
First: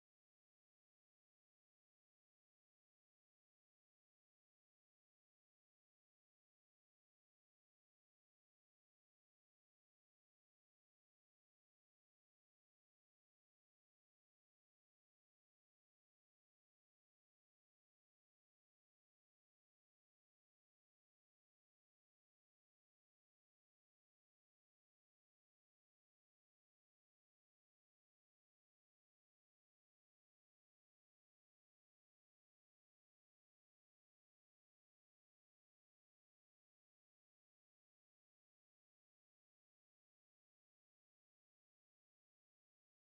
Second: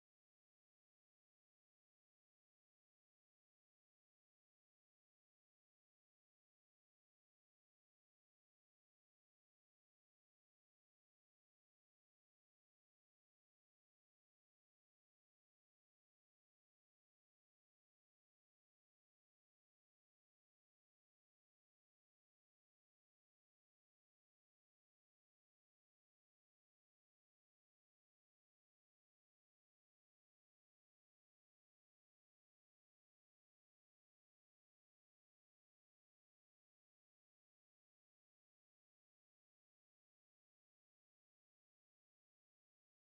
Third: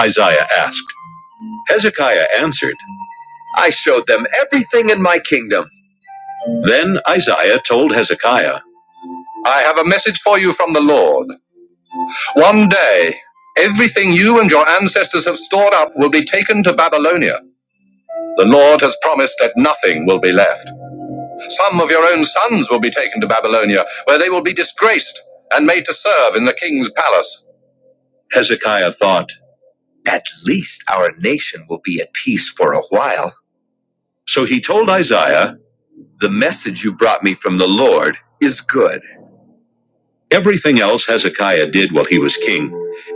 [SPEAKER 1] Isaiah asked. Hezekiah answered, I showed them everything in my kingdom. Then Isaiah told Hezekiah, I have a message for you from the Lord. One day, everything you and your ancestors have stored up will be taken to Babylonia. The Lord has promised that nothing will be left. Some of your own sons will be taken to Babylonia, where they will be disgraced and made to serve in the king's palace. Hezekiah thought, At least our nation will be at peace for a while. So he told Isaiah, The message you brought me from the Lord is good. Everything else Hezekiah did while he was king,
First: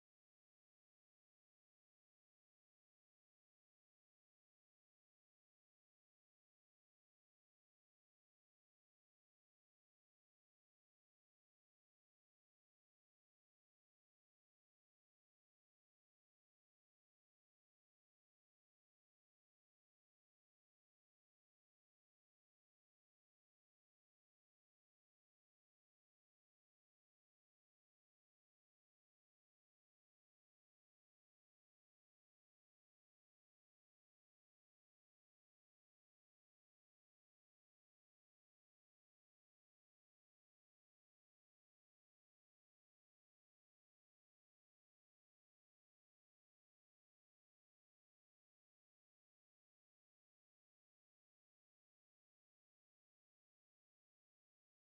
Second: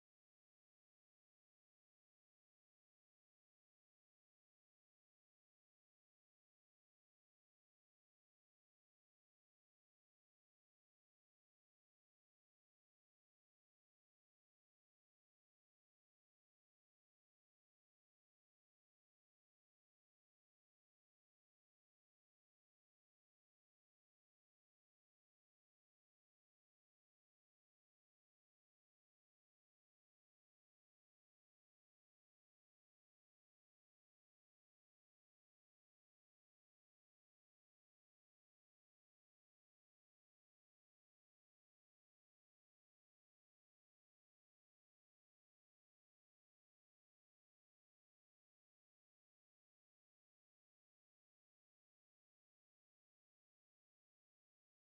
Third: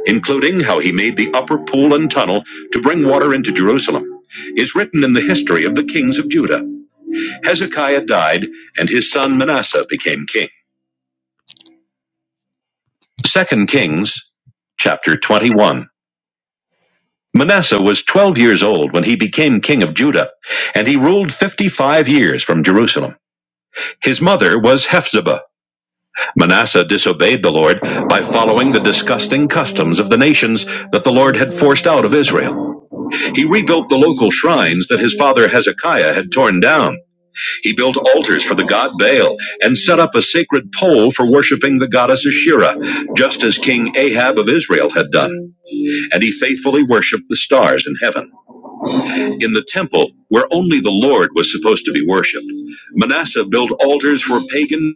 [SPEAKER 1] including how he made the upper pool and tunnel to bring water into Jerusalem, is written in the history of the kings of Judah. Hezekiah died, and his son Manasseh became king. Second Kings chapter 21. Manasseh was 12 years old when he became king of Judah, and he ruled 55 years from Jerusalem. His mother was Hephzibah. Manasseh disobeyed the Lord by following the disgusting customs of the nations that the Lord had forced out of Israel. He rebuilt the local shrines that his father Hezekiah had torn down. He built altars for the god Baal and set up a sacred pole for worshiping the goddess Asherah, just as King Ahab of Israel had done. And he faithfully worshiped the stars in heaven. In the temple, where only the Lord was supposed to be worshipped, Manasseh built altars for pagan.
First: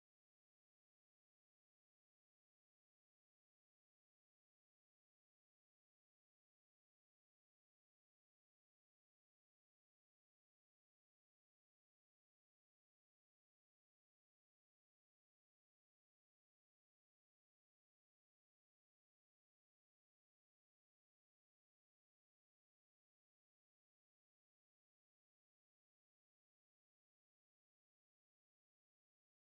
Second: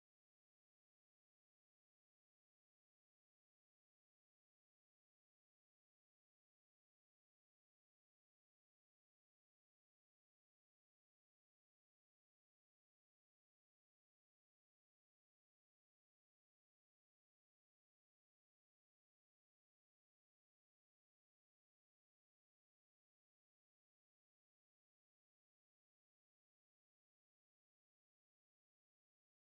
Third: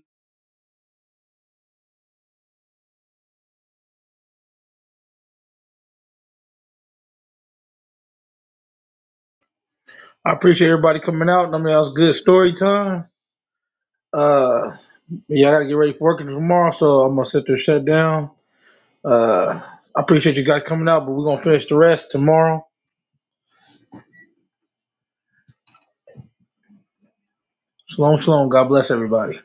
[SPEAKER 1] I appreciate everybody coming out. I mean, that was good story time. Uh, yeah, I gotta get ready for working tomorrow, so I'm gonna sit there shut down. Uh, I appreciate you guys coming out, but we're gonna finish the rest tomorrow. Shalom, shalom. God bless everybody.